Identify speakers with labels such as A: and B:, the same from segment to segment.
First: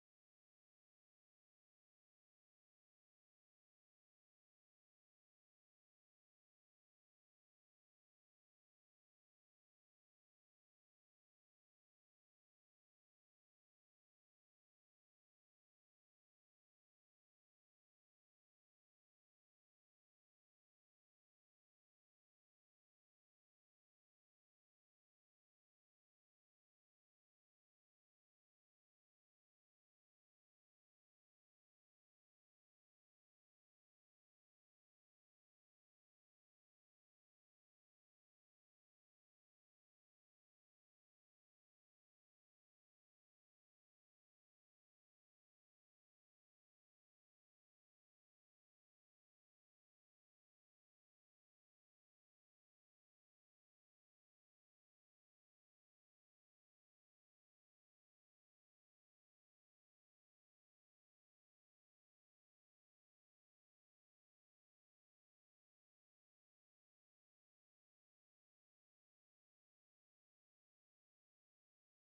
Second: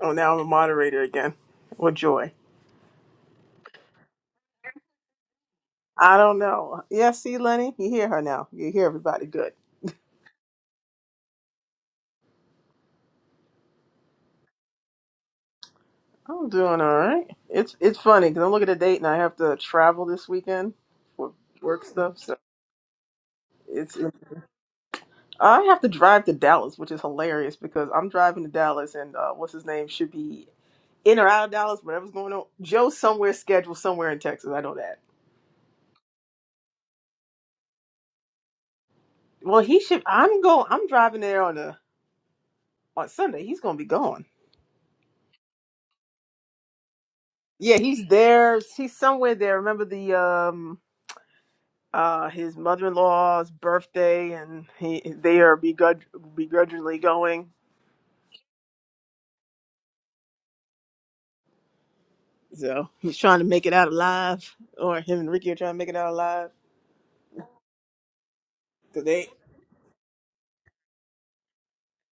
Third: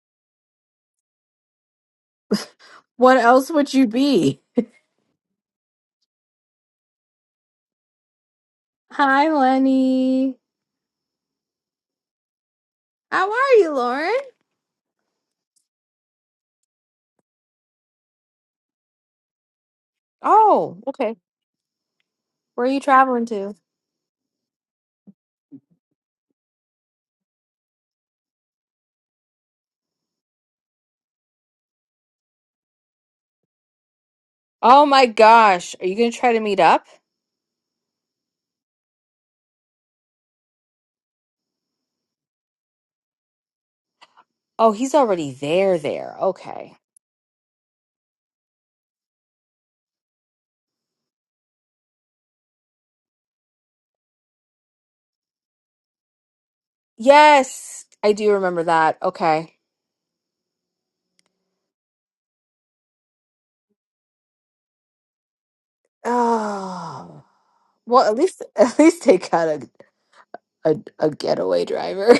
A: Oh, now I'm a moderator again. What joy.
B: What else would you be?
A: I don't know. Yeah, see, Lenny, you hear her now. You hear everybody
B: Hi,
A: good.
B: Lenny. How are you, Lauren?
A: I'm doing all right. It's it's funny because I'm looking at a date and I have to travel this weekend
B: Oh, okay.
A: for work stuff. So
B: Where are you traveling to?
A: it's I have to drive to Dallas, which is hilarious because I'm driving to Dallas and uh, what's his name should be in or out of Dallas, whatever's going on. Joe's somewhere scheduled somewhere in Texas. I know
B: Oh
A: that.
B: my gosh. Are you going to try to meet up?
A: Well, he should. I'm go. I'm driving there on a on Sunday. He's going to be gone.
B: Oh, he's already there, there. Okay.
A: Yeah, he's there. He's somewhere there. Remember the um uh his mother in law's birthday, and he they are begrudg- begrudgingly going.
B: Yes, I do remember that. Okay.
A: So he's trying to make it out alive, or him and Ricky are trying to make it out alive.
B: Oh. Well, at least at
A: Cause
B: least they
A: they,
B: got a a, a getaway driver.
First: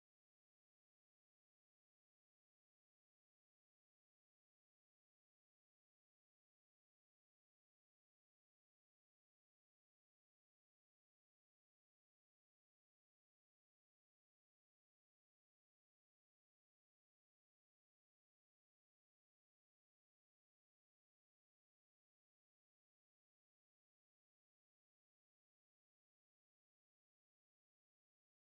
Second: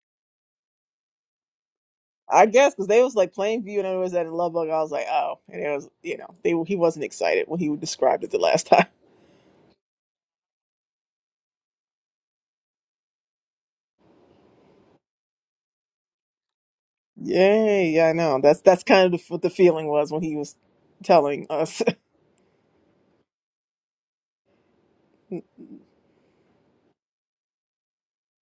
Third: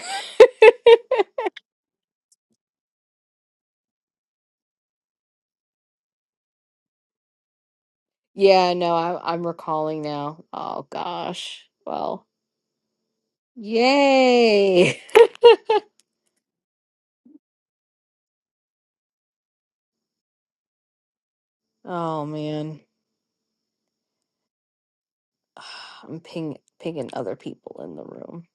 A: I guess, cause they was like Plainview, and it was that in Love I was like, oh, and it was you know they he wasn't excited when he described it the last
B: yeah,
A: time.
B: no, I, I'm recalling now. Oh gosh. Well, yay.
A: Yeah, Yeah, I know. That's that's kind of the, what the feeling was when he was telling us.
B: oh man. I'm ping pinging other people in the room.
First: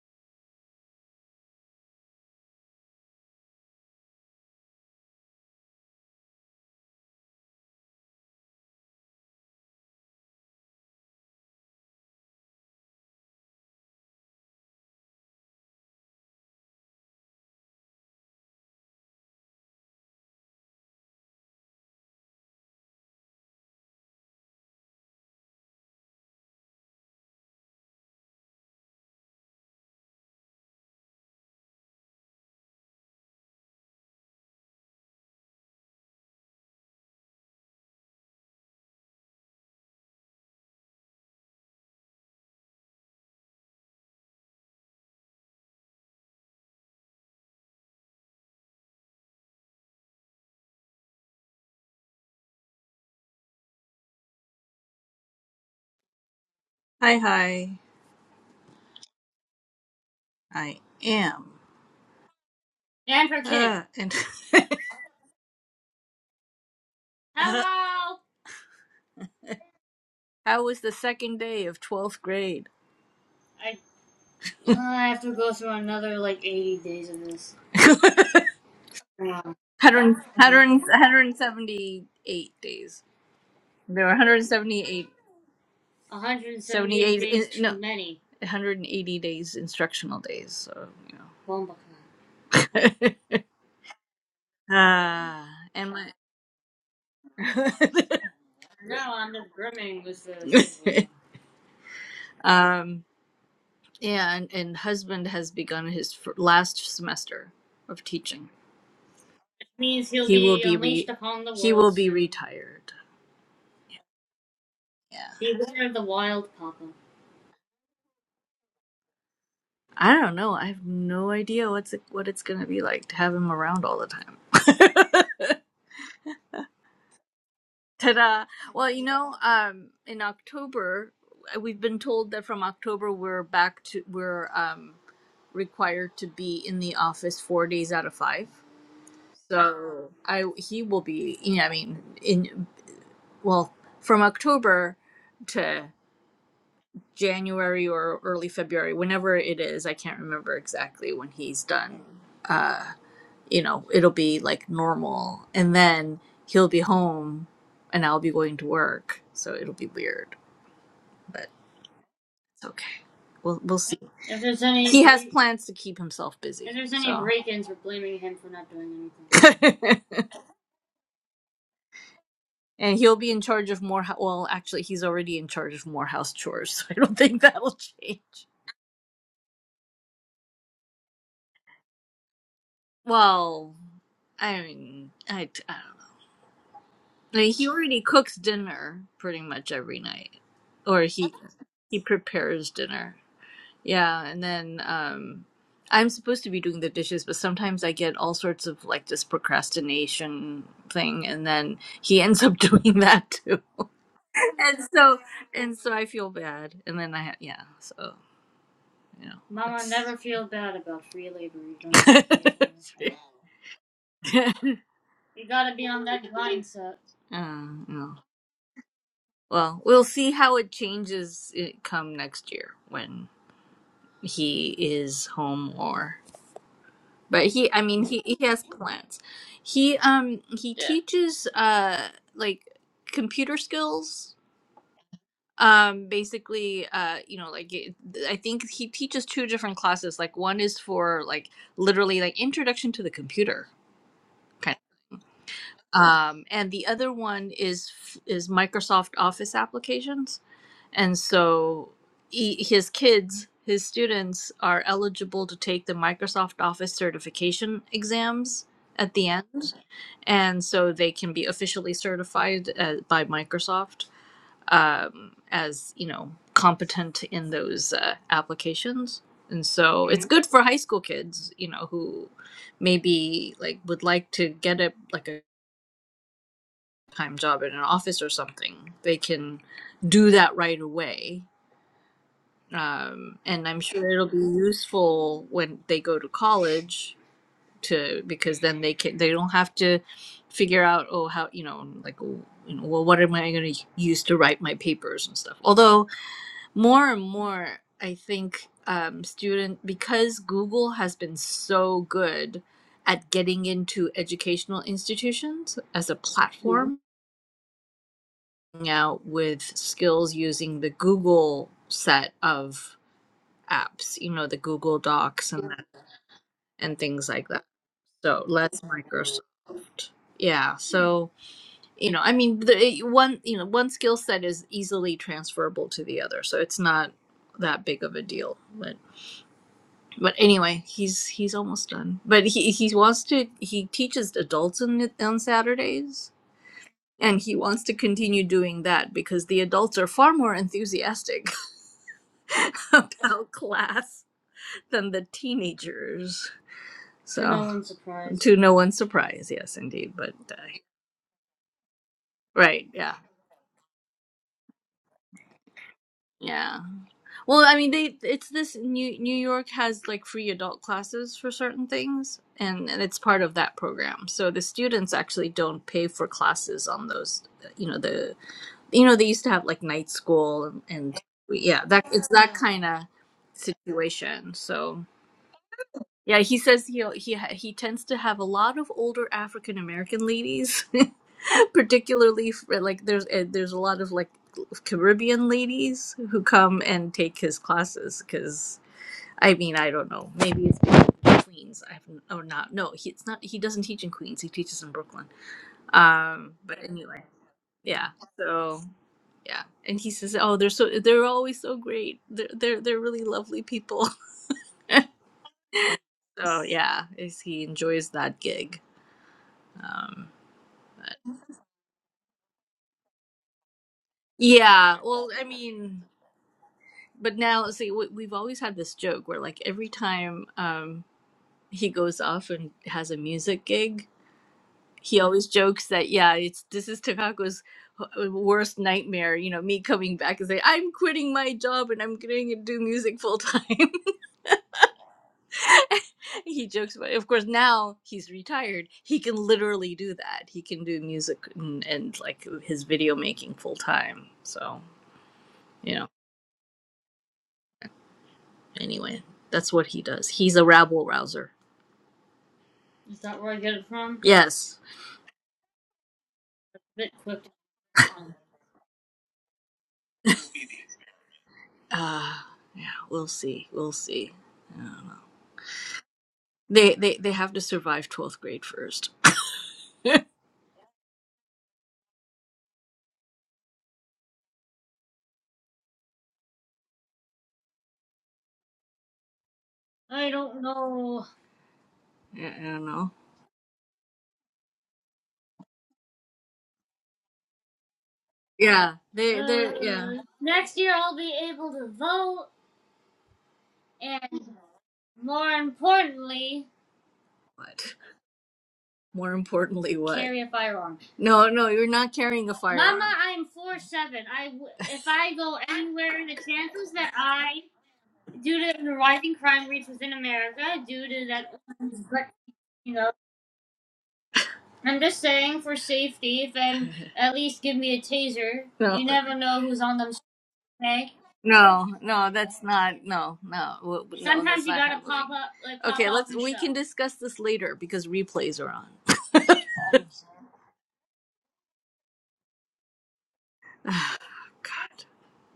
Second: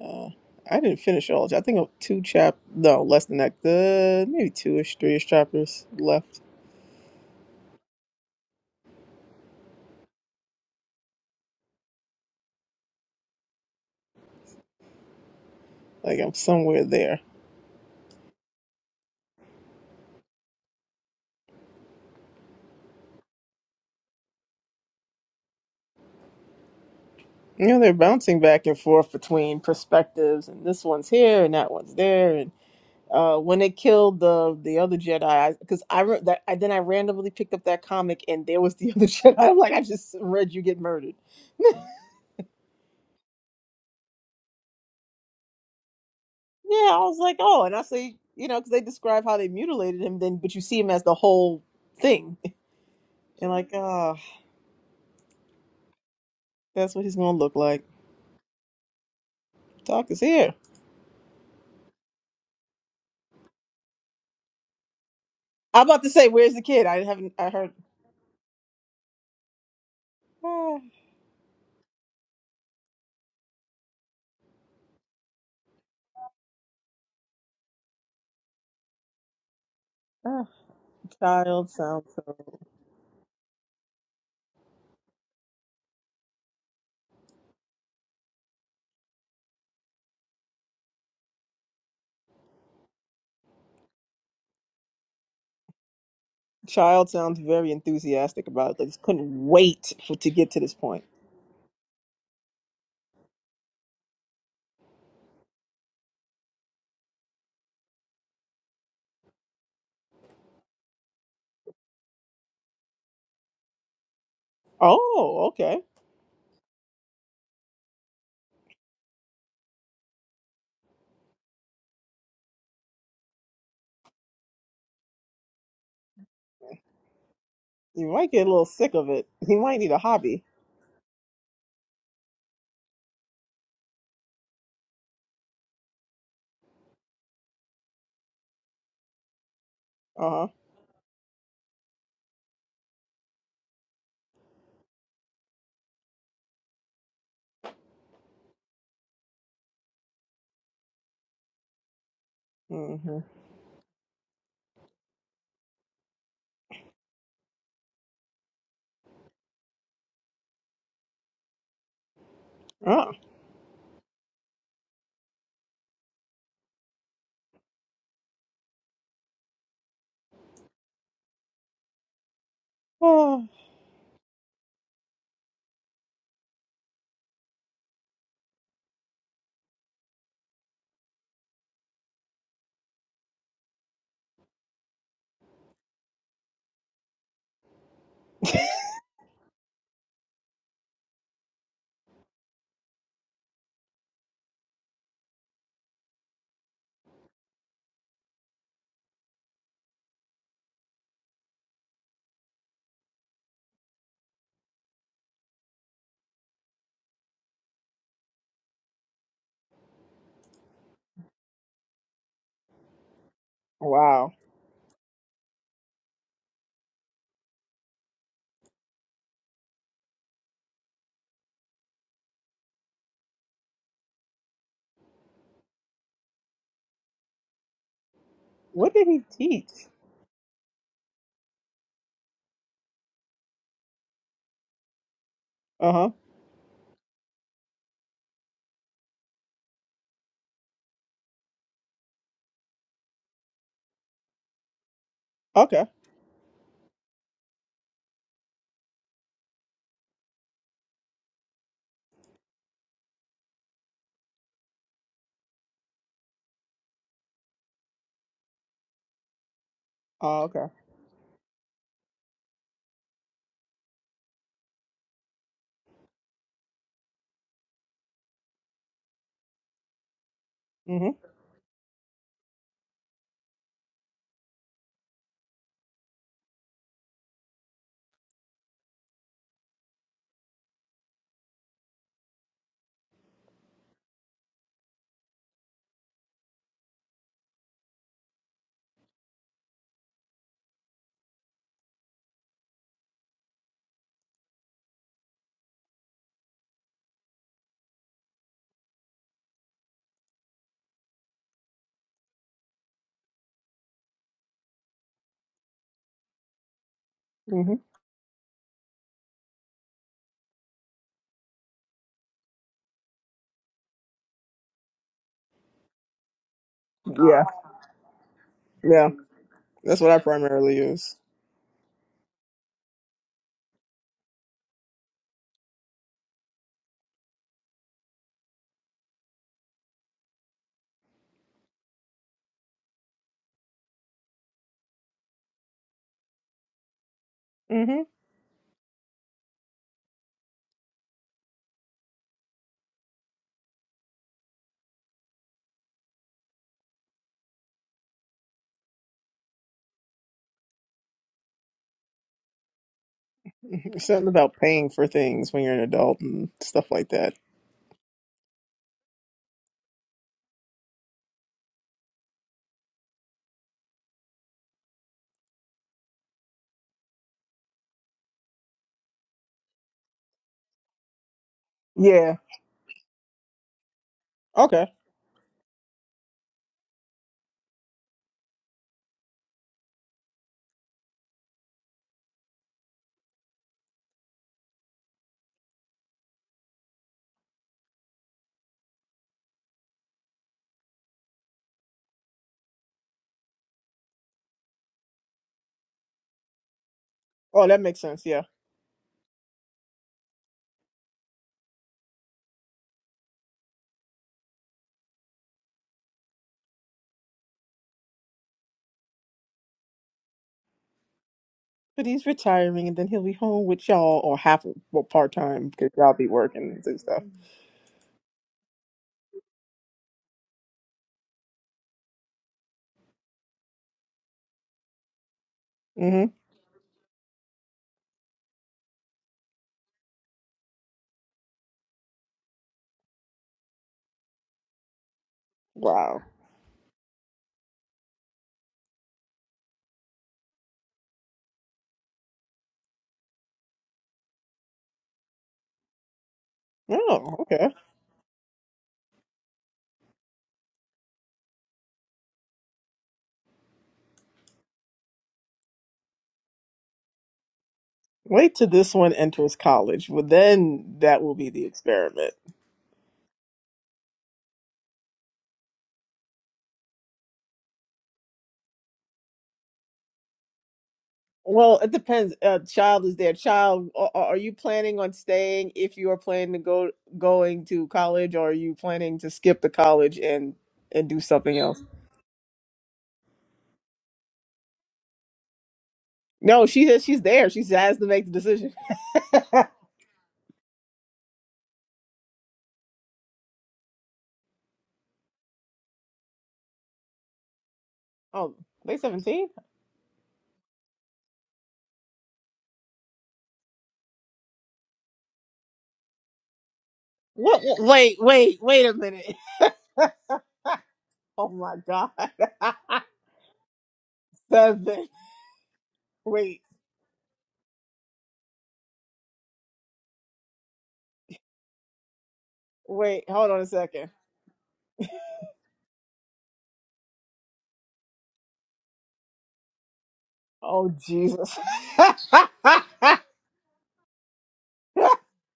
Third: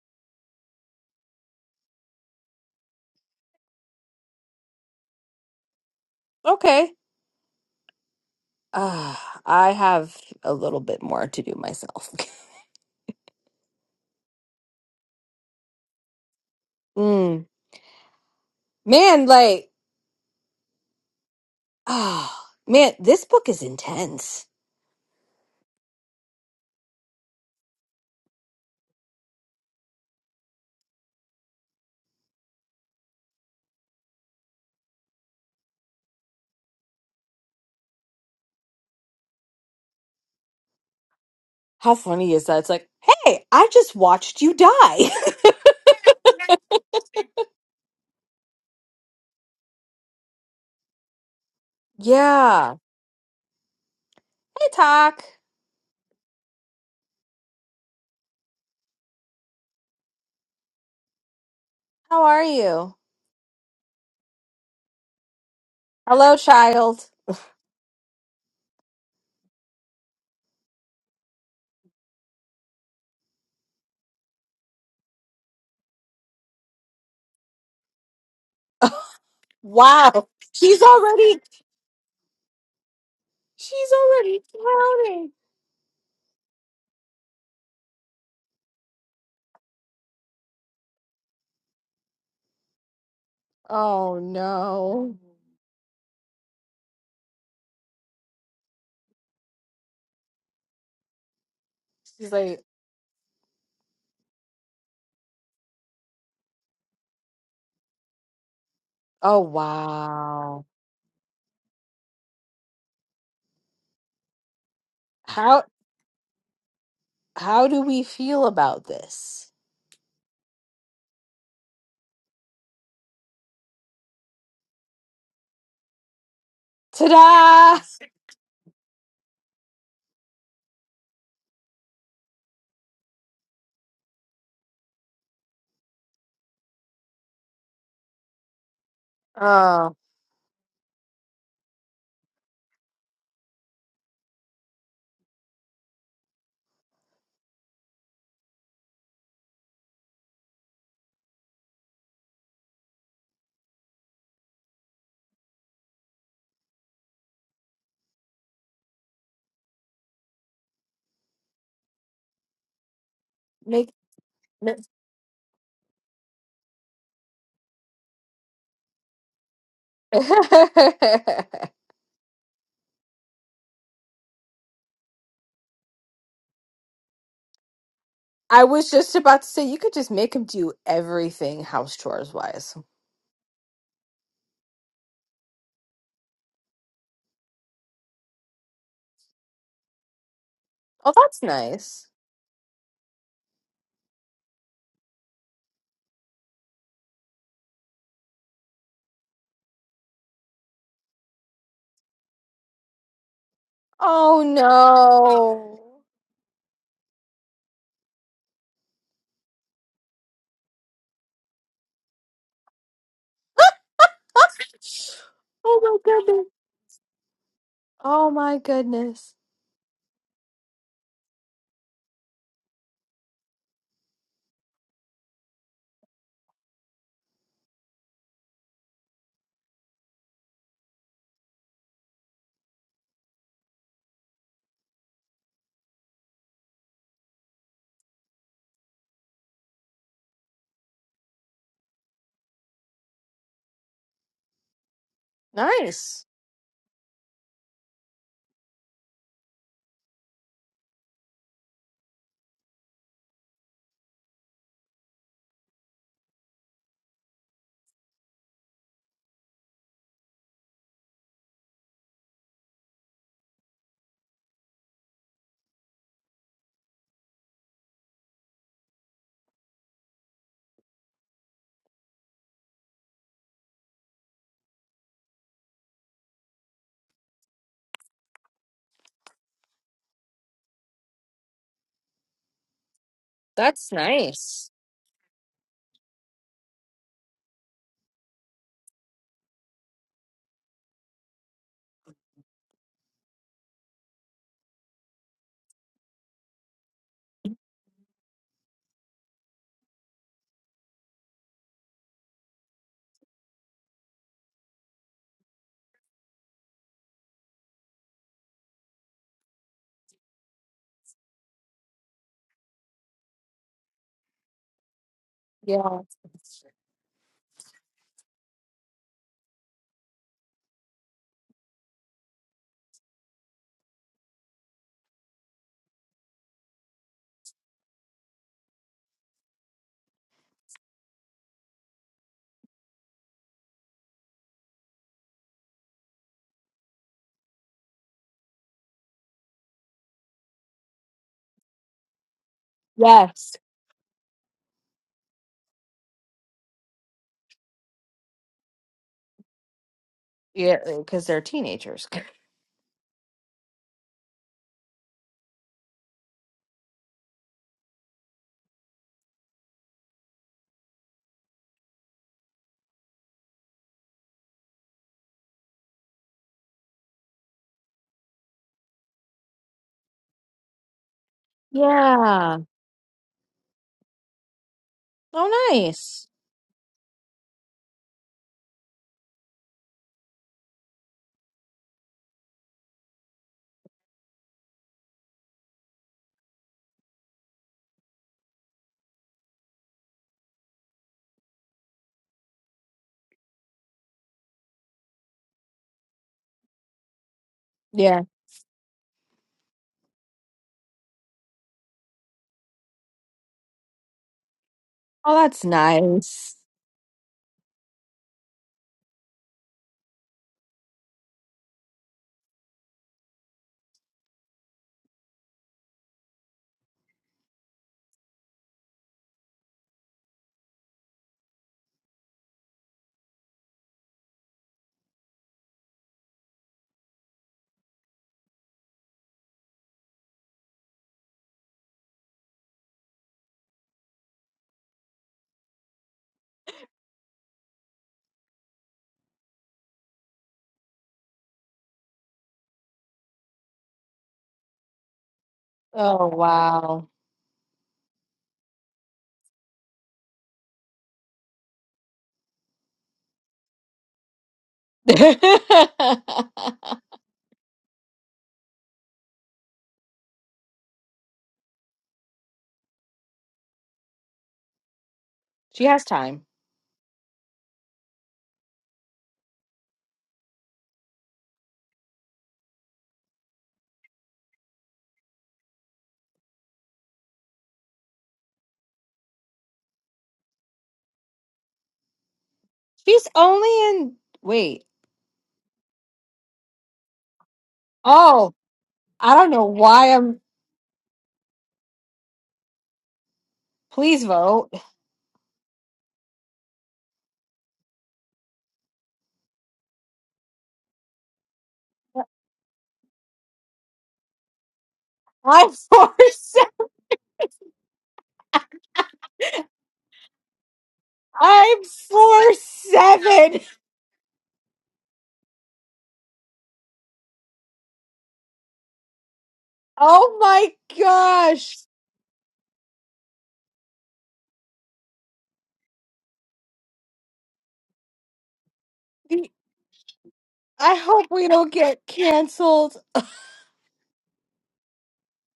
A: Uh, I didn't finish all. I think of two chap, no, less than that. Good, maybe two-ish, three-ish chapters left.
B: Okay. Uh, I have a little bit more to do myself.
A: Like I'm somewhere there.
B: Mm. Man, like, Ah, man, this book is intense.
A: You know, they're bouncing back and forth between perspectives, and this one's here and that one's there. And uh, when they killed the the other Jedi, because I, 'cause I re- that, I then I randomly picked up that comic, and there was the other Jedi. I'm like, I just read you get murdered.
B: How funny is that? It's like, hey, I just watched you die.
A: Yeah, I was like, oh, and I say, you know, because they describe how they mutilated him, then but you see him as the whole thing,
B: yeah.
A: and like, ah,
B: Hey, Talk.
A: that's what he's gonna look like. Doc is here.
B: How are you?
A: I'm about to say,
B: Hello,
A: where's the kid? I
B: child.
A: haven't. I heard.
B: Wow.
A: Ah, ah,
B: She's already,
A: child sounds so.
B: she's already drowning. Oh, no.
A: Child sounds very enthusiastic about it. Like, just couldn't wait for to get to this point.
B: She's like, oh, wow.
A: Oh,
B: How?
A: okay.
B: how do we feel about this? Ta-da!
A: You might get a little sick of it. He might need a hobby.
B: Oh,
A: Uh huh. Mm-hmm. Oh.
B: make. make-
A: oh.
B: I was just about to say you could just make him do everything house chores wise. Oh, that's nice. Oh no.
A: Wow.
B: oh my goodness. Oh my goodness.
A: What did he teach? Uh huh. Okay.
B: Nice.
A: Oh, okay. hmm
B: That's nice.
A: hmm
B: Yeah.
A: Yeah. Yeah. That's what I primarily use. hmm
B: Yes. Yeah, because they're teenagers.
A: Something about paying for things when you're an adult and stuff like that. Yeah.
B: Yeah.
A: Okay.
B: Oh, nice.
A: Oh, that makes
B: Yeah.
A: sense. Yeah.
B: Oh, that's nice.
A: But he's retiring and then he'll be home with y'all or half of, well, part time because y'all be working and do stuff. hmm Wow.
B: Oh, wow.
A: Oh, okay. Wait till this one enters college. Well, then that will be the experiment.
B: she has time.
A: Well, it depends. A child is their child. Are, are you planning on staying if you are planning to go going to college, or are you planning to skip the college and and do something else?
B: She's only in. Wait.
A: No, she says she's there. She has to make the
B: Oh,
A: decision.
B: I don't know why I'm. Please vote.
A: oh, they seventeen?
B: I'm four. Se-
A: What? what- Wait, wait, wait a minute. oh my
B: I'm
A: god,
B: four seven.
A: seven. Wait,
B: Oh my gosh.
A: wait. Hold on a second.
B: The-
A: Oh
B: I hope we
A: Jesus.
B: don't get canceled.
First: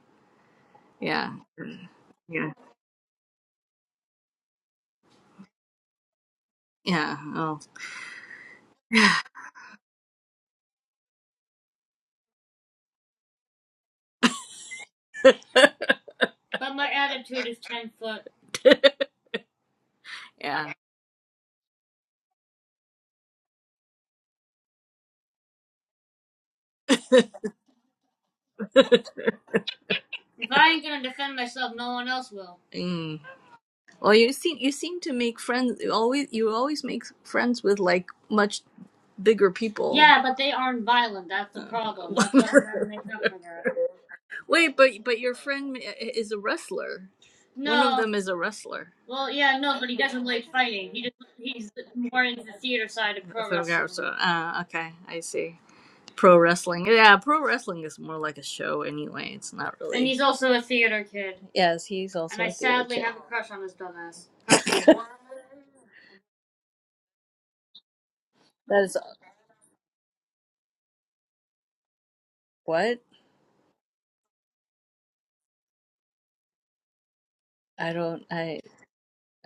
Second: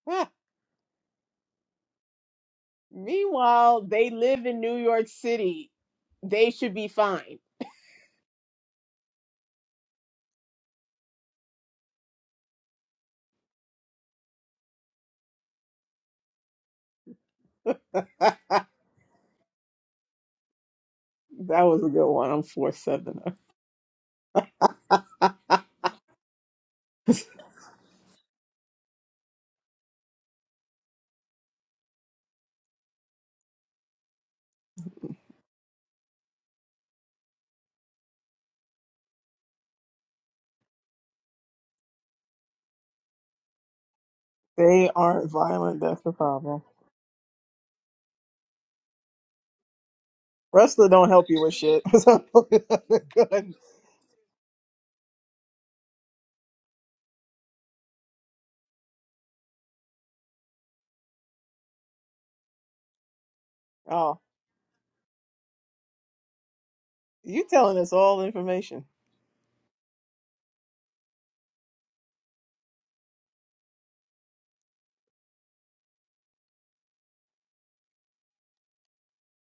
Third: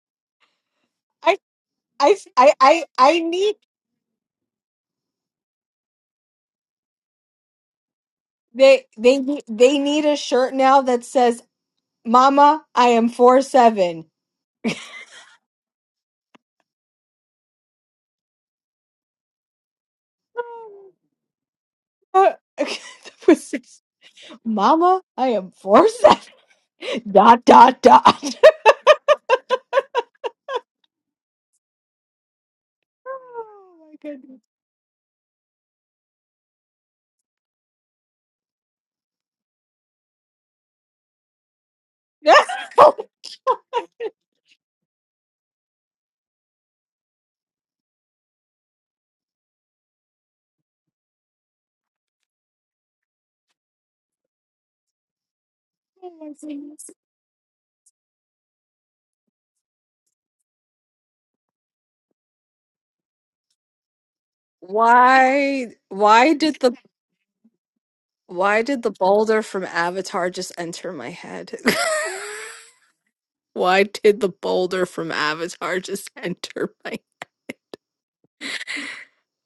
B: I I I I, I need
A: Meanwhile, they live in New York City. They should be fine.
B: they they need- they need a shirt now that says "Mama, I am four seven.
A: that was a good one. I'm for Southerner.
B: Mama, I am four seven. Dot dot dot. oh my goodness. oh
A: They aren't violent. That's the problem. Wrestler don't help you with shit. So, good.
B: my goodness.
A: Oh,
B: Why why did the
A: you telling us all
B: why did
A: information.
B: the boulder from Avatar just enter my head? Why did the boulder from Avatar just enter my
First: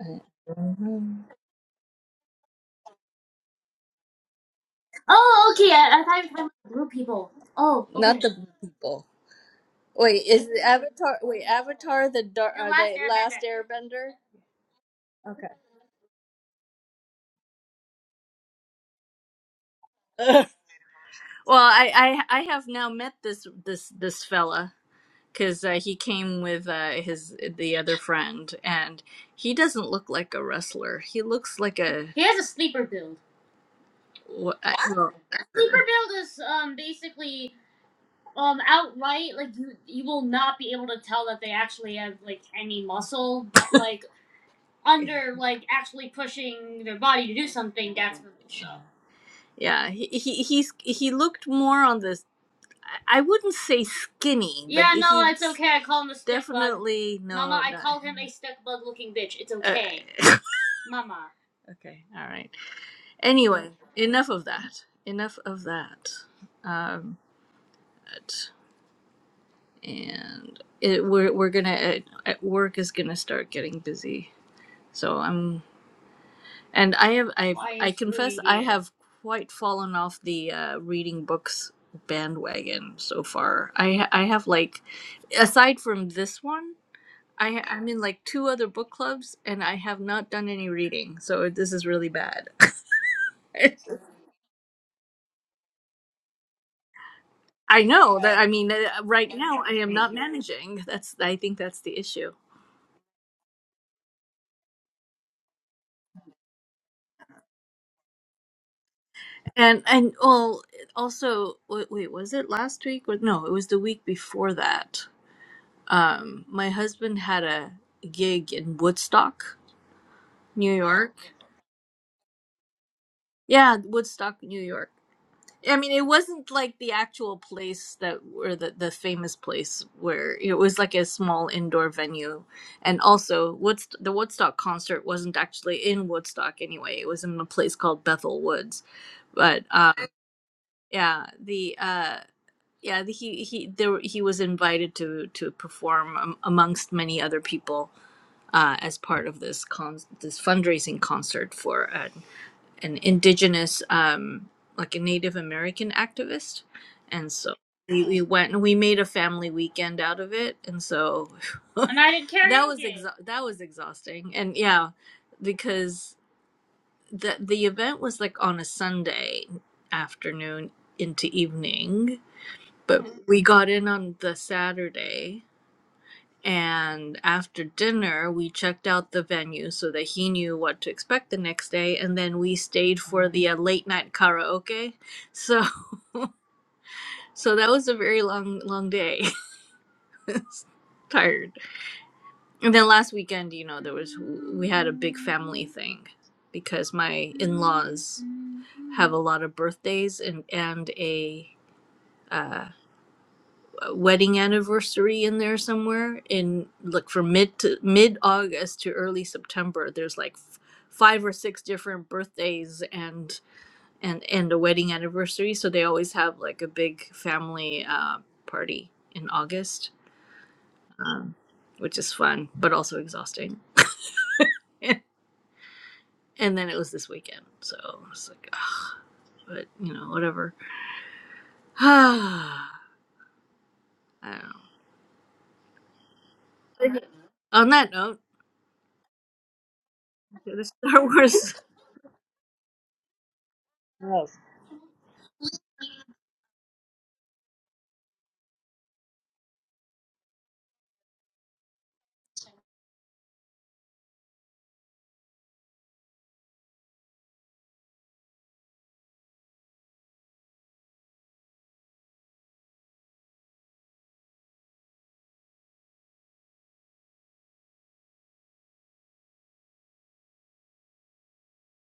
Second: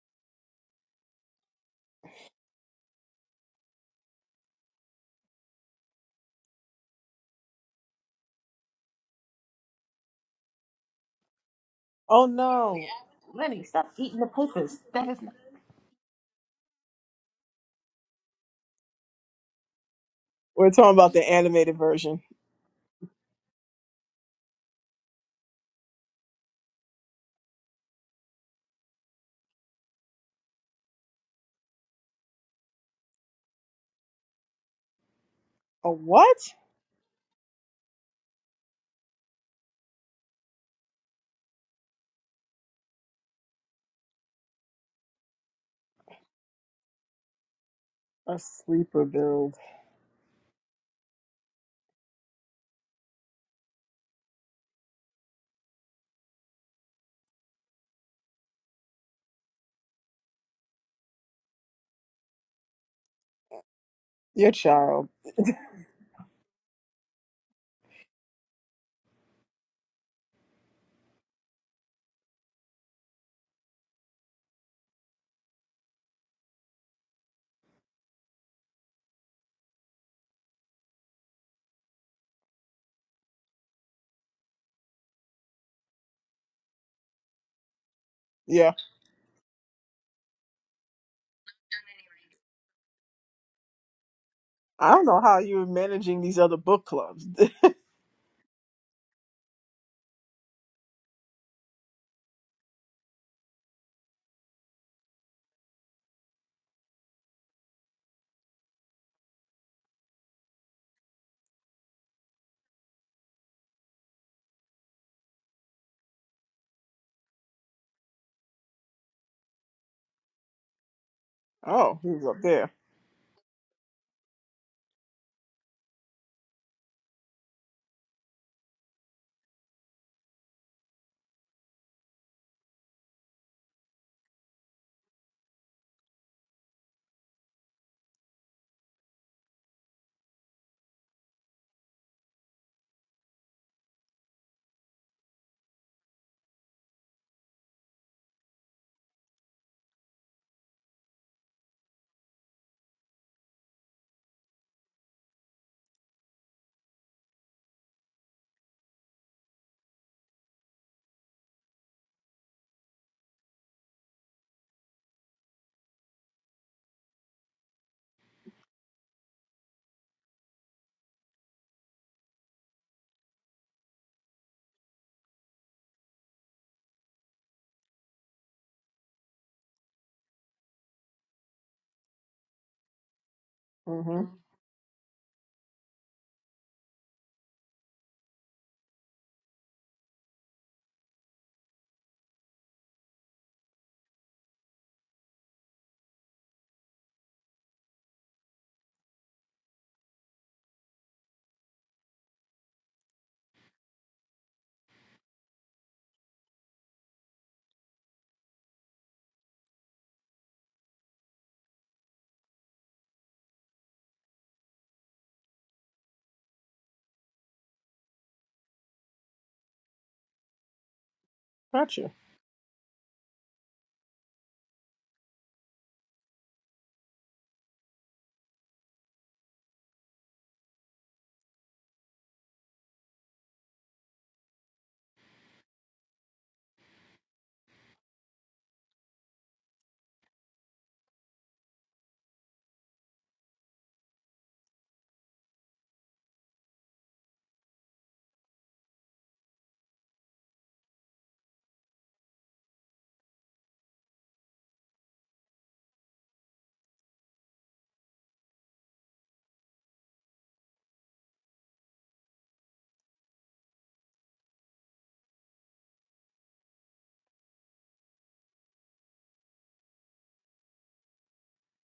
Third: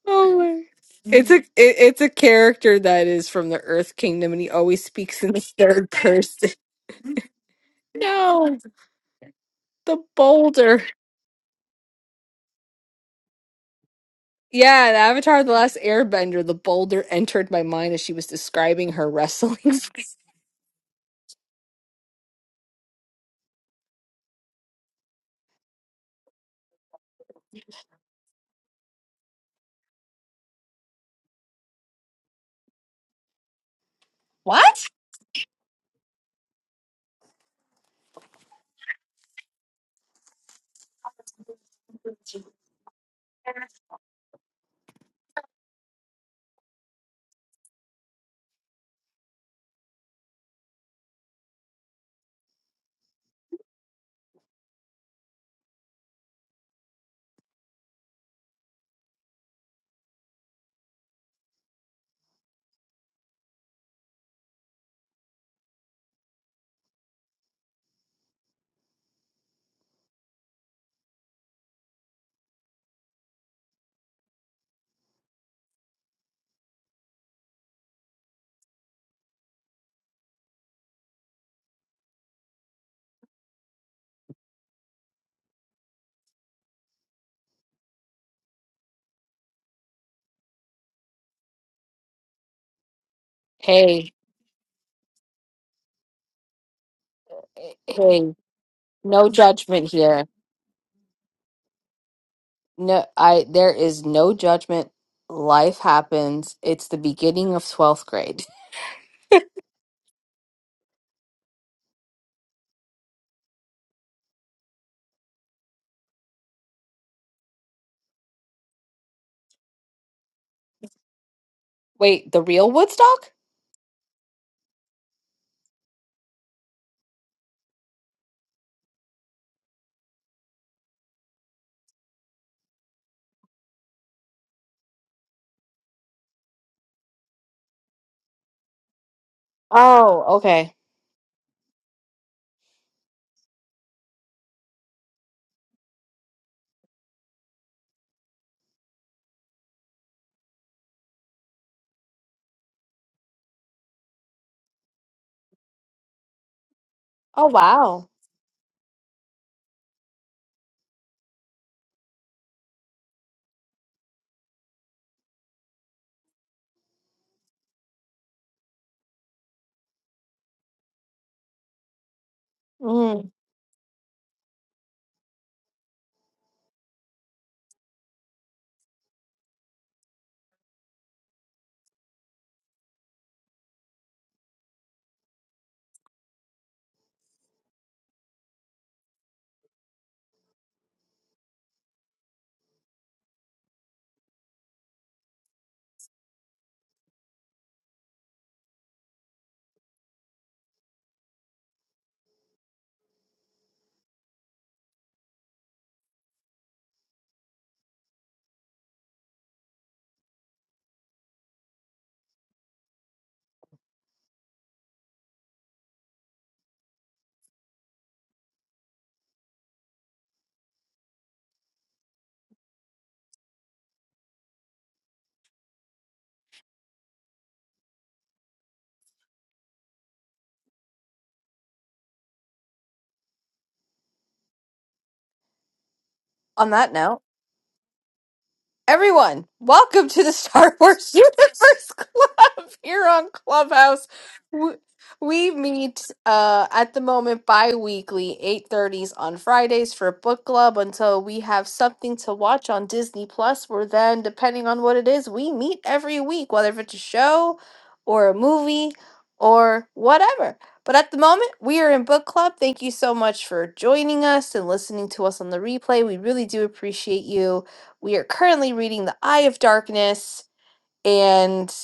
B: Oh my It's a it, it's a character that is from the Earth Kingdom and he always speaks in the third person. No, the boulder.
A: Oh no, Lenny, stop eating the papers.
B: Yeah, the
A: That is.
B: Avatar The Last Airbender, the boulder entered my mind as she was describing her wrestling
A: We're talking about the animated version.
B: What?
A: A what? A sleeper build. Your child. Yeah. I don't know how you're managing these other book clubs.
B: judgment here. No, I there is no judgment. Life happens. It's the beginning of 12th grade.
A: Oh, he was
B: Wait,
A: up
B: the
A: there.
B: real Woodstock? Oh, okay. Oh, wow. Mm.
A: Mm-hmm. Gotcha.
B: On that note. Everyone, welcome to the Star Wars Universe Club here on Clubhouse. W- We meet uh, at the moment bi-weekly, 8.30s on Fridays for book club until we have something to watch on Disney+. Plus. We're then, depending on what it is, we meet every week, whether if it's a show or a movie or whatever. But at the moment, we are in book club. Thank you so much for joining us and listening to us on the replay. We really do appreciate you we are currently reading The Eye of Darkness, and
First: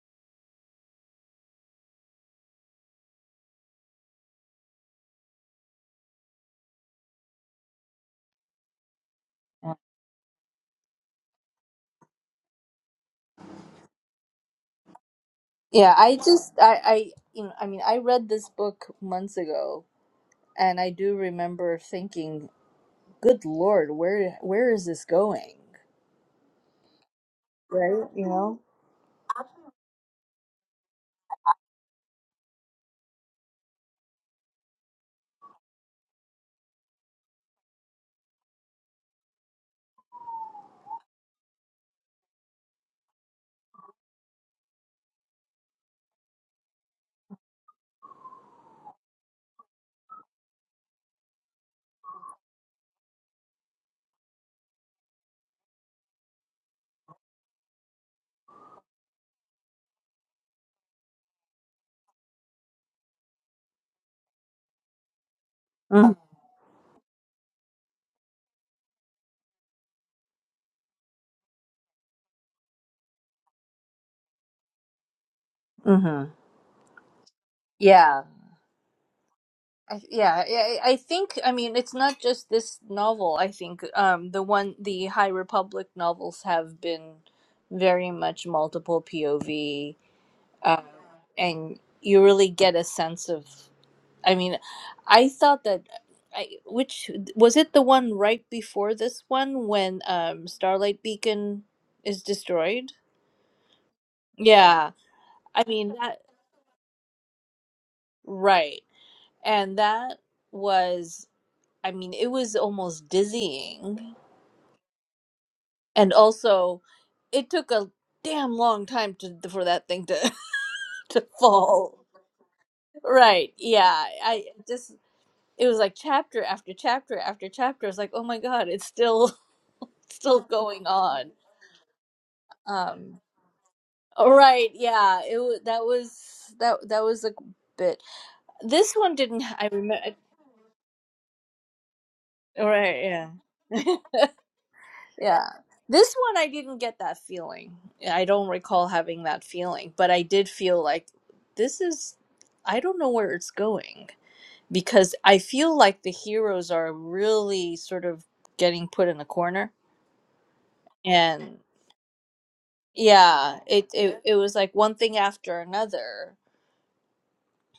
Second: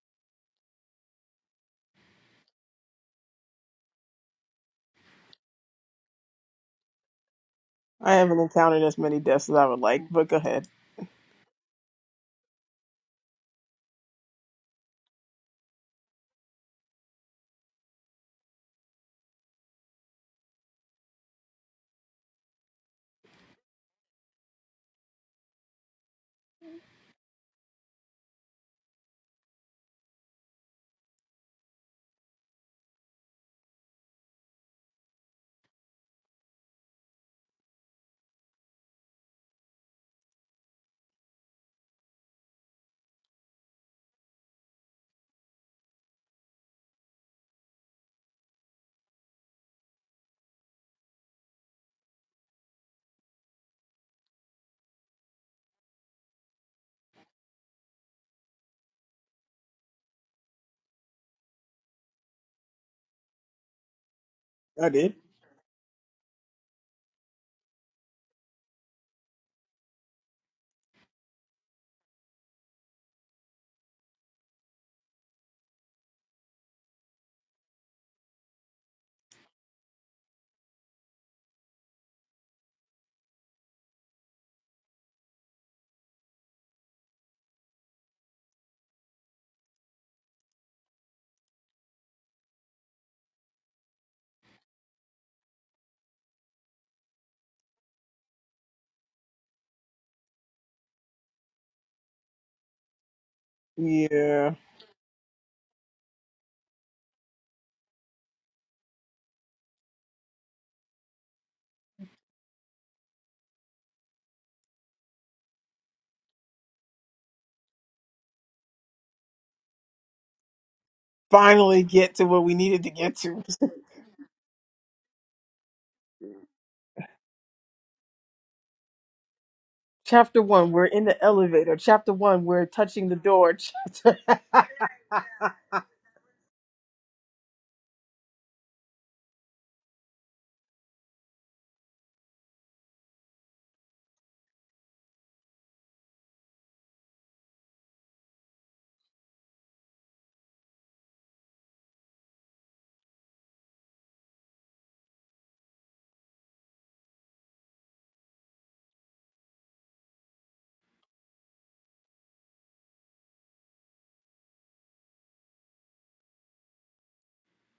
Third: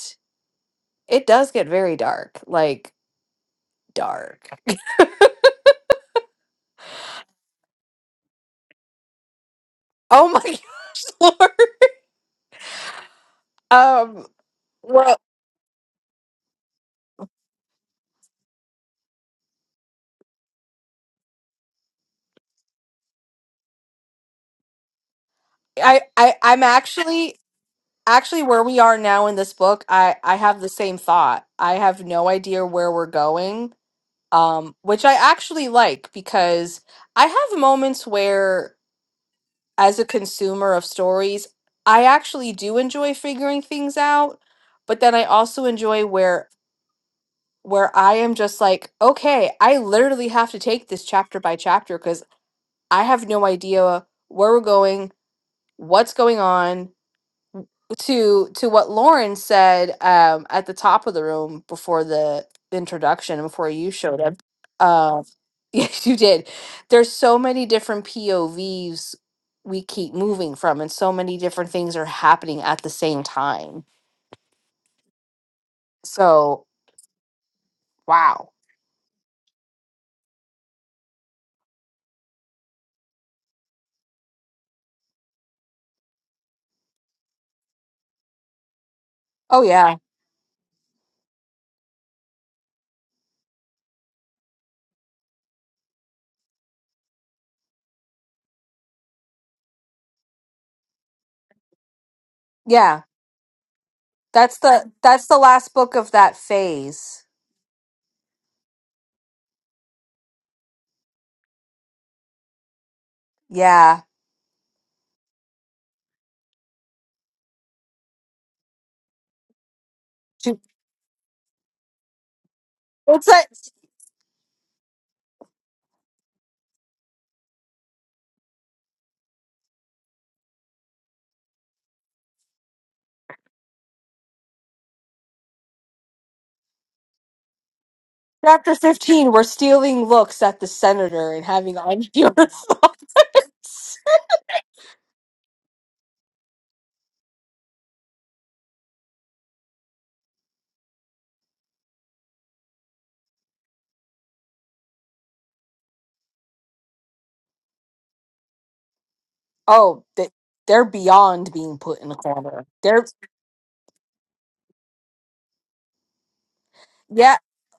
B: it does get very dark. Like, dark.
A: I haven't encountered as many deaths as I would like,
B: Oh
A: but go
B: my
A: ahead.
B: gosh, Lord. Um, well, I, I, I'm actually, actually where we are now in this book, I, I have the same thought. I have no idea where we're going, um, which I actually like because I have moments where, as a consumer of stories, I actually do enjoy figuring things out, but then I also enjoy where where I am just like, okay, I literally have to take this chapter by chapter because I have no idea where we're going, what's going on. To to what Lauren said um, at the top of the room before the introduction, before you showed up.
A: I did.
B: Uh, yes, you did. There's so many different POVs we keep moving from, and so many different things are happening at the same time. So wow. Oh yeah, yeah.
A: Yeah.
B: That's the that's the last book of that phase. Yeah. She-
A: Finally get to what we needed to get
B: It's
A: to.
B: at
A: Chapter one, we're in the elevator. Chapter one, we're touching the door. Chapter
B: chapter fifteen. We're stealing looks at the senator and having unpure thoughts. Oh, they, they're beyond being put in a corner. They're yeah.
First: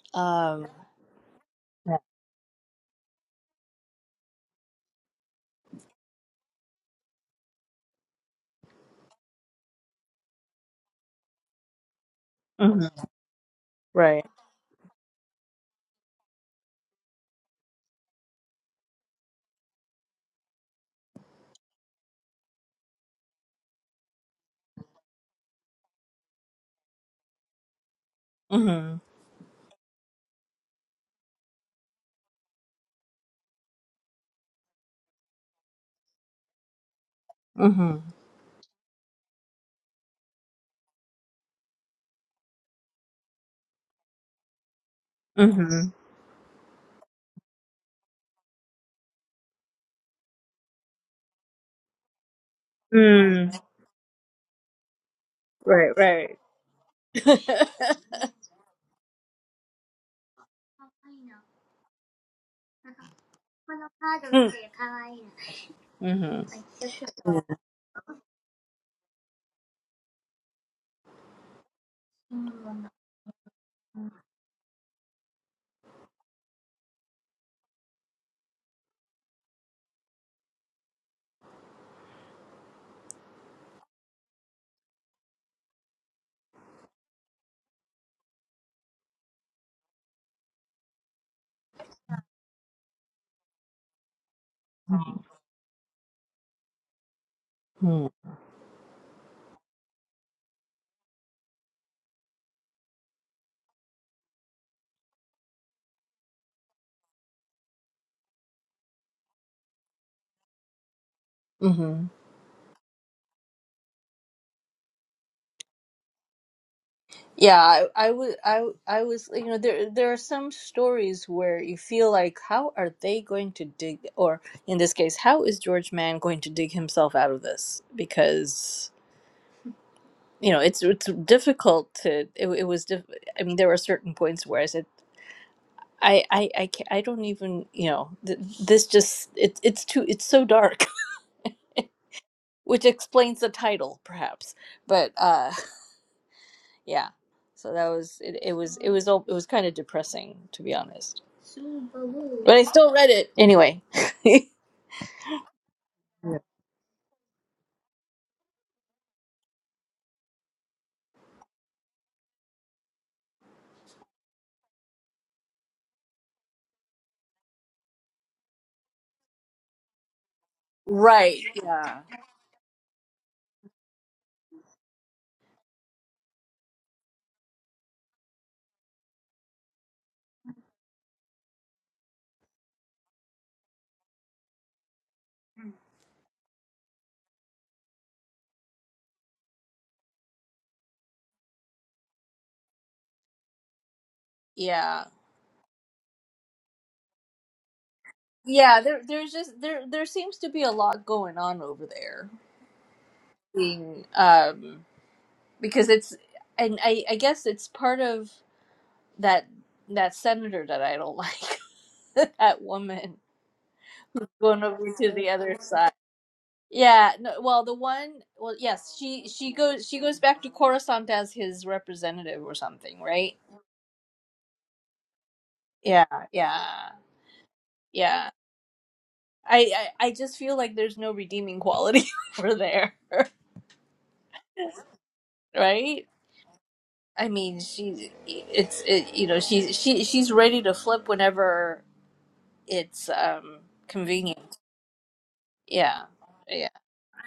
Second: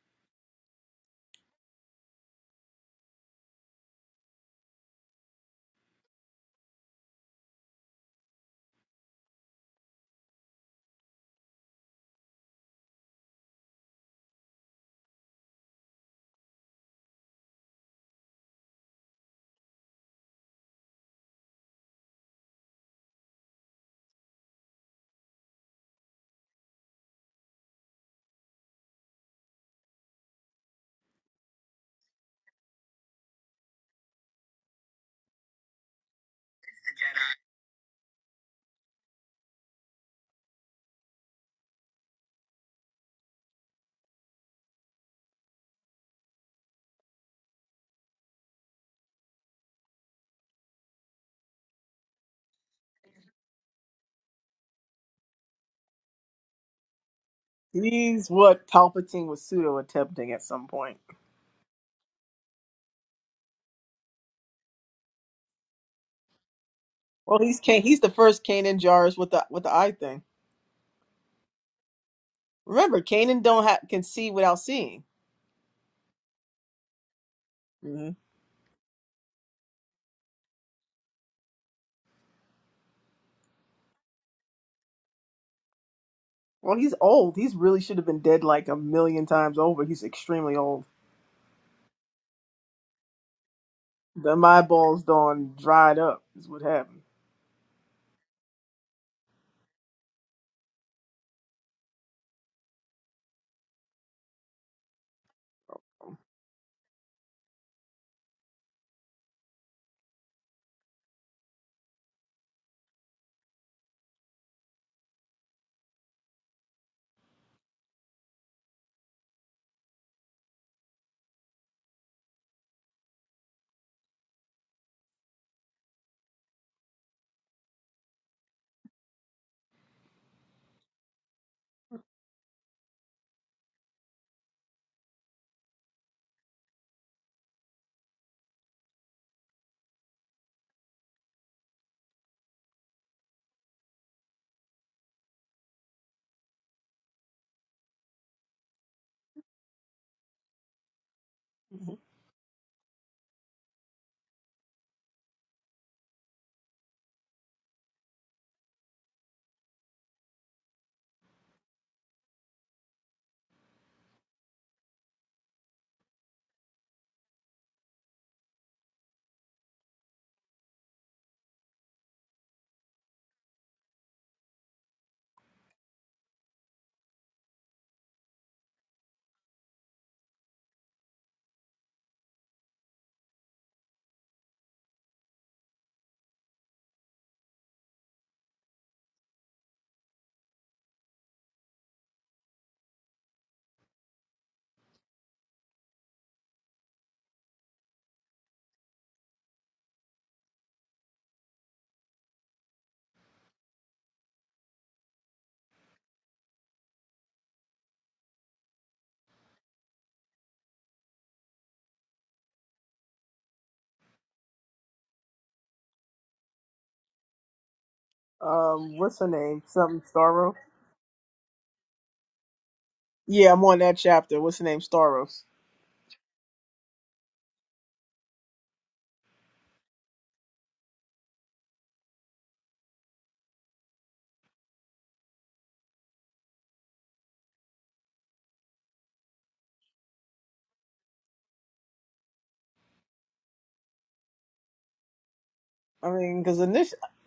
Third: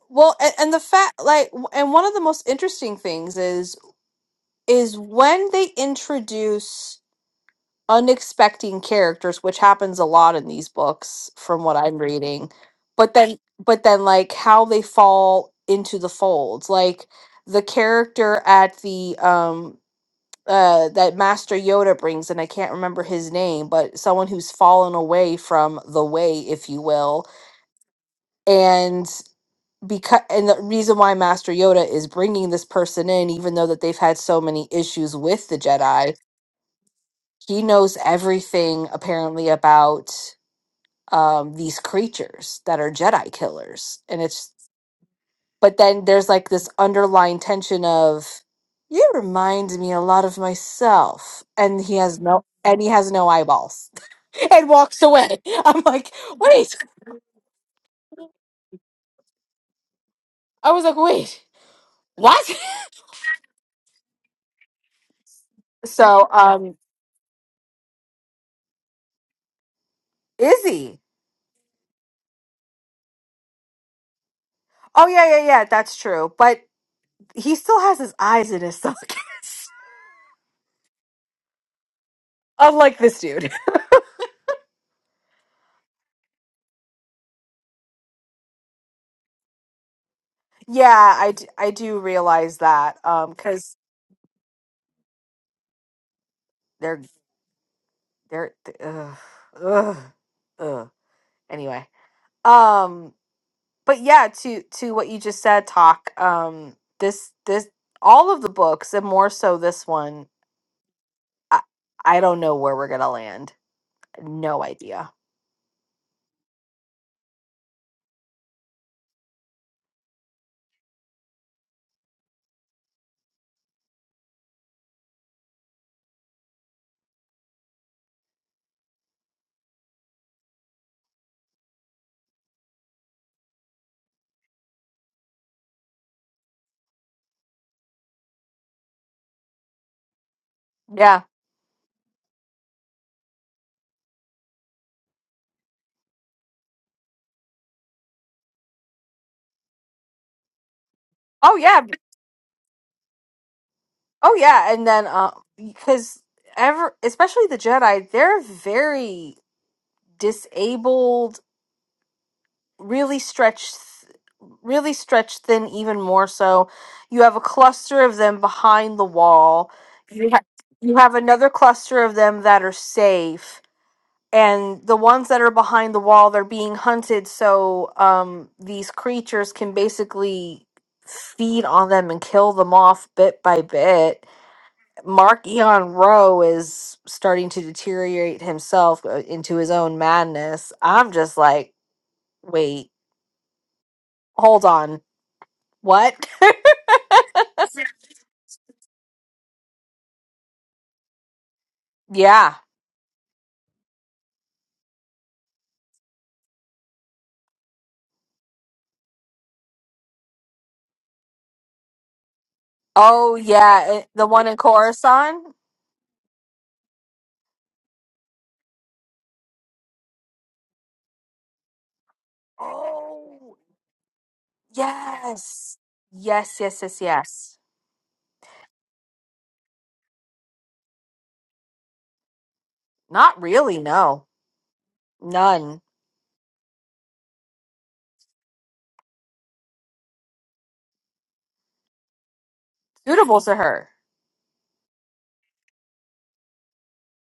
B: Well, and, and the fact like, and one of the most interesting things is is when they introduce Unexpected characters which happens a lot in these books from what i'm reading but then but then like how they fall into the folds like the character at the um uh that master yoda brings and i can't remember his name but someone who's fallen away from the way if you will and because and the reason why master yoda is bringing this person in even though that they've had so many issues with the jedi he knows everything apparently about um, these creatures that are Jedi killers. And it's, but then there's like this underlying tension of, you remind me a lot of myself. And he has no, and he has no eyeballs and walks away. I'm like, wait.
A: He's what Palpatine was pseudo attempting at some
B: I was like,
A: point.
B: wait, what? So, um,
A: Well he's Can- he's the first Kanan Jars with the with the eye thing.
B: Izzy.
A: Remember, Kanan don't ha- can see without seeing.
B: Oh, yeah, yeah, yeah, that's true. But he still has
A: hmm
B: his eyes in his sockets. Unlike this dude.
A: Well, he's old. He's really should have been dead like a million times over. He's extremely old.
B: Yeah, I, d- I do realize that. Um, cause
A: Them eyeballs done dried up is what
B: they're.
A: happened.
B: They're th- ugh, ugh, ugh. Anyway, um, but yeah, to to what you just said, talk. Um, this this all of the books, and more so this one. I I don't know where we're gonna land. No idea. Yeah. Oh yeah. Oh yeah. And then, uh, because ever, especially the Jedi, they're very disabled, really stretched, really stretched thin, even more so. You have a cluster of them behind the wall. You, ha- you have another cluster of them that are safe. And the ones that are behind the wall, they're being hunted, so um, these creatures can basically feed on them and kill them off bit by bit. Mark Eon Rowe is starting to deteriorate himself uh, into his own madness. I'm just like, Wait, hold on. What? yeah. Oh, yeah. it- the one in Coruscant?
A: Um, what's her name? Something Staros. Yeah,
B: Oh,
A: I'm on that chapter. What's her name? Staros.
B: yes. Yes, yes, yes, yes. Not really, no. None. Suitable to her.
A: I mean, because in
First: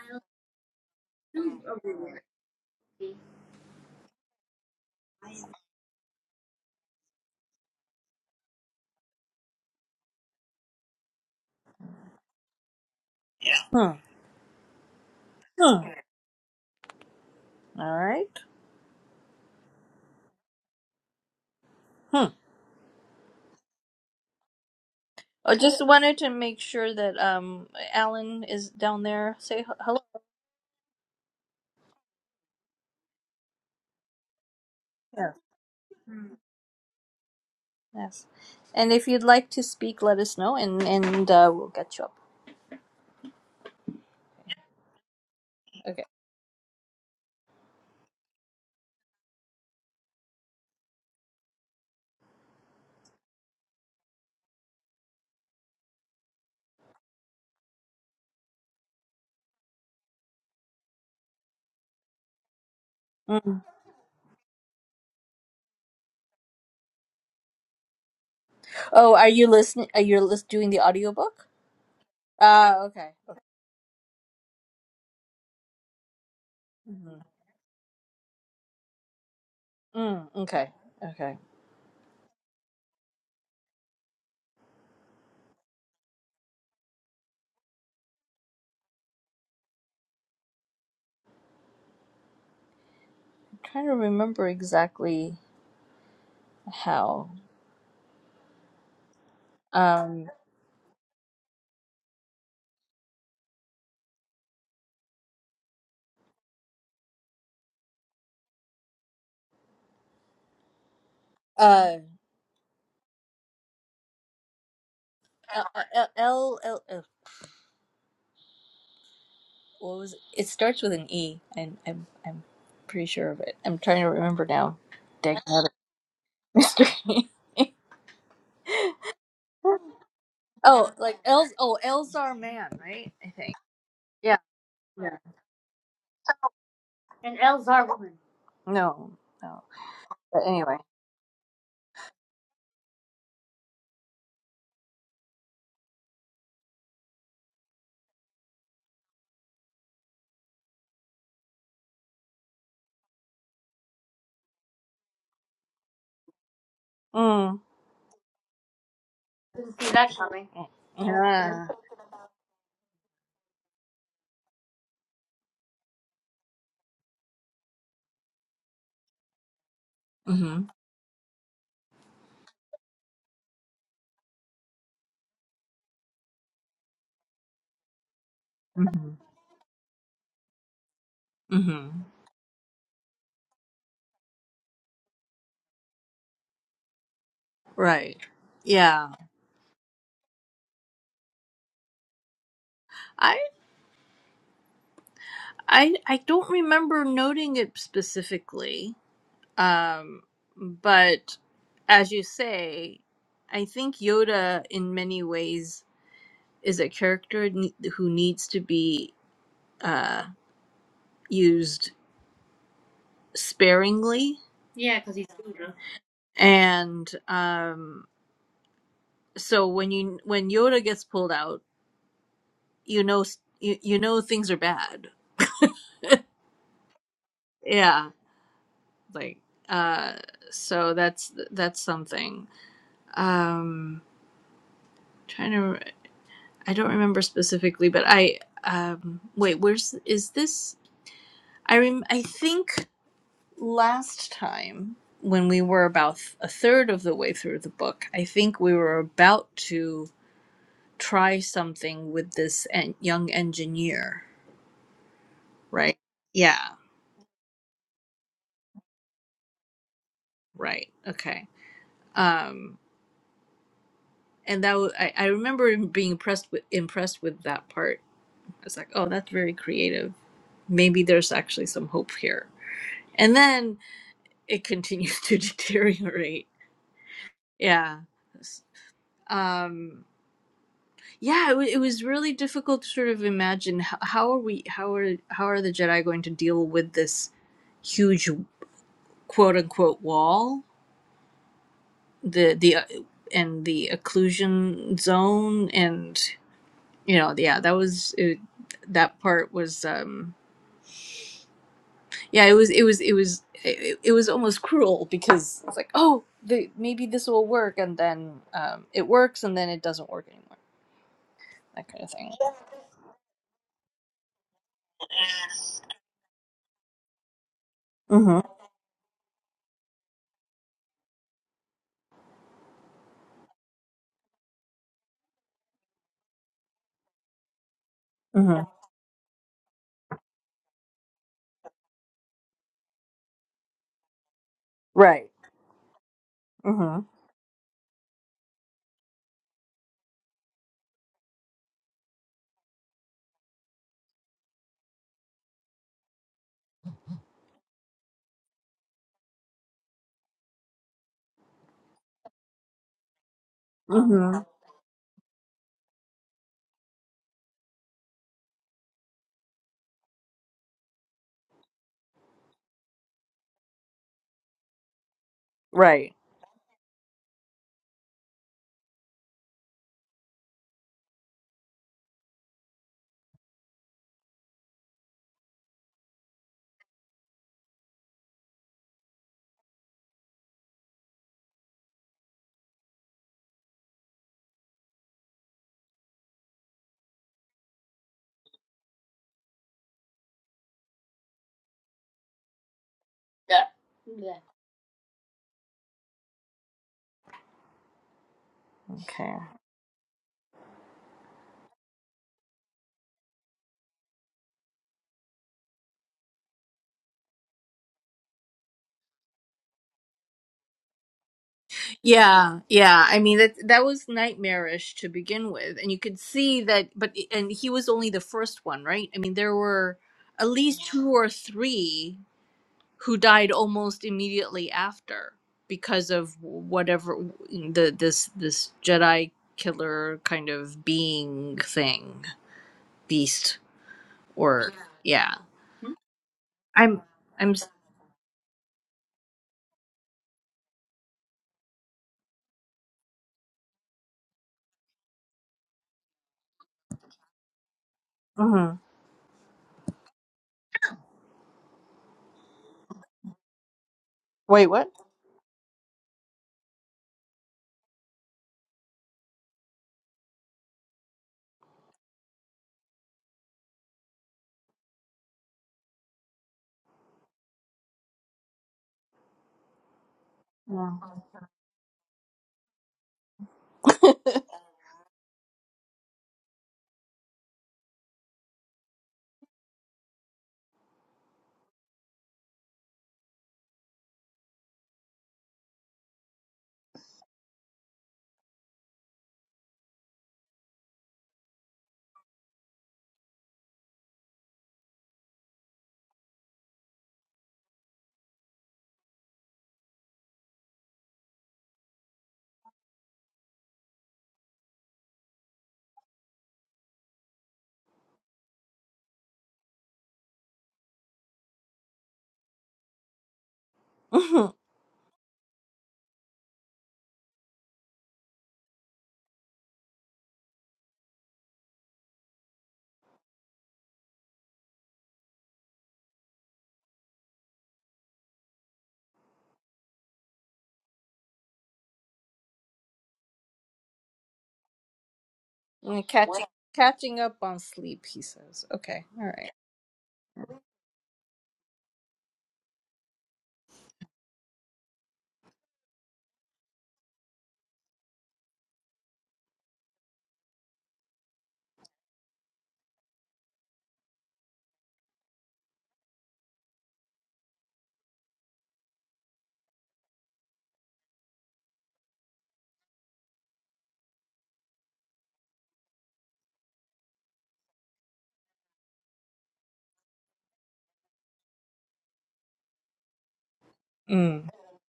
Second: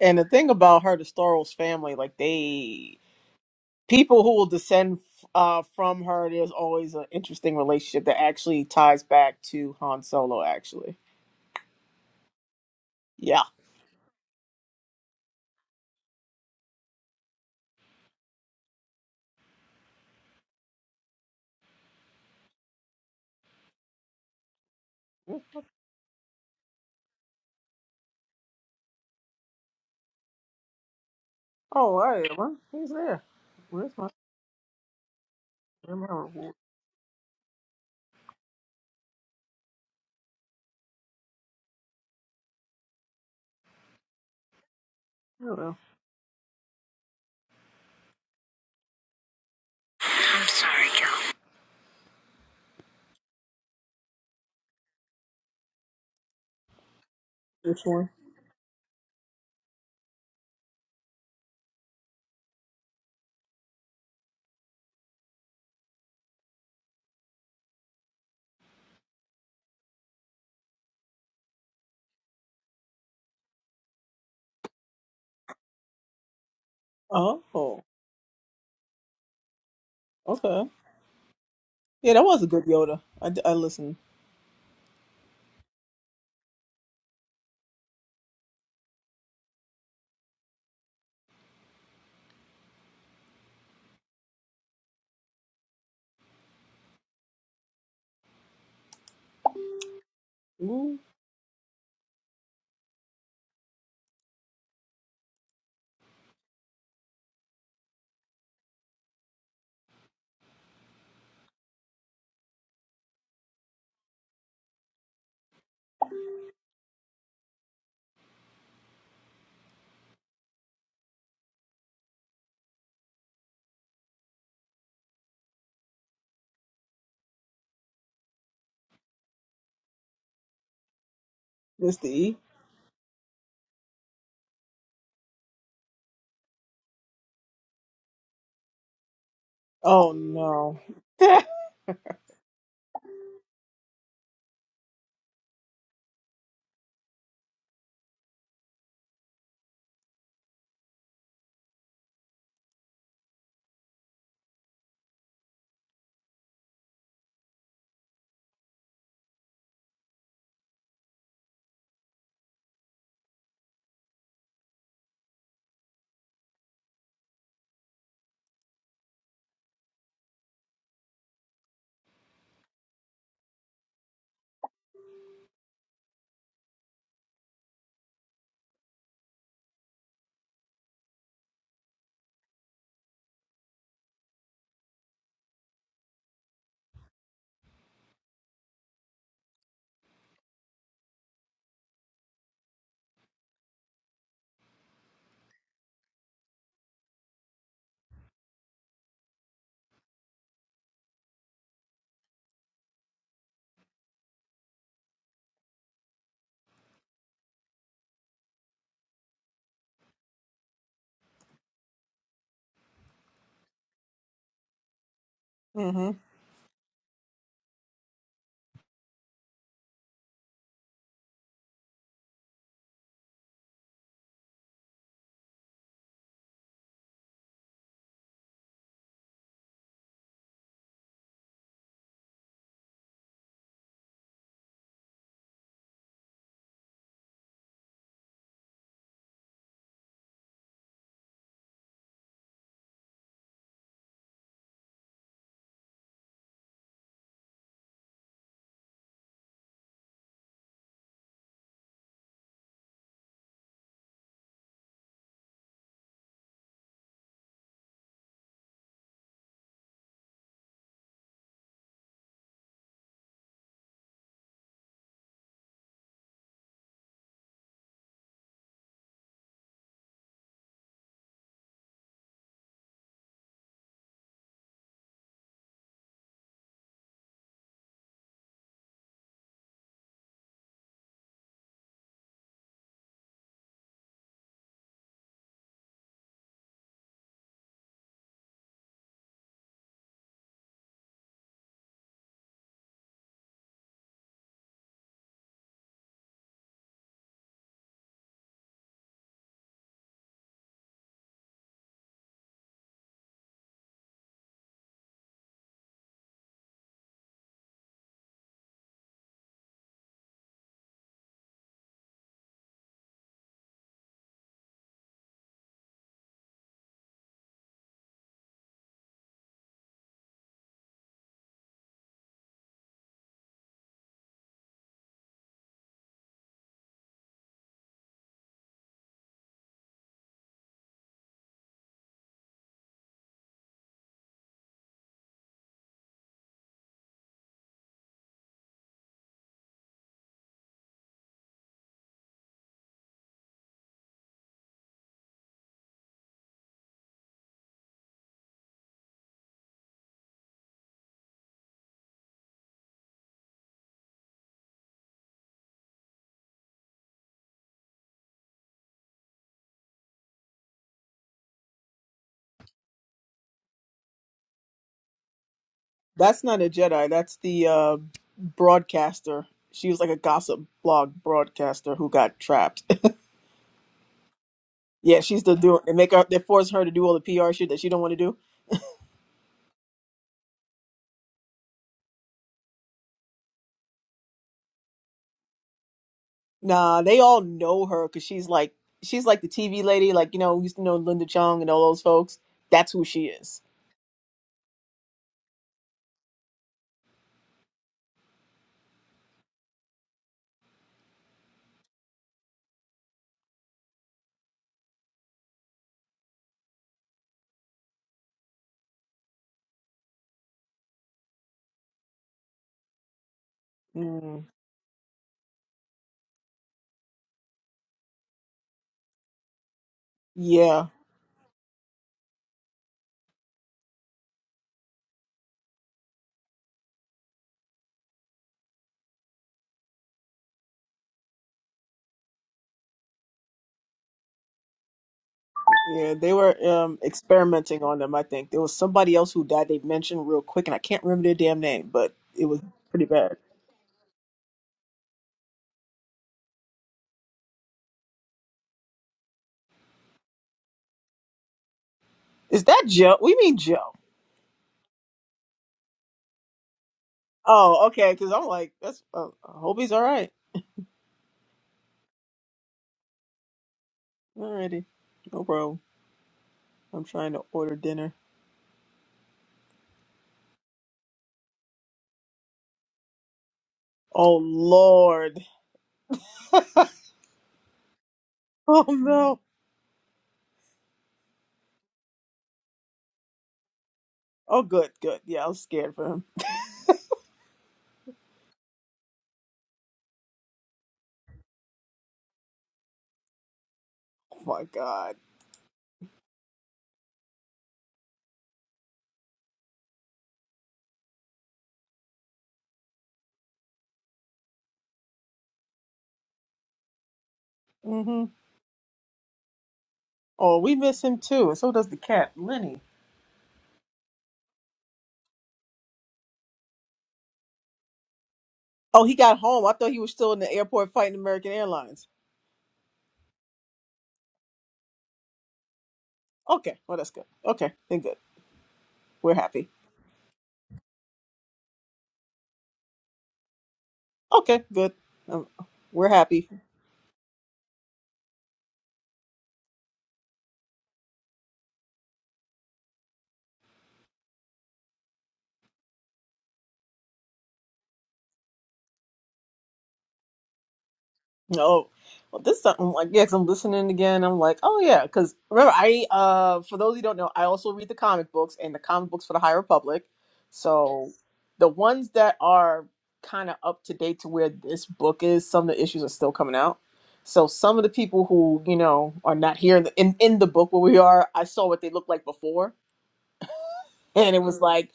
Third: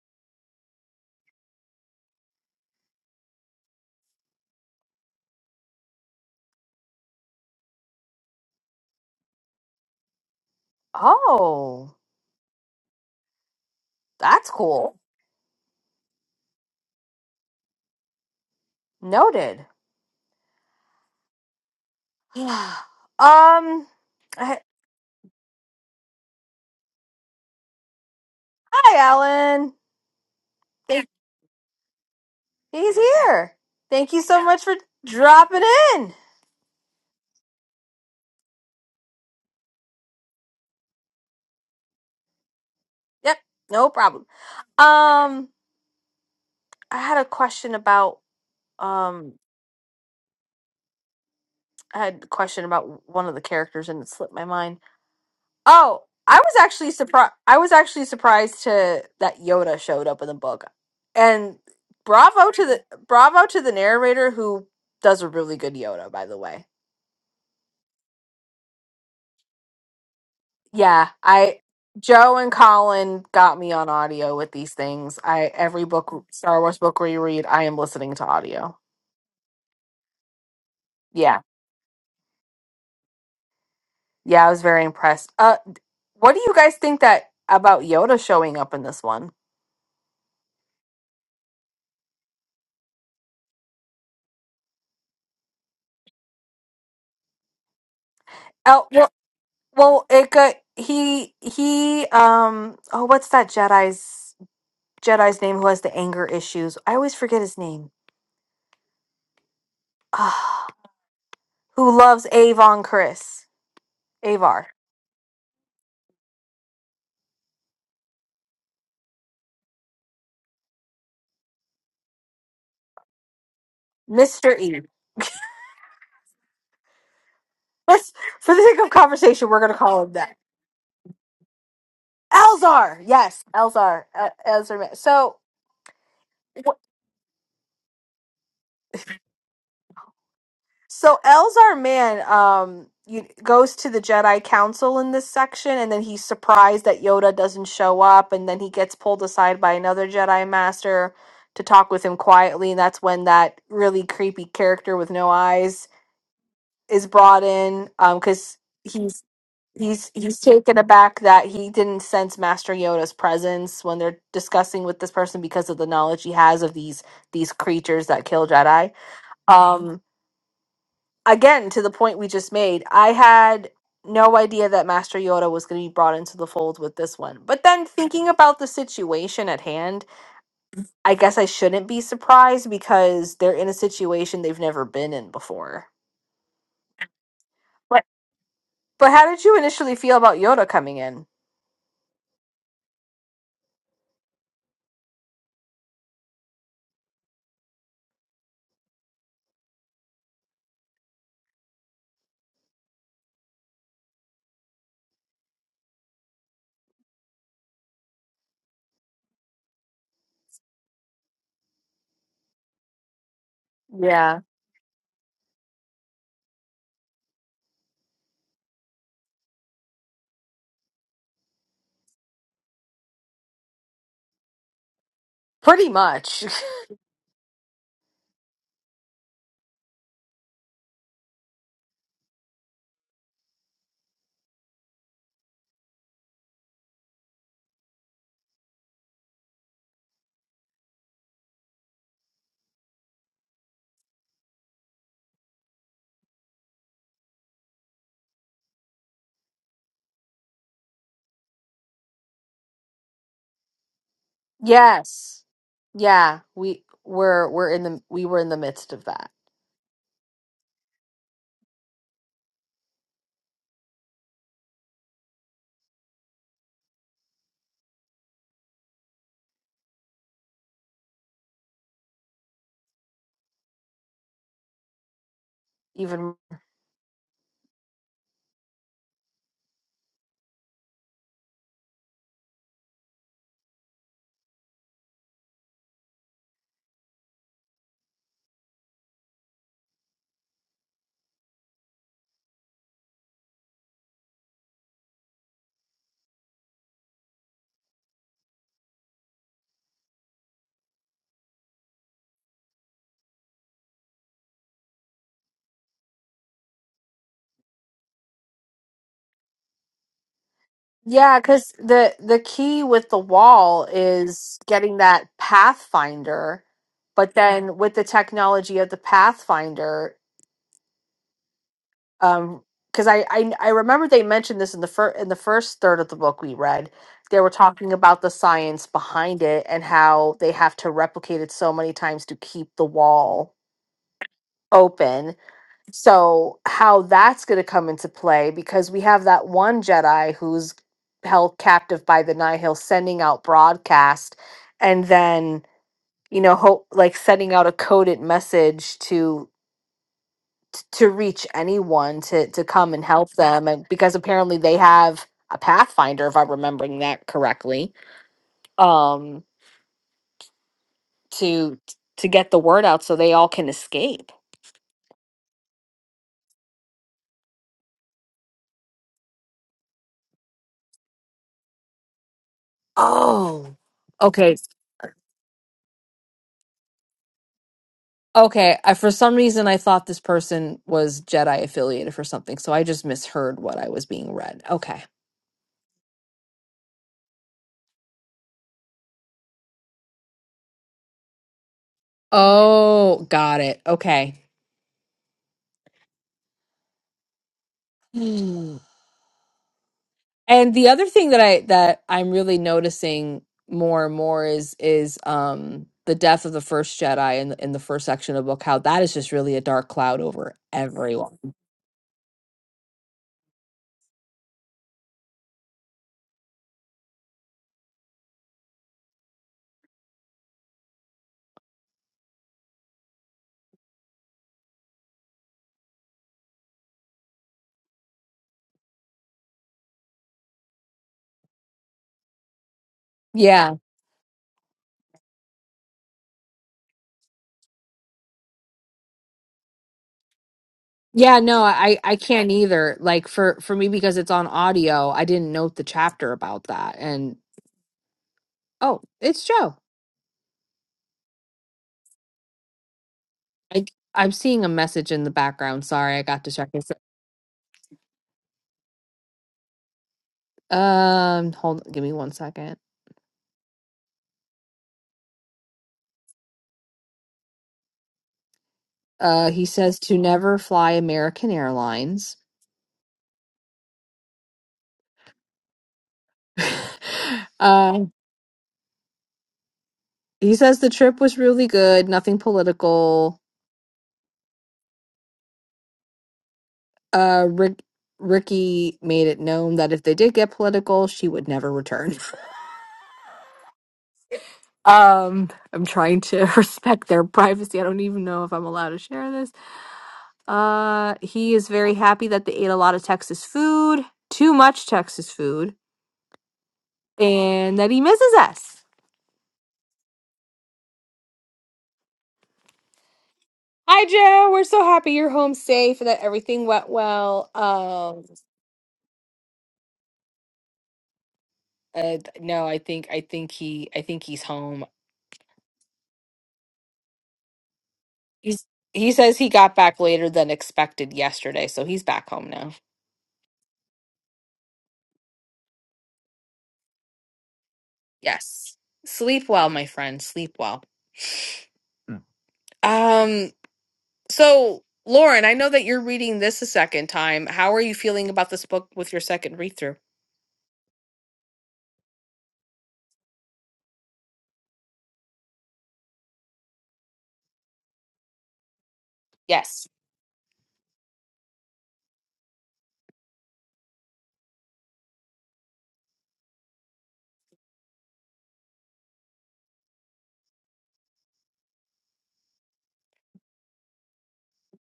A: and the thing about her, the Staros family, like they people who will descend uh, from her. There's always an interesting relationship that actually ties back to Han Solo. Actually,
B: Oh,
A: yeah.
B: that's cool. Noted. um, I- hi, Alan. Thank-
A: Oh, right. Well, he's
B: He's
A: there.
B: here.
A: Where's my,
B: Thank you so much for dropping
A: where's my
B: in.
A: reward?
B: Yep, no problem.
A: I
B: Um,
A: don't know.
B: I had a question about Um, I had a question about one of the characters and it slipped my mind. Oh, I was actually surprised. I was
A: Which
B: actually
A: one?
B: surprised to that Yoda showed up in the book, and bravo to the bravo to the narrator who does a really good Yoda. By the way, yeah, I Joe and Colin got me on audio with these things. I every book Star Wars book reread, I am
A: Oh,
B: listening to audio.
A: okay.
B: Yeah,
A: Yeah, that was a good Yoda. I, I listened.
B: yeah, I was very impressed. Uh, d- what do you guys think that about Yoda showing up in this one? Oh, Well, it got
A: Ooh,
B: he he um oh what's that Jedi's Jedi's name who has the anger issues? I always forget his name. Ah, who loves Avon Chris. Avar. Mr. E. Let's for the sake of conversation, we're gonna call him that.
A: Mr. E.
B: Elzar. Yes, Elzar. Uh, Elzar. Ma- So
A: Oh, no.
B: So Elzar Man um you, goes to the Jedi Council in this section, and then he's surprised that Yoda doesn't show up, and then he gets pulled aside by another Jedi Master to talk with him quietly, and that's when that really creepy character with no eyes is brought in, Um, because he's he's he's taken aback that he didn't sense Master Yoda's presence when they're discussing with this person because of the knowledge he has of these these creatures that kill Jedi. Um, again to the point we just made, I had no idea that Master Yoda was going to be brought into the fold with this one. But then thinking about the situation at hand, I guess I shouldn't be surprised because they're in a situation they've never been in before. But but how did you initially feel about Yoda coming in? Yeah.
A: hmm
B: Pretty much. Yes. Yeah, we were we're in the we were in the midst of that. Even yeah, because the the key with the wall is getting that pathfinder, but then with the technology of the pathfinder, um, because I, I I remember they mentioned this in the first in the first third of the book we read. They were talking about the science behind it and how they have to replicate it so many times to keep the wall open so how that's going to come into play because we have that one jedi who's held captive by the nihil sending out broadcast and then you know hope like sending out a coded message to to reach anyone to to come and help them and because apparently they have a pathfinder if i'm remembering that correctly um to to get the word out so they all can escape
A: That's not a Jedi. That's the uh, broadcaster. She was like a gossip blog broadcaster who got trapped.
B: Oh, okay.
A: Yeah, she's the doing. They make her. They force her to do all the PR shit that she don't want to do.
B: Okay, I, for some reason I thought this person was Jedi affiliated for something, so I just misheard what I was being read. Okay.
A: Nah, they all know her because she's like she's like the TV lady. Like you know, we used to know Linda Chung and all those folks. That's who
B: Oh,
A: she is.
B: got it. Okay. Hmm. And the other thing that I that I'm really noticing more and more is is um the death of the first Jedi in the, in the first section of the book, how that is just really a dark cloud over everyone.
A: Mm. Yeah,
B: Yeah.
A: yeah. They were um experimenting on them. I think there was somebody else who died. They mentioned real quick, and I can't remember their
B: Yeah,
A: damn
B: no,
A: name,
B: I
A: but
B: I
A: it
B: can't
A: was
B: either.
A: pretty
B: Like
A: bad.
B: for for me because it's on audio, I didn't note the chapter about that. And oh, it's Joe.
A: Is that Joe? We mean
B: I,
A: Joe.
B: I'm seeing a message in the background. Sorry, I got distracted. so,
A: Oh, okay. Because I'm like, that's. Uh, I hope he's all right.
B: Um, hold, give me one second.
A: Alrighty, no problem. I'm trying to order dinner.
B: Uh, he says to never fly American Airlines.
A: Oh Lord.
B: um,
A: Oh no.
B: he says the trip was really good, nothing political.
A: Oh good, good. Yeah, I was scared for him.
B: Uh, Rick, Ricky made it known that if they did get political, she would never return.
A: Oh my god.
B: um, I'm trying to respect their privacy. I don't even know if I'm allowed to share this. Uh, he is very happy that they ate a lot of Texas food, too much Texas food, and that he
A: hmm
B: misses us.
A: Oh, we miss him too, and so does the cat, Lenny.
B: Hi, Joe. We're so happy you're home safe and that everything went well. Um,
A: Oh, he got home. I thought he was still in the airport fighting American Airlines.
B: Uh, no, I think I think he I think he's home.
A: Okay, well that's good. Okay, then good.
B: He's he
A: We're
B: says he
A: happy.
B: got back later than expected yesterday, so he's back home now.
A: Okay, good. Um, we're happy.
B: Yes. Sleep well, my friend. Sleep well. Um. So, Lauren, I know that you're reading this a second time. How are you feeling about this book with your second read through?
A: No. Well, this time, I'm like, yes. 'cause I'm listening again. I'm like, oh yeah, because remember, I uh, for those who don't know, I also read the comic books and the comic books for the High
B: Yes.
A: Republic. So the ones that are kind of up to date to where this book is, some of the issues are still coming out. So some of the people who you know are not here in the, in, in the book where we are, I saw what they looked like before and it was Mhm. like,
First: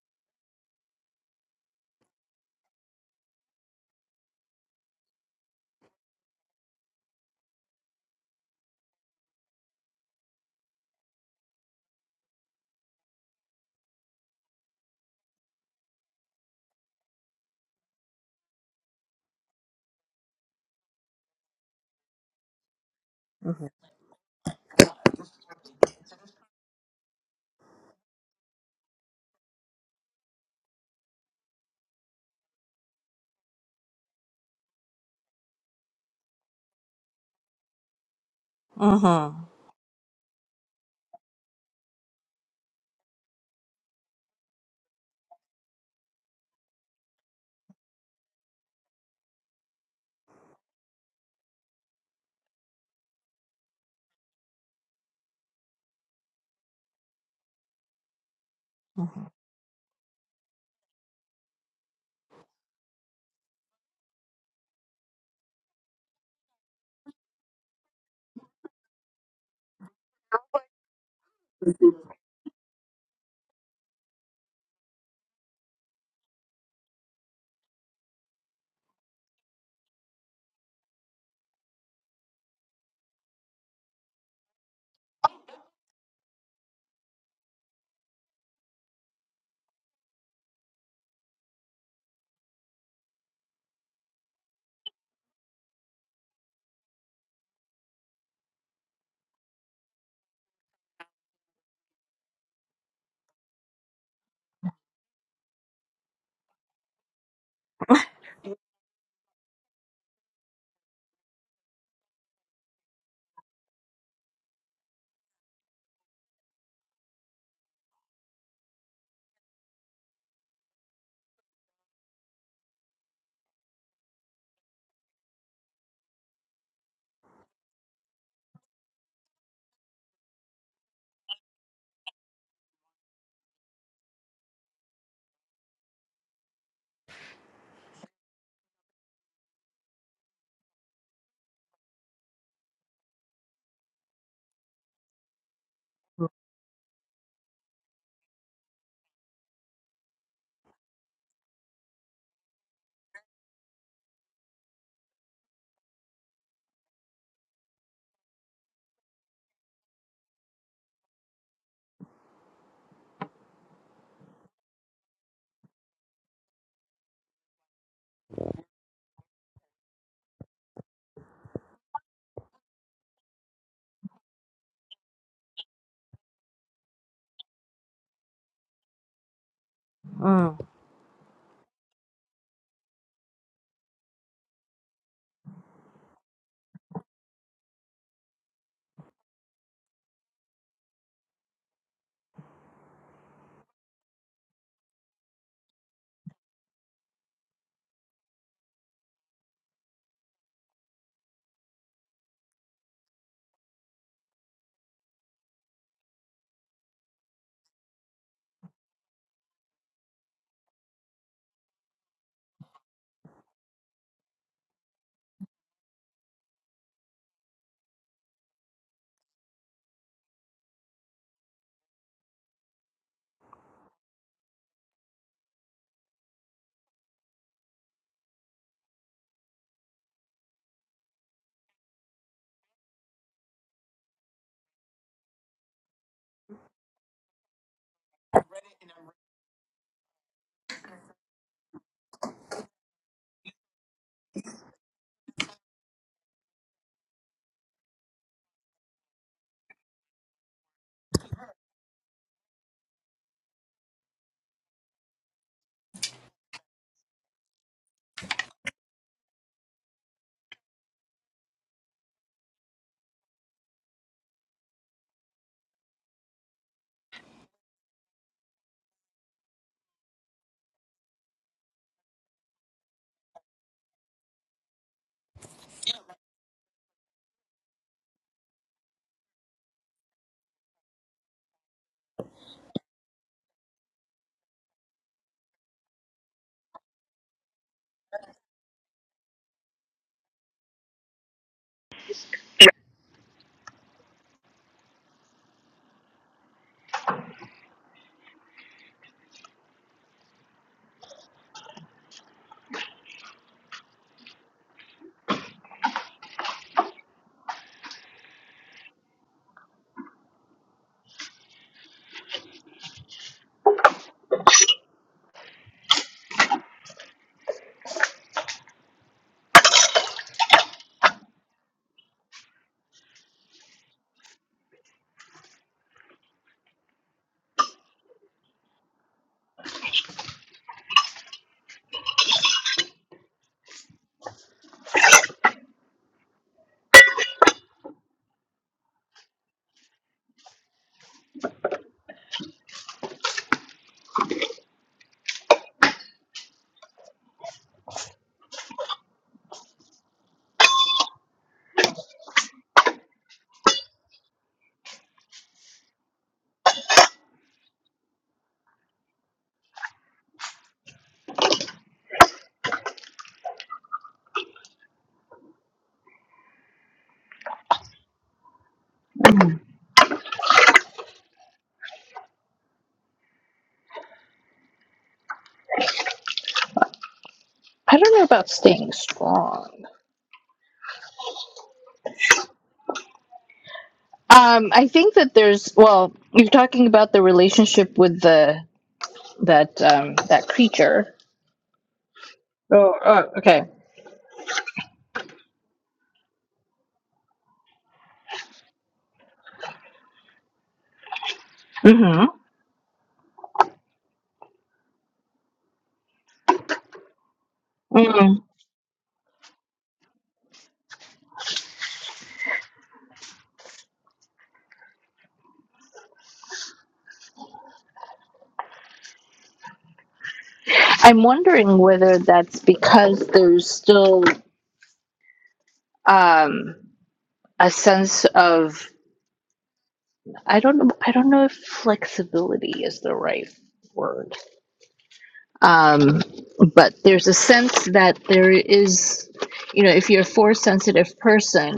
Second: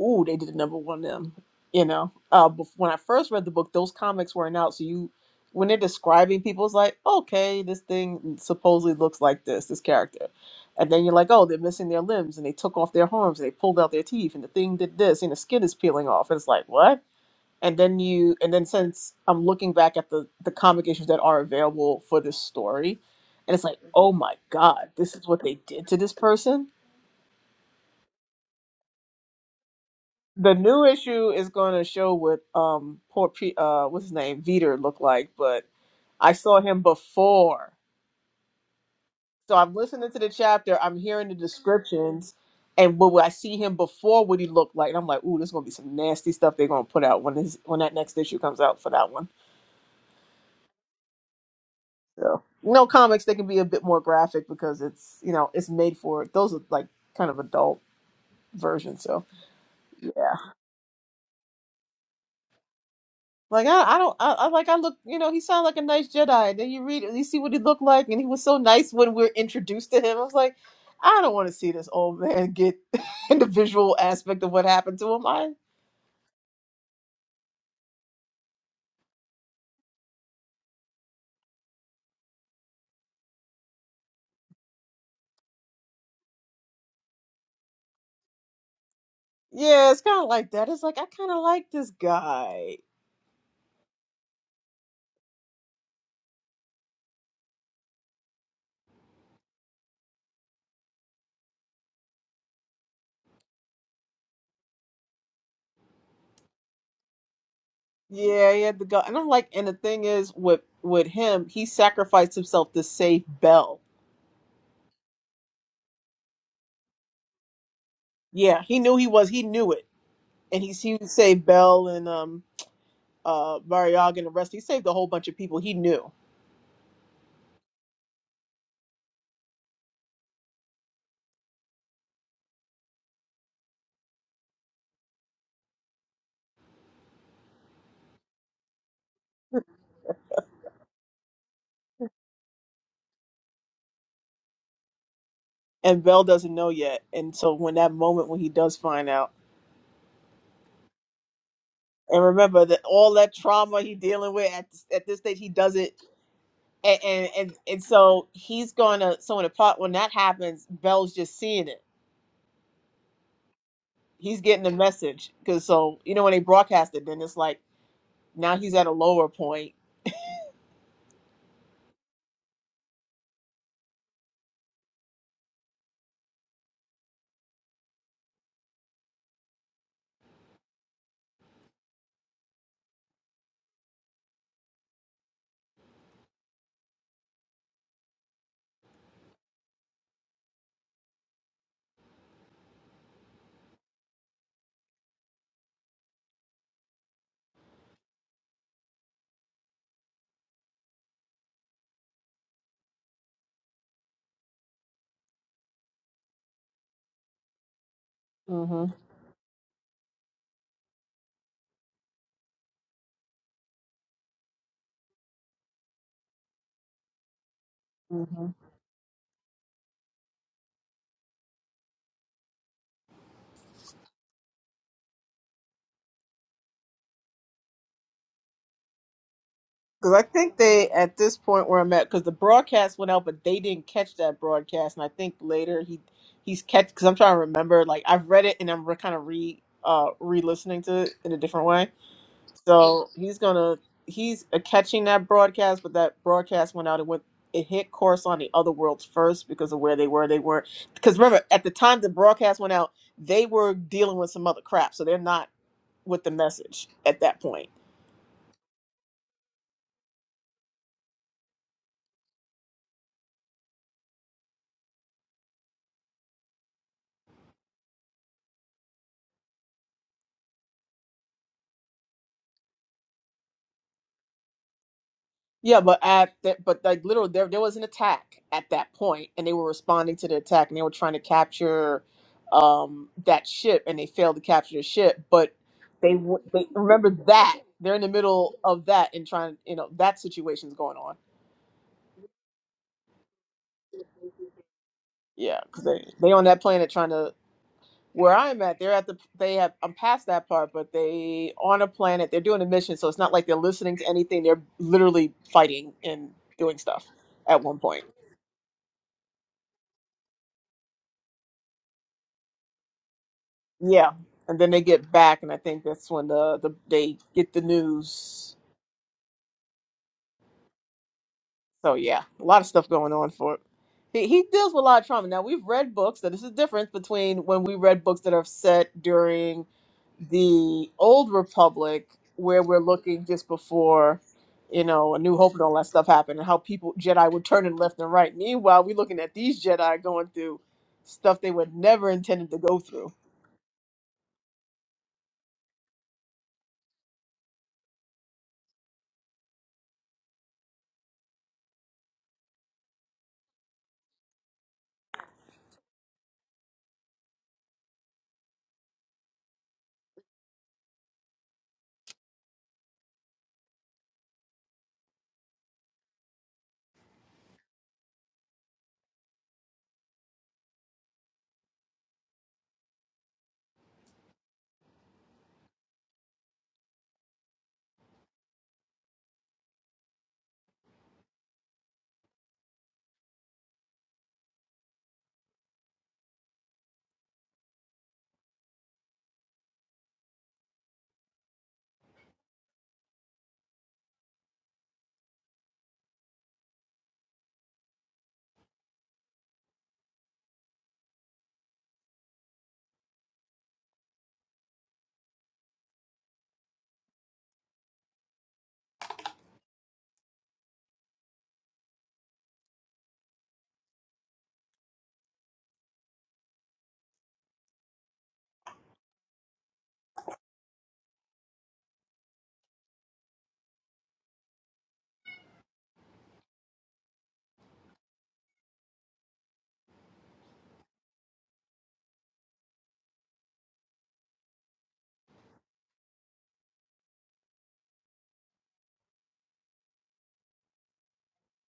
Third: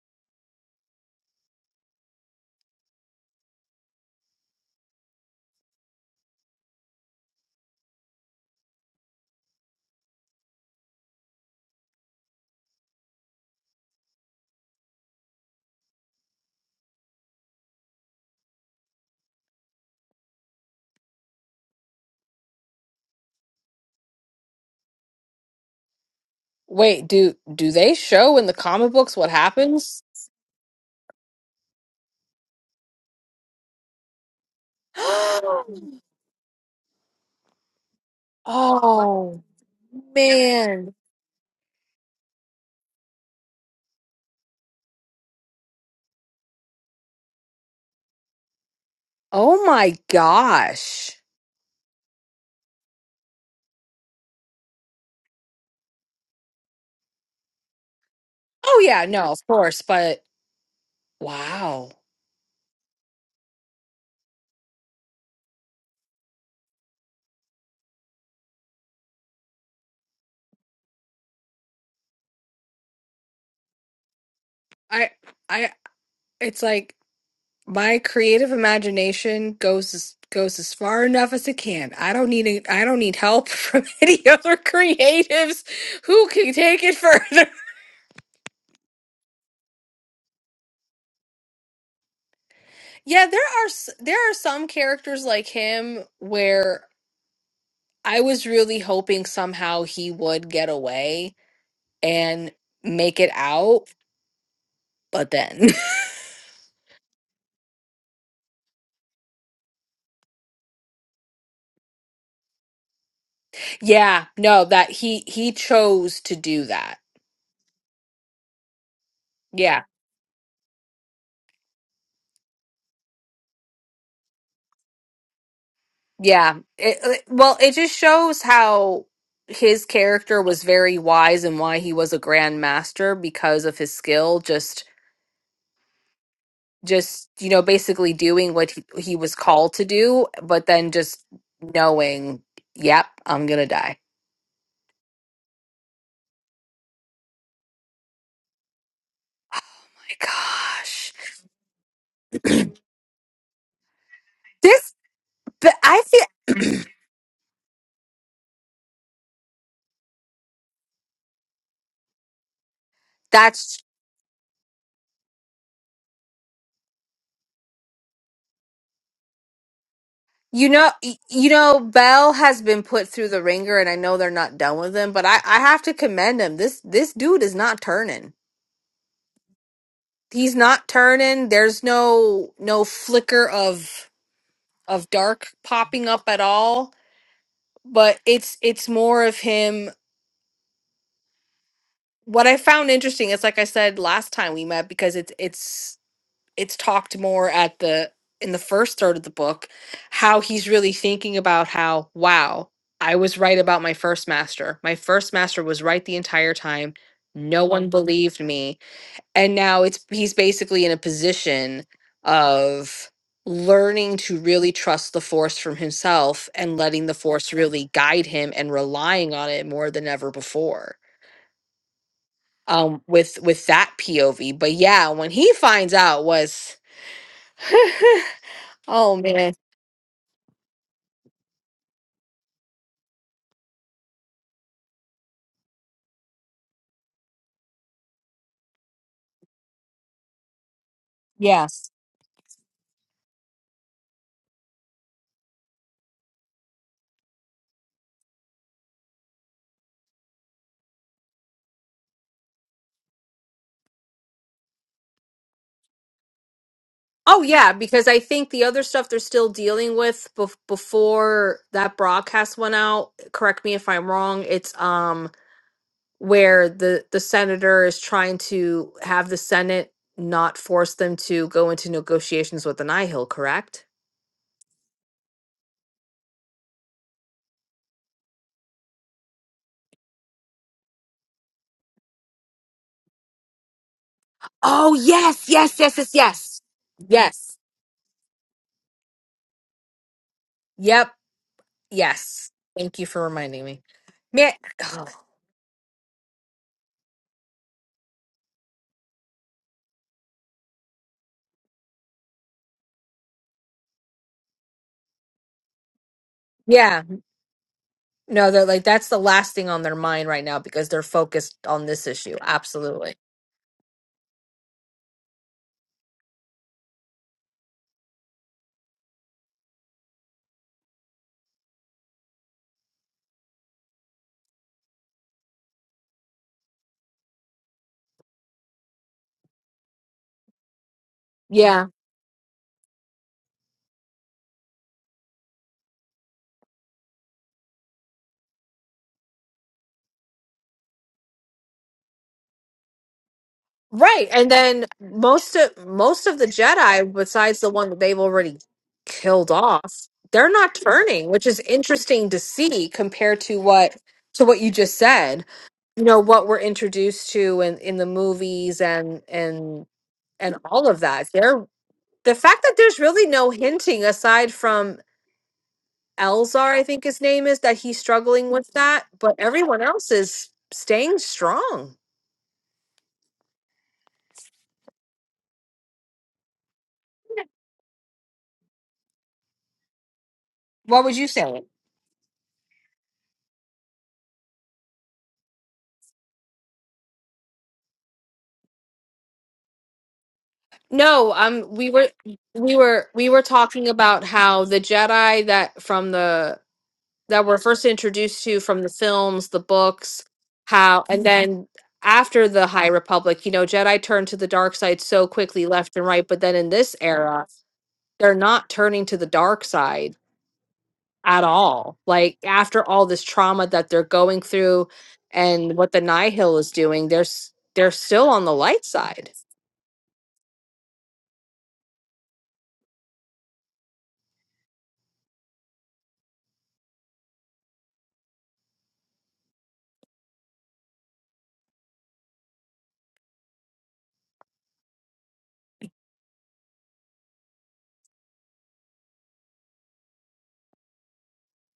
A: ooh, they did a number one of them. You know, uh, bef- when I first read the book, those comics weren't out. So you, when they're describing people, it's like, okay, this thing supposedly looks like this, this character, and then you're like, oh, they're missing their limbs, and they took off their arms, and they pulled out their teeth, and the thing did this, and the skin is peeling off, and it's like, what? And then you, and then since I'm looking back at the the comic issues that are available for this story, and it's like, oh my god, this is what they did to this person
B: Wait, do do they show in the comic books what happens?
A: The new issue is going to show what um poor P- uh what's his name Veter looked like, but I saw him before,
B: Oh
A: so I'm listening to the chapter.
B: man.
A: I'm hearing the descriptions, and what what I see him before what he looked like, and I'm like, ooh, there's going to be some nasty stuff they're going to put out when his when that next issue comes out for that one.
B: Oh my gosh.
A: So you know, comics they can be a bit more graphic because it's you know it's made for those are like kind of adult
B: Oh
A: versions.
B: yeah,
A: So
B: no, of course, but
A: yeah,
B: wow.
A: Like I, I don't, I, I like I look, you know, he sounded like a nice Jedi. And then you read, you see what he looked like, and he was so nice when we are introduced to him. I was like, I don't want to see this old man get in the visual aspect of what happened
B: I
A: to him. I,
B: I it's like my creative imagination goes as, goes as far enough as it can. I don't need it- I don't need help from any other creatives who can take it further.
A: yeah, it's kind of like that. It's like I kind of like this guy.
B: yeah, there are s- there are some characters like him where I was really hoping somehow he would get away and make it out, but then
A: Yeah, he had the guy, and I'm like, and the thing is, with with him, he sacrificed himself to save Bell.
B: yeah, no, that he he chose to do that.
A: Yeah, he knew he was, he knew
B: Yeah.
A: it, and he he saved Bell and um uh Variaga and the rest. He saved a whole bunch of people. He knew.
B: Yeah. It, it- well, it just shows how his character was very wise and why he was a grand master because of his skill just just you know basically doing what he, he was called to do but then just knowing yep i'm gonna die
A: and Bell doesn't know yet. And so when that moment when he does find out,
B: my gosh
A: and remember that all that trauma he dealing with at this,
B: this
A: at this stage, he
B: but
A: doesn't.
B: i feel
A: And, and and and so he's gonna. So in the plot, when that happens, Bell's just seeing it.
B: that's
A: He's getting the message because so you know when they broadcast it, then it's like now he's at a lower point.
B: you know y- you know bell has been put through the ringer and i know they're not done with him but i i have to commend him this this dude is not turning he's not turning. There's no no flicker of of dark popping up at all. But it's it's more of him. What I found interesting is like I said last time we met because it's it's it's talked more at the in the first third of the book how he's really thinking about how wow I was right about my first master. My first master was right the entire time. No one believed me
A: hmm
B: and now it's he's basically in a position of learning to really trust the force from himself and letting the force really guide him and relying on it more than ever before um with with that pov but yeah when he finds out was oh man
A: Because I think they, at this point where I'm at, because the broadcast went out, but they didn't catch that broadcast, and I think later he he's catch. Because I'm trying to remember, like I've read it and I'm re- kind of re uh re-listening to it in a different way.
B: yes
A: So he's gonna he's uh, catching that broadcast, but that broadcast went out and went it hit course on the other worlds first because of where they were. They were because remember at the time the broadcast went out, they were dealing with some other crap, so they're not with the message at that
B: oh
A: point.
B: yeah because i think the other stuff they're still dealing with bef- before that broadcast went out correct me if i'm wrong it's um where the the senator is trying to have the Senate not force them to go into negotiations with the Nihil, correct?
A: Yeah, but at that, but like literally, there there was an attack at that point, and they were responding to the attack, and they were trying to capture um that ship, and they failed to capture the
B: Oh,
A: ship.
B: yes,
A: But
B: yes, yes, yes,
A: they w-
B: yes.
A: they remember
B: Yes.
A: that they're in the middle of that and trying, you know, that situation's going
B: Yep.
A: on.
B: Yes. Thank you for reminding me. Man, oh,
A: Yeah, because they they on that planet trying to where I'm at. They're at the they have I'm past that part, but they on a planet. They're doing a mission, so it's not like they're listening to anything. They're literally fighting and doing
B: yeah.
A: stuff at one point.
B: No, they're like that's the last thing on their mind right now because they're focused on this issue. Absolutely.
A: Yeah, and then they get back, and I think that's when the, the they get the news. So yeah, a lot of stuff going on for it. He, he deals with a lot of trauma. Now we've read books that this is different between when we read books that are set during the old
B: Yeah.
A: republic, where we're looking just before, you know, a new hope and all that stuff happened, and how people Jedi would turn and left and right. Meanwhile, we're looking at these Jedi going through stuff they were never intended to go through
B: Right. And then most of most of the Jedi, besides the one that they've already killed off, they're not turning, which is interesting to see compared to what to what you just said. You know, what we're introduced to in, in the movies and and and all of that. There the fact that there's really no hinting aside from Elzar, I think his name is, that he's struggling with that, but everyone else is staying strong.
C: I don't know about staying strong.
B: What would you say?
C: Um, I think that there's, well, you're talking about the relation.
B: No, um, we were we were we were talking about how the Jedi that from the that were first introduced to from the films, the books, how and Mhm. then after the High Republic, you know, Jedi turned to the dark side so quickly left and right, but then in this era, they're not turning to the dark side at all. Like after all this trauma that they're going through and what the Nihil is doing, they're s- they're still on the light side.
C: I'm wondering whether that's because there's still um, a sense of, I don't know, I don't know if flexibility is the right word. Um, but there's a sense that there is, you know, if you're a force sensitive person,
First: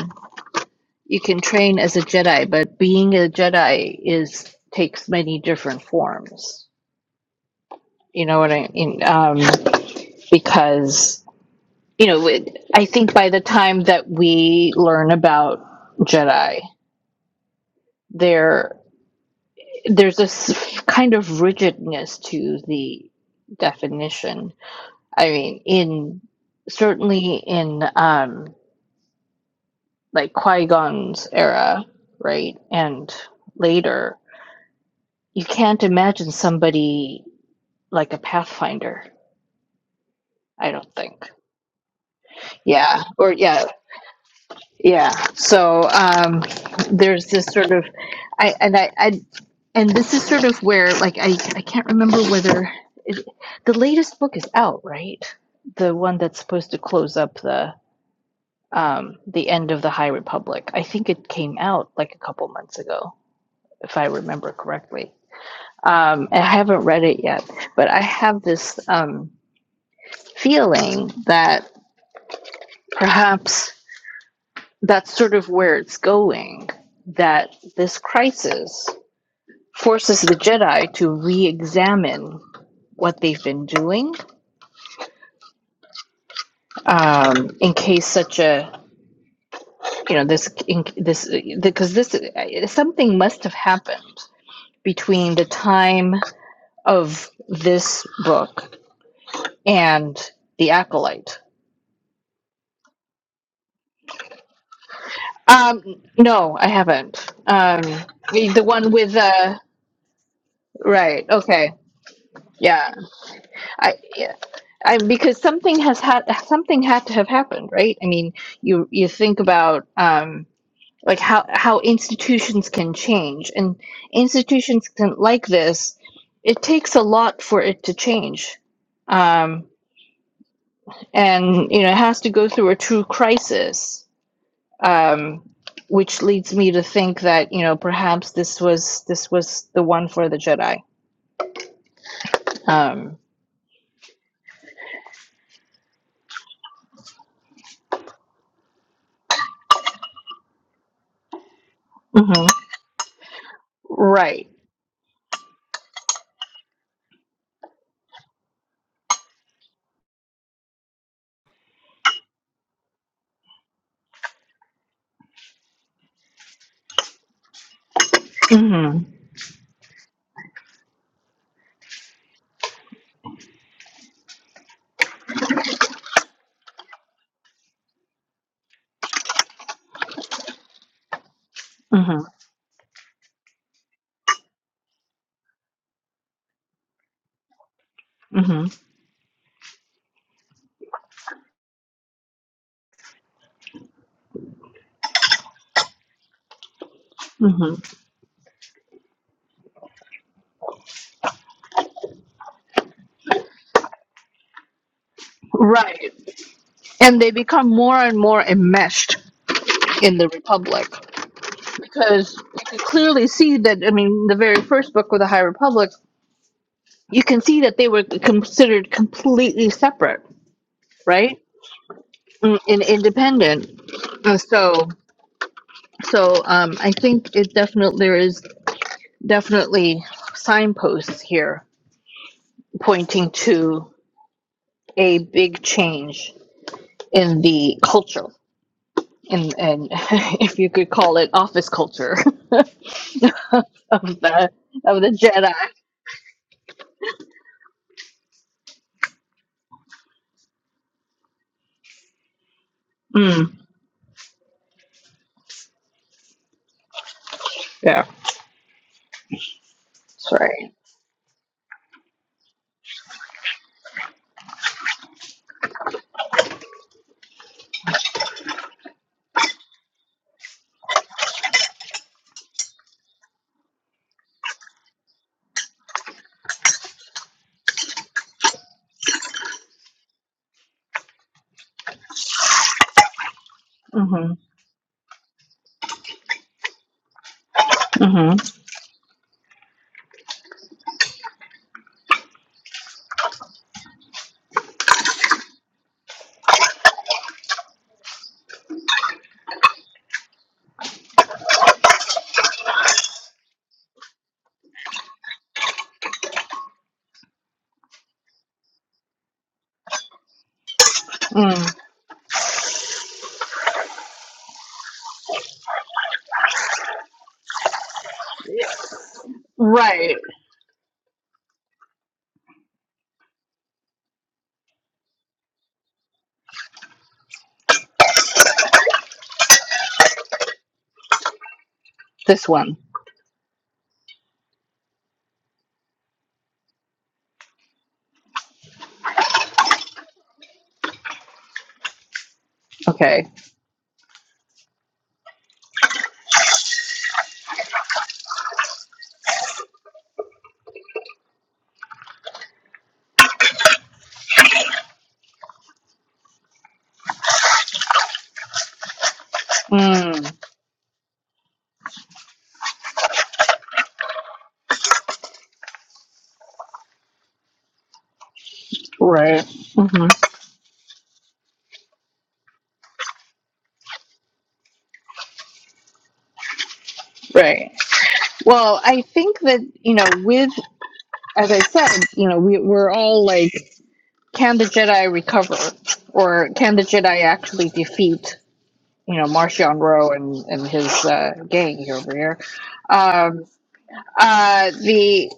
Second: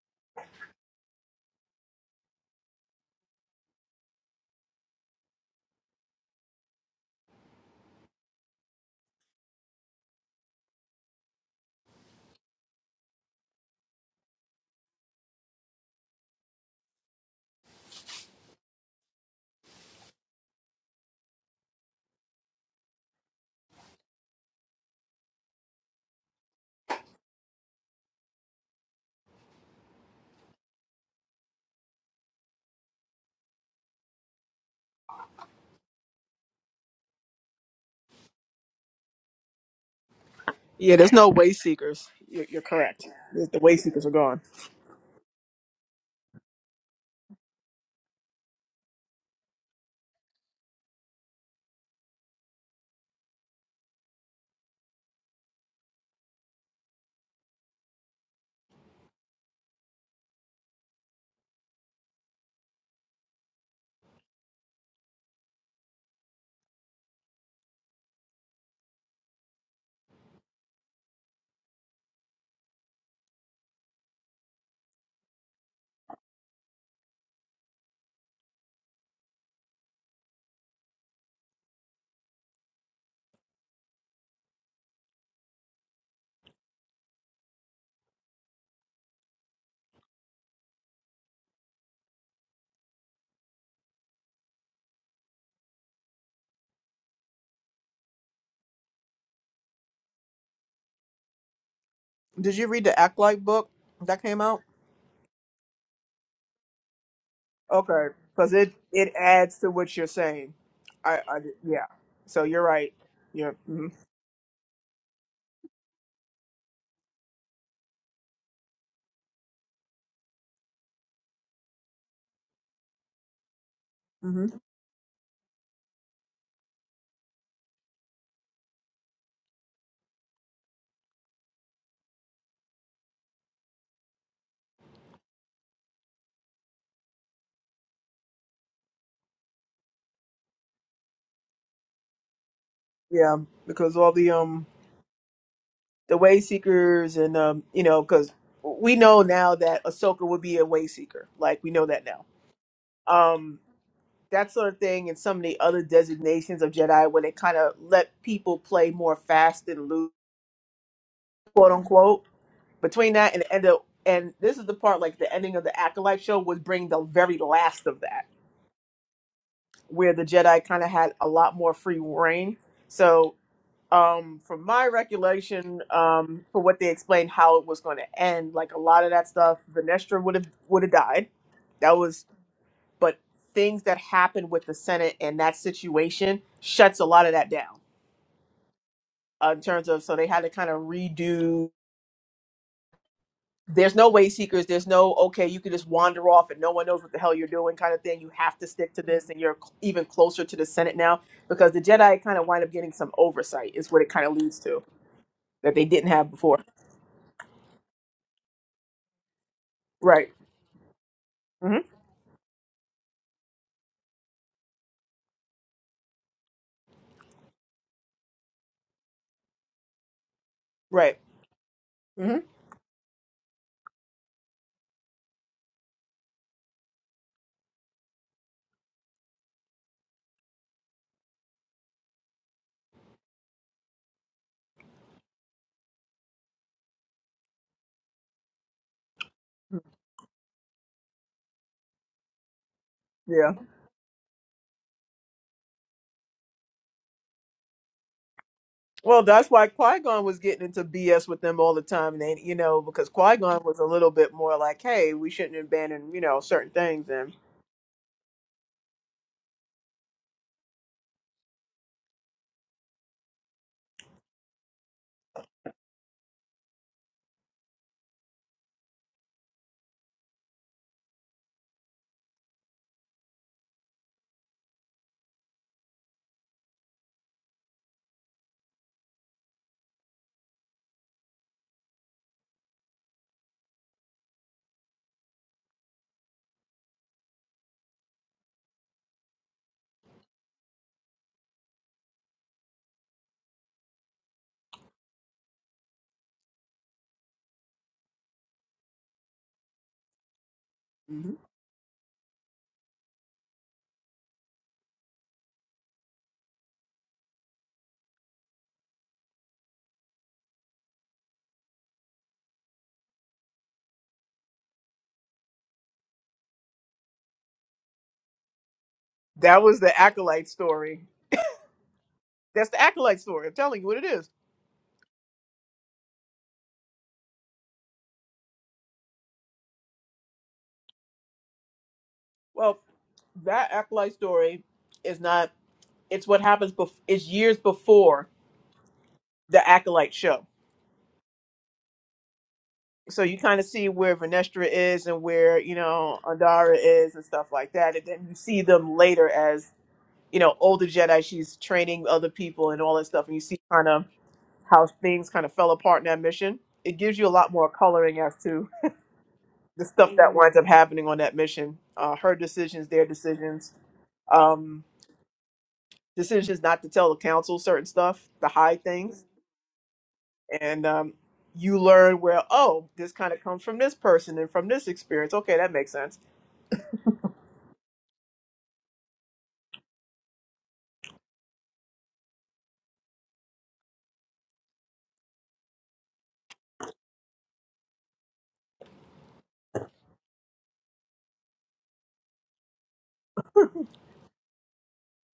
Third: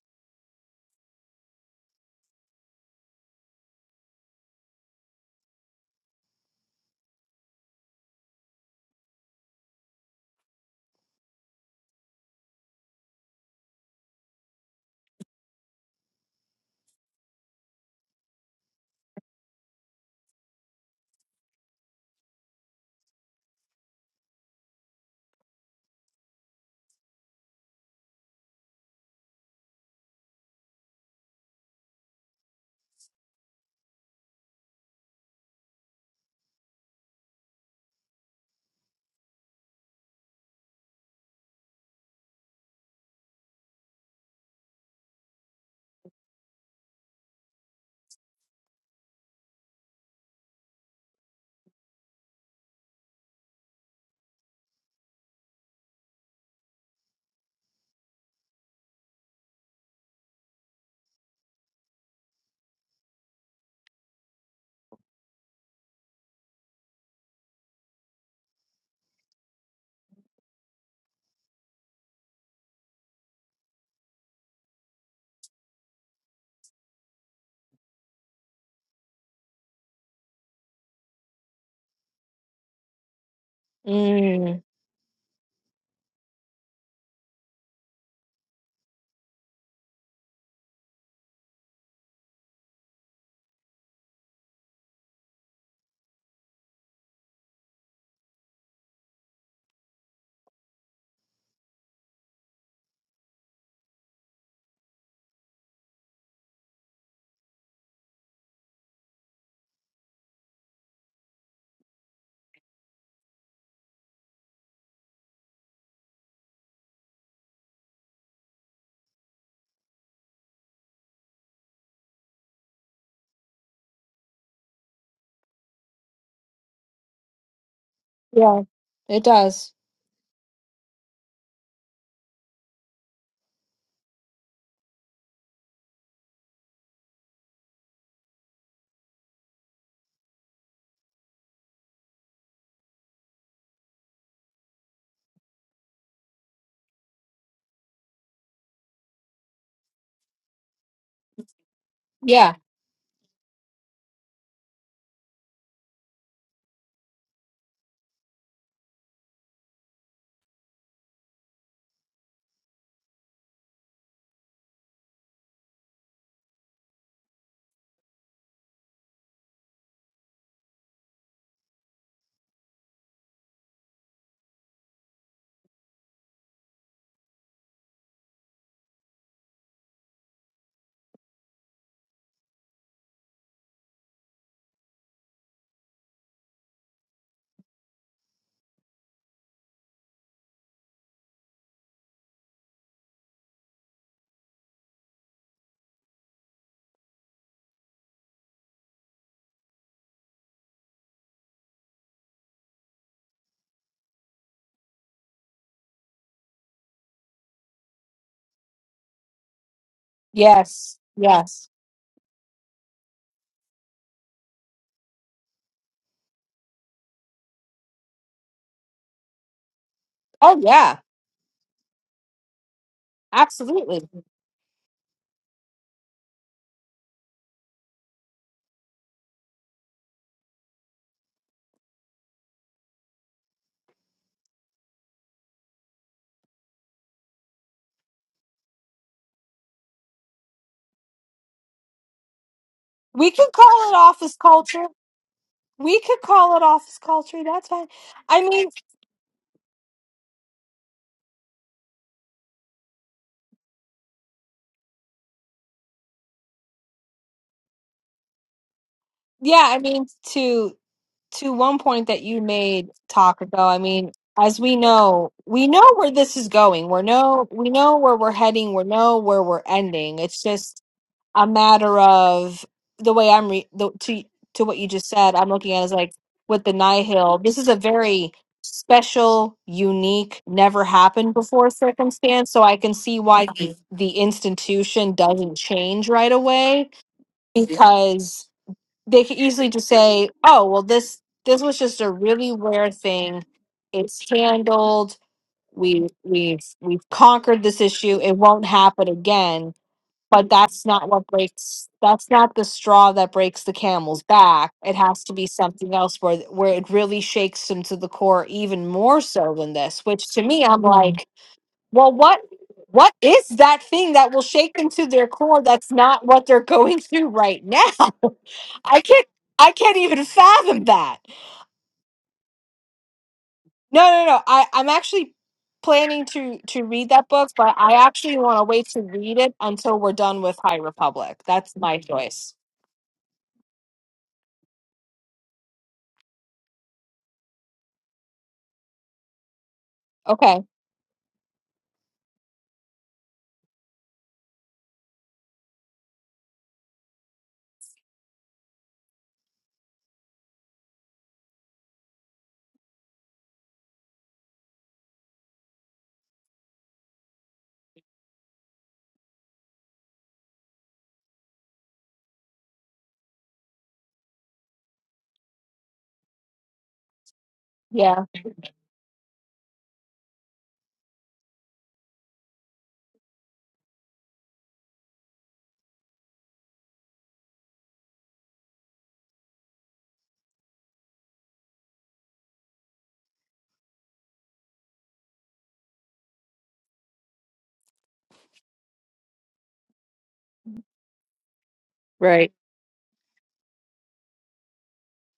C: you can train as a Jedi, but being a Jedi is takes many different forms You know what I mean? Um, because you know, it, I think by the time that we learn about Jedi, there there's this kind of rigidness to the definition. I mean, in certainly in um, like Qui Gon's era, right, and later, you can't imagine somebody like a Pathfinder. I don't
A: Yeah, there's
C: think.
A: no way seekers. You're, you're
C: Yeah,
A: correct.
C: or
A: The the
C: yeah,
A: way seekers are gone.
C: Yeah. So um, there's this sort of I and I, I and this is sort of where like I I can't remember whether it, the latest book is out, right? The one that's supposed to close up the um the end of the High Republic. I think it came out like a couple months ago, if I remember correctly. Um, and I haven't read it yet, but I have this um feeling that perhaps that's sort of where it's going. That this crisis forces the Jedi to re-examine what they've been doing
B: Mm,
C: um, in case such a you know this in, this because this something must have happened between the time of this book and the acolyte.
A: Did you read the Act Like book that came out?
C: Um, no, I haven't. Um,
A: Okay, because
C: the
A: it
C: one
A: it
C: with uh,
A: adds to what you're saying. I,
C: right?
A: I
C: Okay,
A: yeah. So you're
C: yeah,
A: right. Yeah. hmm
C: I yeah. I, because something has had something had to have happened, right? I mean, you you think about um, like how how institutions can change and
A: hmm
C: institutions can like this it takes a lot for it to change
B: yeah, it
C: um,
B: does.
C: and you know it has to go through a true crisis um, which leads me to think that you know perhaps this was this was the one for the jedi um,
A: Yeah, because all the um the way seekers and um you know because we know now that Ahsoka would be a way seeker. Like we know that now.
C: mhm.
B: Yeah.
A: Um.
C: right
A: That sort of thing, and some of the other designations of Jedi, where they kind of let people play more fast and loose, quote unquote Between that and the end of and this is the part like the ending of the Acolyte show was bring the very last of that,
C: hmm
A: where the Jedi kind of had a lot more free reign. So um from my recollection, um, for what they explained how it was gonna end, like a lot of that stuff, Venestra would have would have died. That
C: hmm
A: was but things that happened with the Senate and that situation shuts a lot of that down.
C: hmm
A: Uh, in terms of so they had to kind of redo there's no way seekers there's no okay you can just wander off and no one knows what the hell you're doing
C: hmm
A: kind of thing you have to stick to this and you're cl- even closer to the senate now because the jedi kind of wind up getting some oversight is what it kind of leads to that they didn't
C: right
A: have before
C: and they become more and more enmeshed in the
A: right
C: republic
B: Yes. Yes.
A: hmm
C: because you can clearly see that i mean the very first book of the high republic you can see that they were considered completely separate
B: Oh yeah.
A: right
C: right
A: hmm
C: and and independent
B: Absolutely.
C: Uh, so so um, i think it definitely there is definitely signposts here pointing to a big change in the culture and and if you could call it office culture
B: We
A: yeah
B: could call it
C: of
B: office
C: the
B: culture.
C: of the jedi
B: We could call it office culture. That's fine. I mean,
A: well that's why qui-gon was getting into bs with them all the time and they, you know because
C: mm,
A: qui-gon was a little bit more like hey we shouldn't abandon you know certain things and
C: yeah
B: yeah, I mean
C: that's right
B: to to one point that you made talk ago, I mean, as we know, we know where this is going. We're no we know where we're heading, we know where we're ending. It's just a matter of the way I'm re- the, to to what you just said. I'm looking at it as like with the Nihil. This is a very special, unique, never happened before circumstance. So I can see why the, the
C: Mm-hmm.
B: institution doesn't change right away
C: Mm-hmm.
B: because they could easily just say, "Oh, well this this was just a really rare thing. It's handled." We we've we've conquered this issue. It won't happen again but that's not what
A: Mhm.
B: breaks that's not the straw that breaks the camel's back it has to be something else where where it really shakes them to the core even more so than this which to me i'm Mm. like
C: Mm.
B: well what what is that thing that will shake them to their core that's not what they're going through right now
C: Yes.
B: i can't
A: that
B: i
A: was the
B: can't
C: Right.
B: even
A: acolyte
B: fathom
A: story
B: that
A: that's the acolyte story i'm telling you what
B: no
A: it
B: no
A: is
B: no i i'm actually planning to to read that book but i actually want to wait to read it until we're done with high republic that's my
C: This
B: choice
A: well
C: one.
A: that acolyte story is not it's what happens bef- it's years before the acolyte show
B: Okay.
A: so
C: Okay.
A: you kind of see where Vernestra is and where you know Andara is and stuff like that and then you see them later as you know older Jedi she's training other people and all that stuff and you see kind of how things kind of fell apart in that mission it gives you a lot more coloring as to the stuff
C: Mm.
A: that winds up happening on that mission uh, her decisions their decisions um, decisions not to tell the council certain
B: Yeah.
A: stuff to hide things
C: Right. hmm
A: and um, you learn where oh this kind of comes from this person and from this experience okay that makes sense
C: Right. Well, I think that, you know, with, as I said, you know, we, we're all like, can the Jedi recover? Or can the Jedi actually defeat, you know, Martian Rowe and, and his uh, gang here over here?
B: Right.
C: Um, uh, the,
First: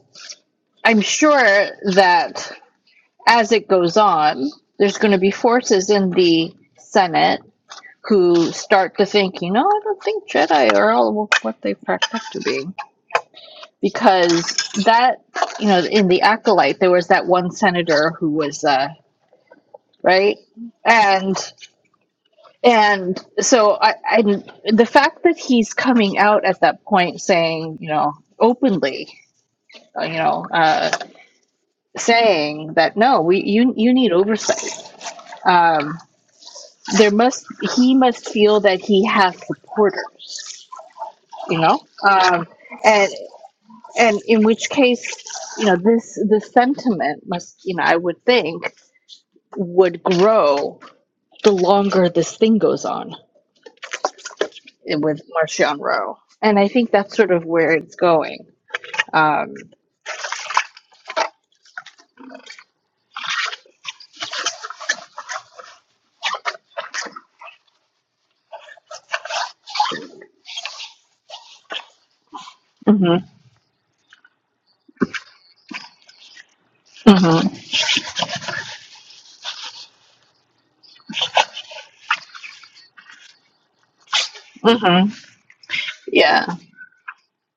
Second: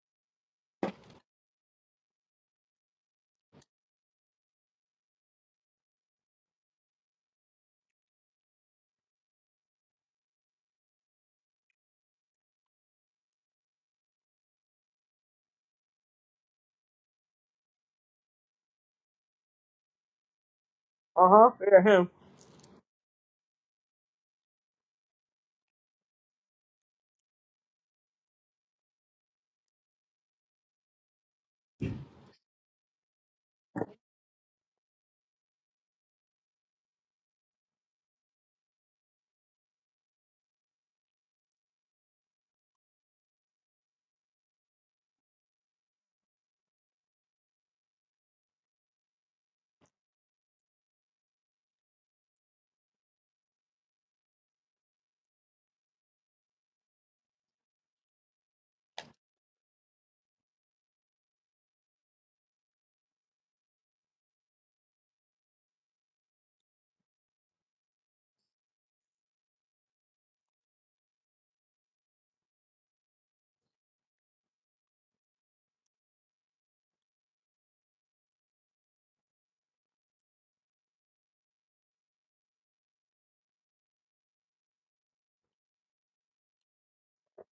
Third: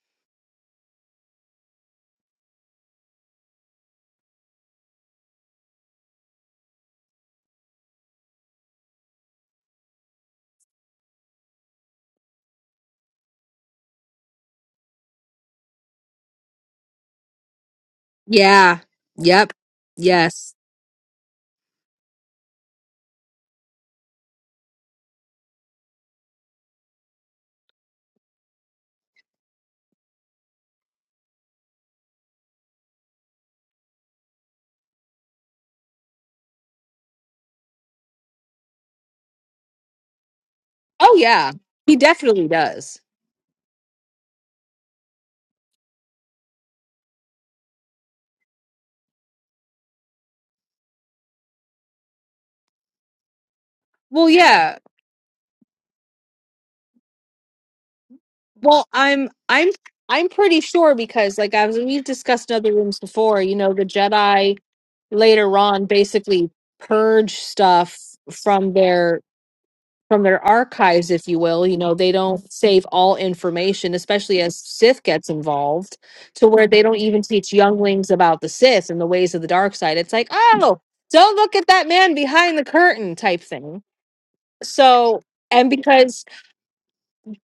C: I'm sure that as it goes on, there's going to be forces in the Senate who start to think, you know, I don't think Jedi are all what they cracked up to be. Because that, you know, in the Acolyte, there was that one senator who was,
B: Yeah.
C: uh,
B: Yep.
C: right?
B: Yes.
C: And
A: uh-huh yeah him.
C: and so I, I the fact that he's coming out at that point saying you know openly uh, you know uh, saying that no we you you need oversight um, there must he must feel that he has supporters
B: Oh yeah.
C: you know
B: He
C: um,
B: definitely does.
C: and and in which case you know this the sentiment must you know i would think would grow the longer this thing goes on
B: Well, yeah.
C: with marcion rowe and i think that's sort of where it's going
B: Well, I'm
C: um
B: I'm I'm pretty sure because like I was we've discussed in other rooms before, you know, the Jedi later on basically purge stuff from their from their archives, if you will. You know, they don't save
C: hmm
B: all information, especially as Sith gets involved, to where they don't even
C: hmm
B: teach younglings about the Sith and the ways of the dark side. It's like, oh, don't look at that man behind the curtain type thing.
C: hmm
B: So, and because
C: yeah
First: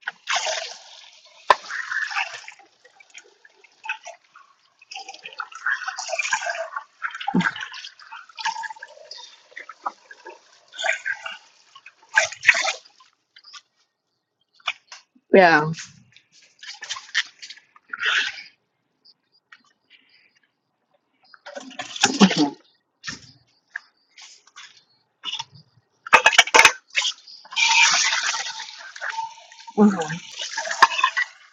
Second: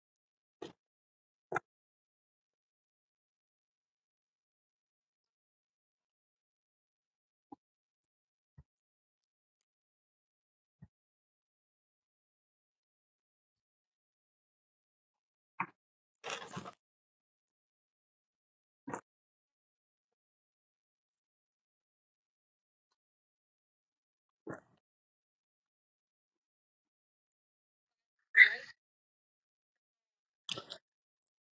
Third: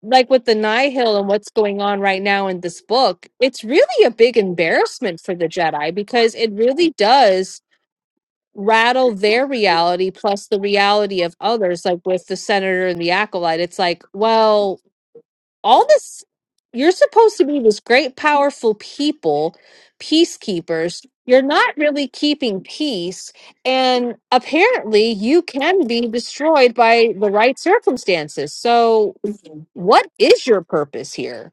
B: like with the Nihil and what's going on right now in this book, it's really a big embarrassment for the Jedi because it really does rattle their reality plus the reality of others, like with the senator and the acolyte. It's like, well,
C: yeah
B: all this, you're supposed to be this great, powerful people, peacekeepers. You're not really
C: mhm,
B: keeping peace. And apparently, you can be destroyed by the right circumstances. So, what
C: mhm.
B: is your purpose here?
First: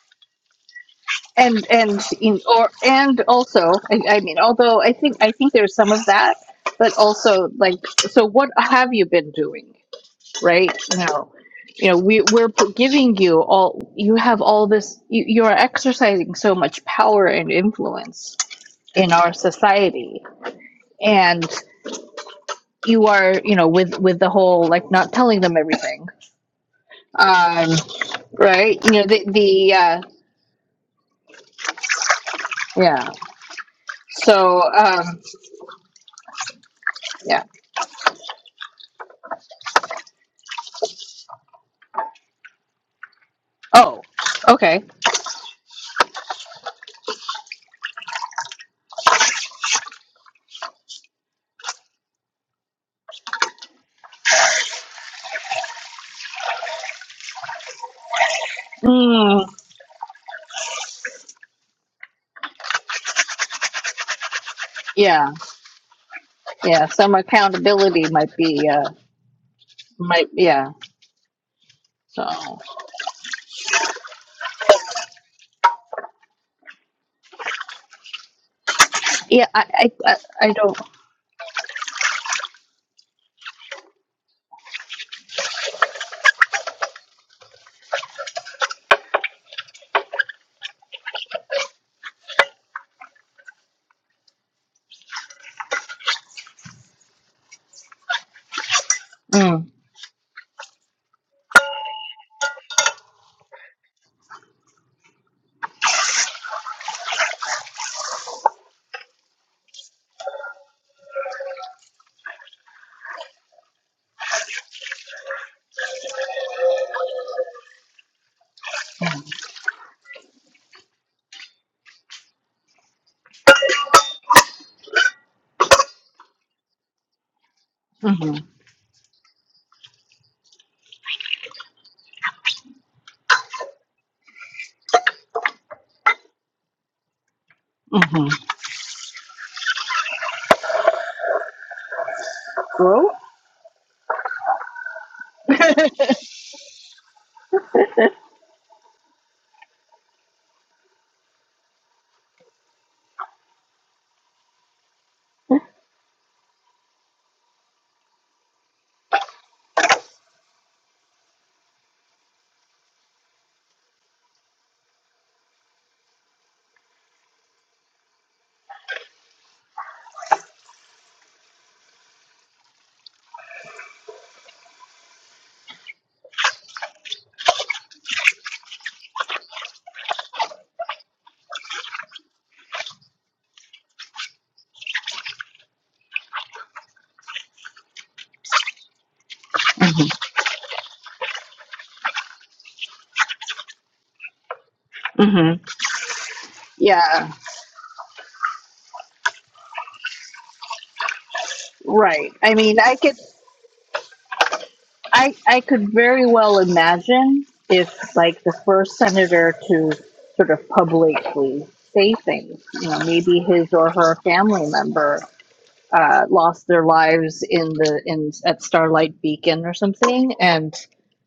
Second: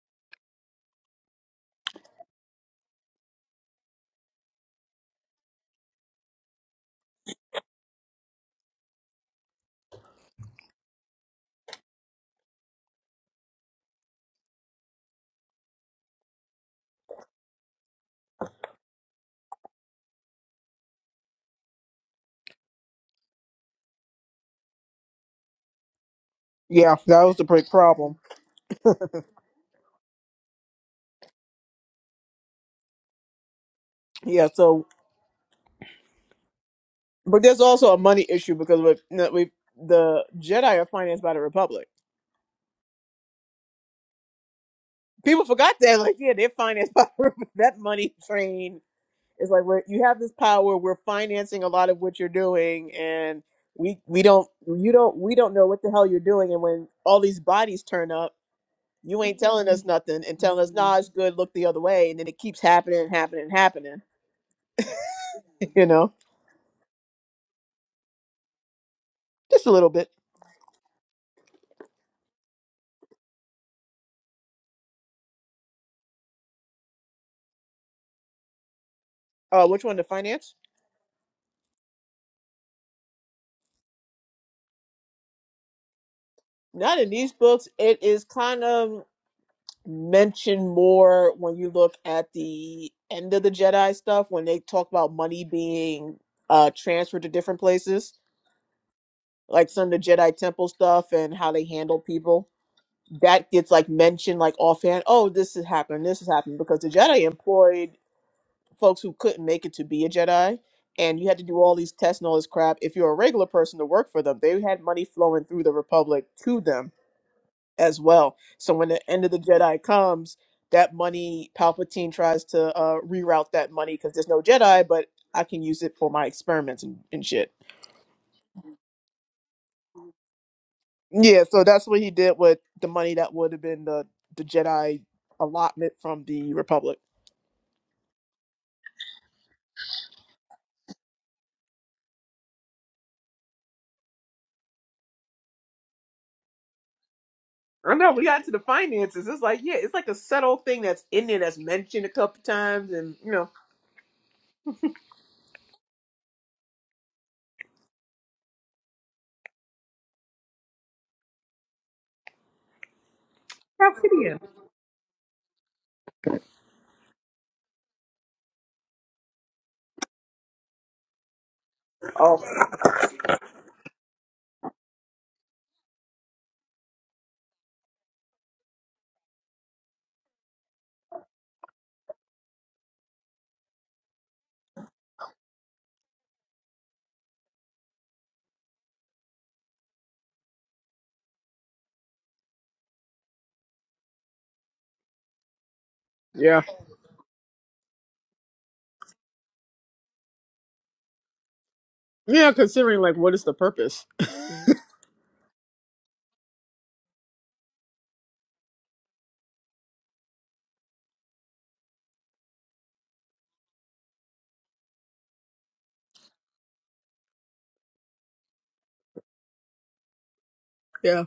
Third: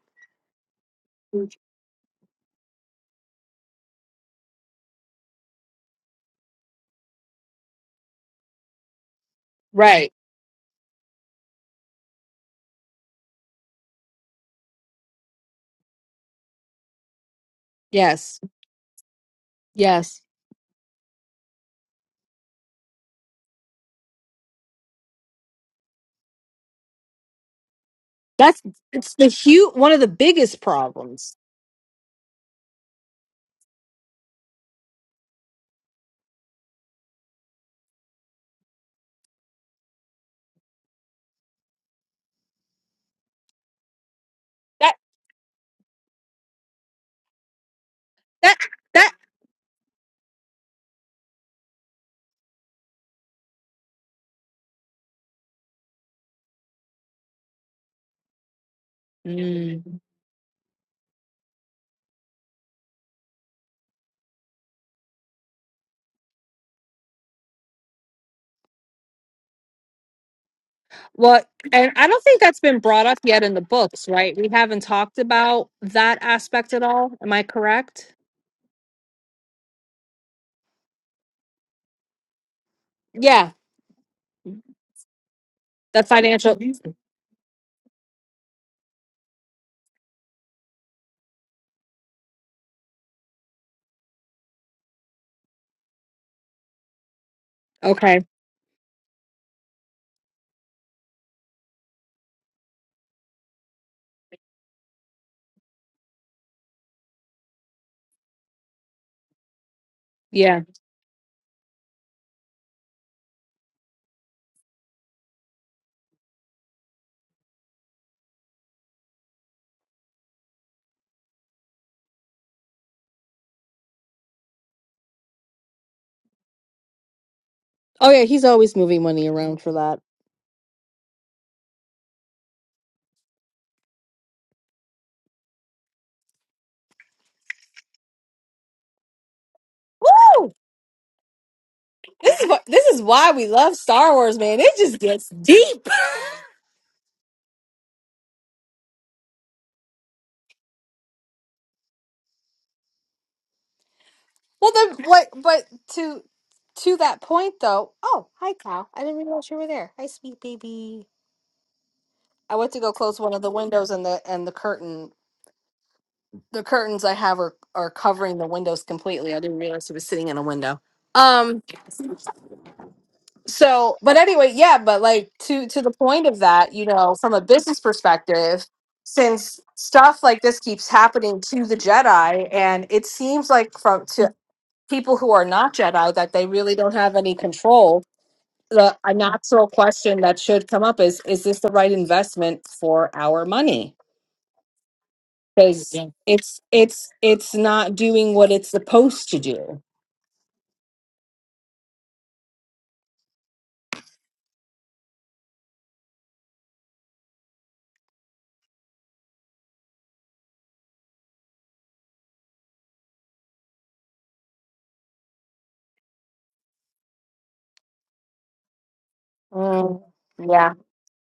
C: and and in or and also I, I mean although i think i think there's some of that but also like so what have you been doing
B: Right.
C: right? You know, you know, we we're p- giving you all. You have all this. You you are exercising so much power and influence
B: Yes.
C: in our society,
B: Yes.
C: and you are, you know, with with the whole like not telling them everything,
A: Yeah, that was the big
C: um,
A: problem
B: That's
C: right? You know,
B: it's
C: the
B: the
C: the
B: huge one
C: uh,
B: of the biggest problems.
C: yeah.
A: yeah
C: So
A: so
C: um,
A: but
C: yeah.
A: there's also a money issue because we we the jedi are financed by the republic
C: Oh, okay.
B: That
A: people forgot that like yeah they're financed by that money
B: that
A: train
B: that.
A: it's like we're, you have this power we're financing a lot of what you're doing and we we don't you don't we don't know what the hell you're doing and when all these bodies turn up You ain't
C: Mm,
A: telling
B: Mm.
A: us nothing and telling us, nah, it's good, look the other way. And then it keeps happening and happening and happening,
C: yeah,
A: you know,
C: yeah. Some accountability might be uh,
A: just a little bit.
C: might yeah.
B: Well, and I don't
C: So
B: think that's been brought up yet in the books, right? We haven't talked about that aspect at all. Am I correct?
C: yeah, I
A: Uh, which
C: I
A: one, the
C: I, I
A: finance?
C: don't.
B: Yeah, the financial.
A: Not in these books. It is kind of mentioned more when you look at the end of the Jedi stuff, when they talk about money being uh, transferred to different places,
B: Okay,
C: Mm,
A: like some of the Jedi temple stuff and how they handle people. That gets like mentioned like offhand. Oh, this has happened. This has happened because the Jedi employed folks who couldn't make it to be a Jedi,
B: yeah.
A: and you had to do all these tests and all this crap. If you're a regular person to work for them, they had money flowing through the Republic to them as well. So when the end of the Jedi comes, that money Palpatine tries to uh, reroute that money because there's no Jedi, but I can use it for my experiments and, and shit.
B: Oh yeah,
C: mhm.
B: he's always moving money around for that.
A: Yeah, so that's what he did with the money that would have been the the Jedi allotment from the Republic.
C: Mhm.
B: Woo! This is what this is
C: Grow?
B: why we love Star Wars, man. It just gets deep.
C: Mhm.
A: I know we got to the finances. It's like, yeah, it's like a subtle thing that's in there that's mentioned a couple times, and you know,
B: Well, then what? But to to that point, though. Oh, hi, Cal. I didn't realize you were there. Hi, sweet baby. I went to go close one of the windows
A: how
B: and
A: could
B: the
A: you?
B: and the curtain the curtains I have are are covering the windows completely. I didn't realize it was sitting in a window. Um so but anyway, yeah, but like to to the point of that, you know, from a business perspective, since stuff like this keeps happening to the Jedi and it seems like from to people who are not Jedi that they really don't have any control. The a natural question that should come up is is this the right investment for our money?
C: Mhm.
B: Because it's
A: Yeah.
B: it's
C: yeah,
B: it's not doing what it's supposed to do
C: right.
A: Yeah,
C: I mean, I
A: considering
C: could,
A: like what is the purpose?
C: I, I could very well imagine if like the first senator to sort of publicly say things, you know, maybe his or her family member uh, lost their lives in the in at Starlight Beacon or
B: Mm,
C: something,
B: yeah.
C: and
A: Yeah.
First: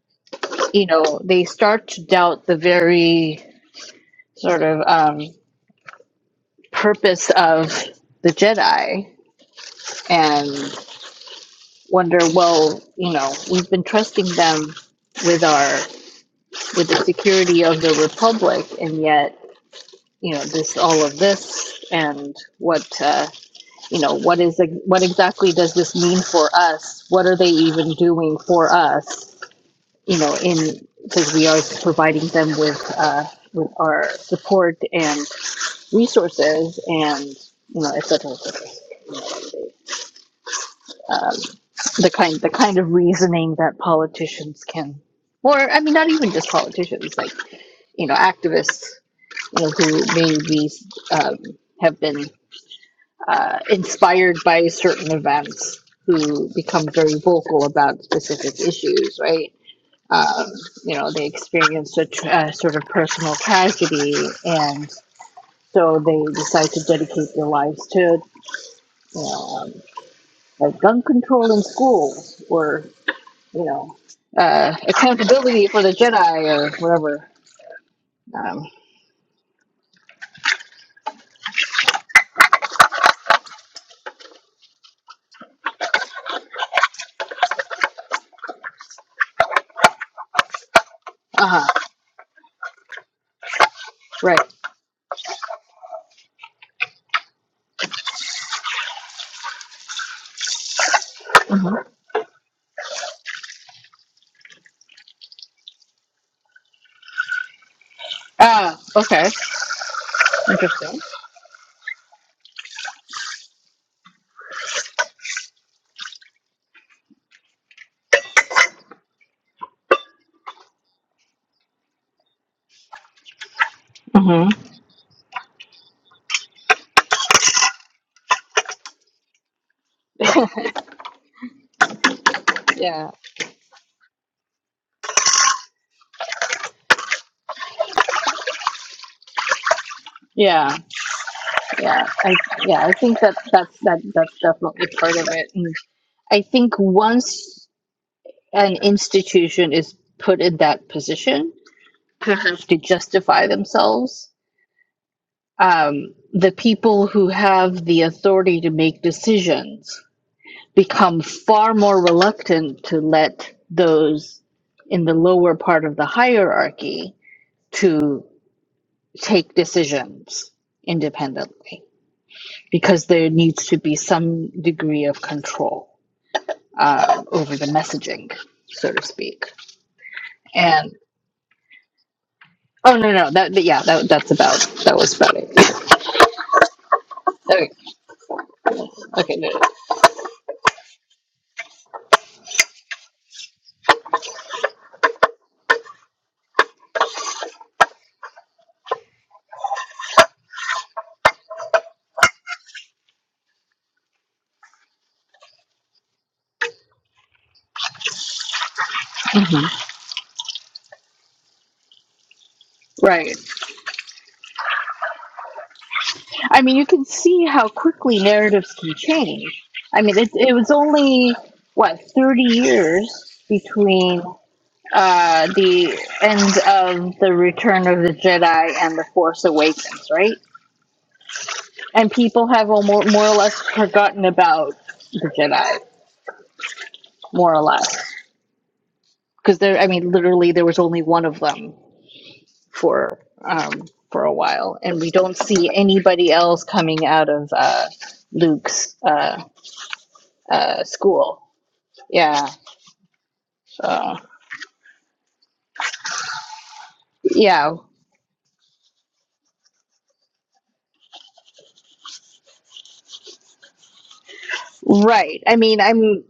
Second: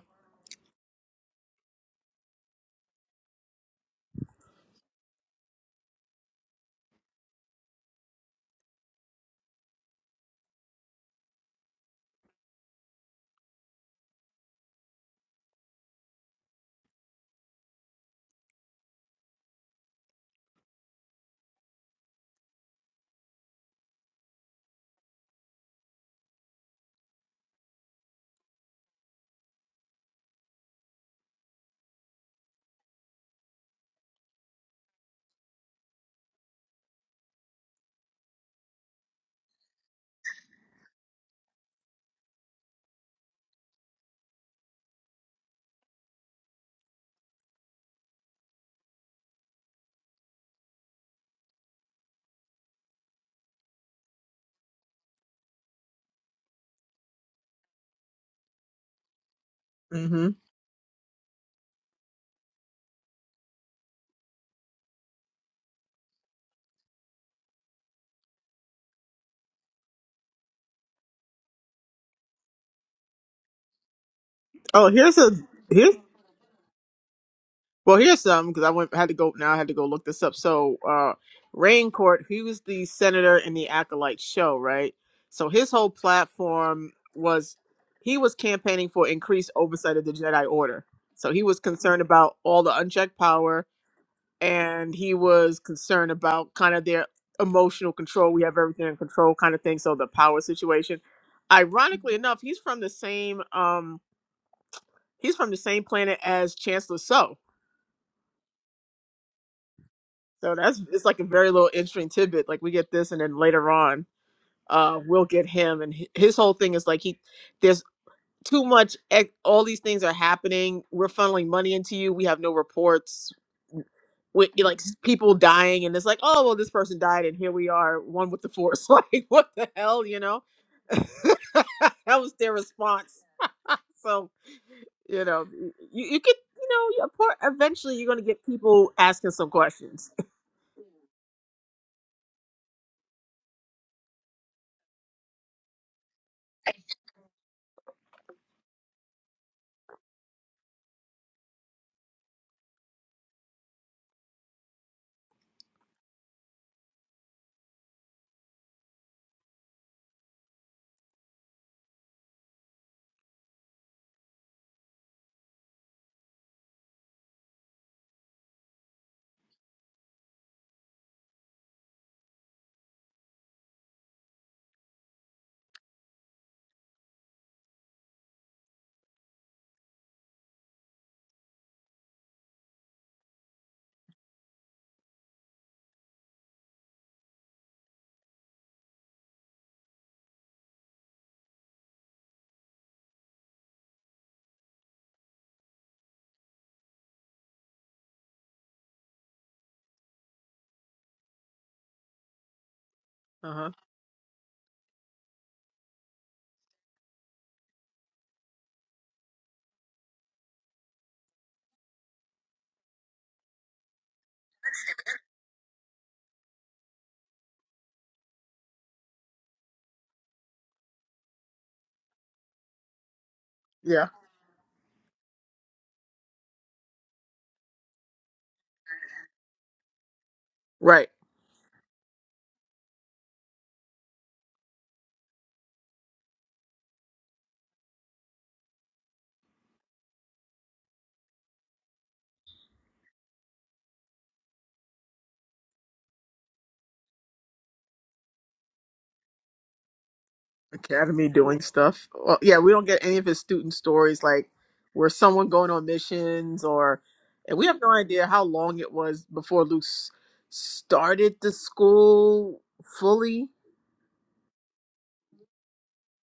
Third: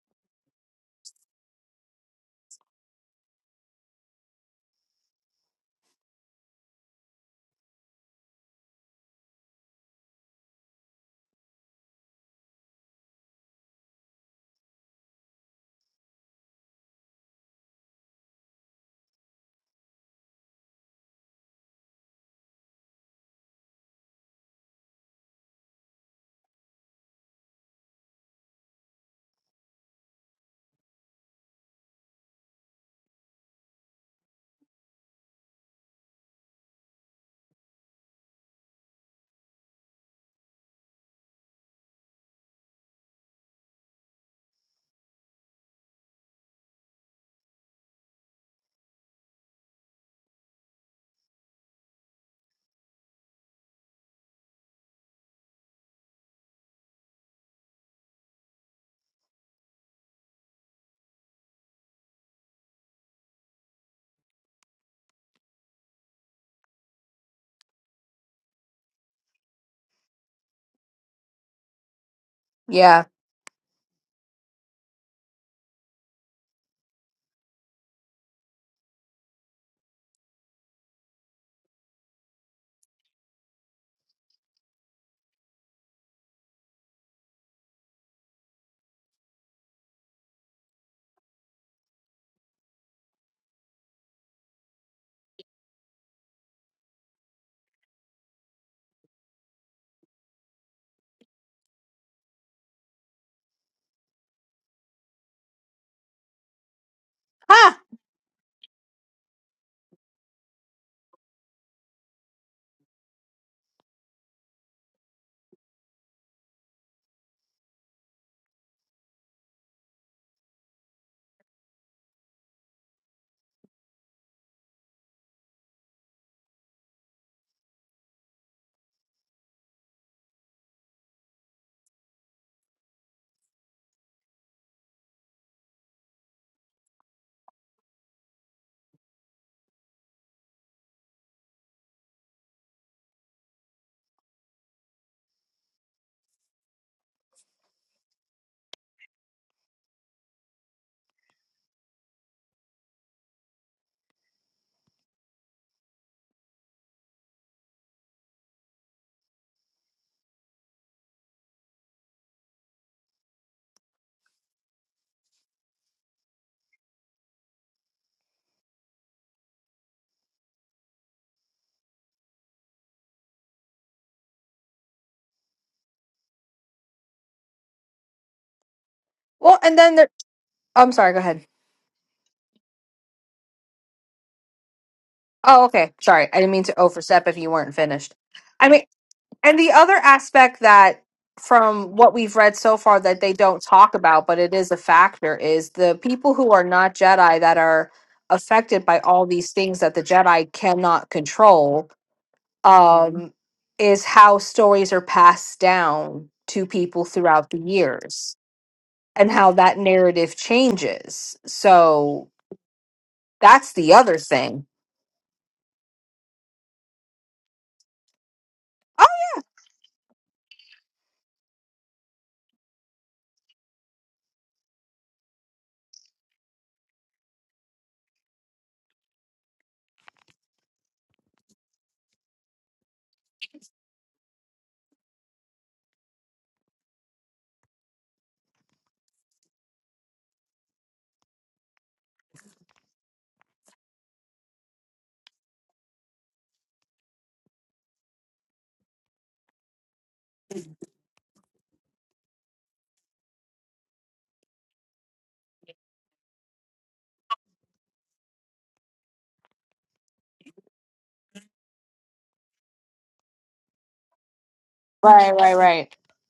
C: you know they start to doubt the very sort of um, purpose of the Jedi and. wonder, well, you know, we've been trusting them with our with the security of the republic, and yet, you know, this all of this, and what, uh, you know, what is what exactly does this mean for us? What are they even doing for us? You know, in because we are providing them with uh, with our support and resources, and you know, et cetera, et cetera. um, the kind the kind of reasoning that politicians can, or I mean, not even just politicians, like you know, activists, you know, who maybe um, have been uh, inspired by certain events, who become very vocal about specific issues, right?
A: hmm
C: Um, you know, they experience a, tr a sort of personal tragedy, and so they decide to dedicate their lives to, you know, um, like gun control in schools, or
B: Yeah.
C: you know, uh,
A: Oh, here's a
C: accountability for
A: here's
C: the Jedi or whatever.
A: Well, here's some because
C: Um,
A: I went had to go now. I had to go look this up. So, uh, Raincourt, he was the senator in the Acolyte show, right? So his whole platform was he was campaigning for increased oversight of the Jedi Order. So he
C: uh
A: was
C: huh.
A: concerned about all the unchecked power,
C: Right.
A: and he was concerned about kind of their emotional control. We have everything in control, kind of thing. So the power situation.
C: Mm-hmm.
A: Ironically enough, he's from the same um he's from the same planet as Chancellor So.
B: Ah.
C: Ah. Okay.
A: So that's
C: Interesting.
A: it's like a very little interesting tidbit. Like we get this, and then later on, uh, we'll get him. And hi- his whole thing is like he there's too much. ex- All these things are happening. We're funneling money into you. We have no reports. With like s- people dying, and it's like, oh well, this person died, and here we are, one with the force. Like what the hell, you
C: Mm-hmm.
A: know? that was their
C: yeah.
A: response. So you know, y- you you could you know, you- of course, eventually you're gonna get people asking some questions.
C: Yeah. Yeah. I yeah. I think that that's that that's definitely part of it. And I think once an institution is put in that position to have to justify themselves, um, the people who have the authority to make decisions become far more reluctant to let those in the lower part of the hierarchy to take decisions independently because there needs to be some degree of control uh, over the messaging, so to speak.
B: Well, and then there. I'm
C: And
B: sorry. Go ahead.
C: oh no, no, that yeah, that that's about that was about it.
B: Oh, okay. Sorry, I didn't mean to overstep if you
C: Okay,
B: weren't finished. I mean,
C: okay, no,
B: And
C: no.
B: the other aspect that, from what we've read so far, that they don't talk about, but it is a factor, is the people who are not Jedi that are affected by all these things that the Jedi cannot control, um,
A: Uh
B: is how stories are passed down to people throughout the years and how that
C: Mhm.
B: narrative changes. So
C: right.
B: that's the other thing.
C: I mean, you can see how quickly narratives can change. I mean, it, it was only, what, 30 years
A: huh.
C: between uh, the end of The Return of the Jedi and The Force Awakens, right?
A: Right.
C: And people have almost, more or less forgotten about the Jedi, more or less. Because there, I mean, literally, there was only one of them for. Um, for a while, and we don't see anybody else coming out of uh, Luke's uh, uh,
A: Academy
C: school
A: doing stuff. Well,
C: Yeah.
A: yeah, we don't get any of his student
C: So
A: stories like where someone going on missions or and we
C: yeah,
A: have no idea how long it was before Luke s- started the school fully.
B: Right,
C: right.
B: right,
C: I mean,
B: right.
C: I'm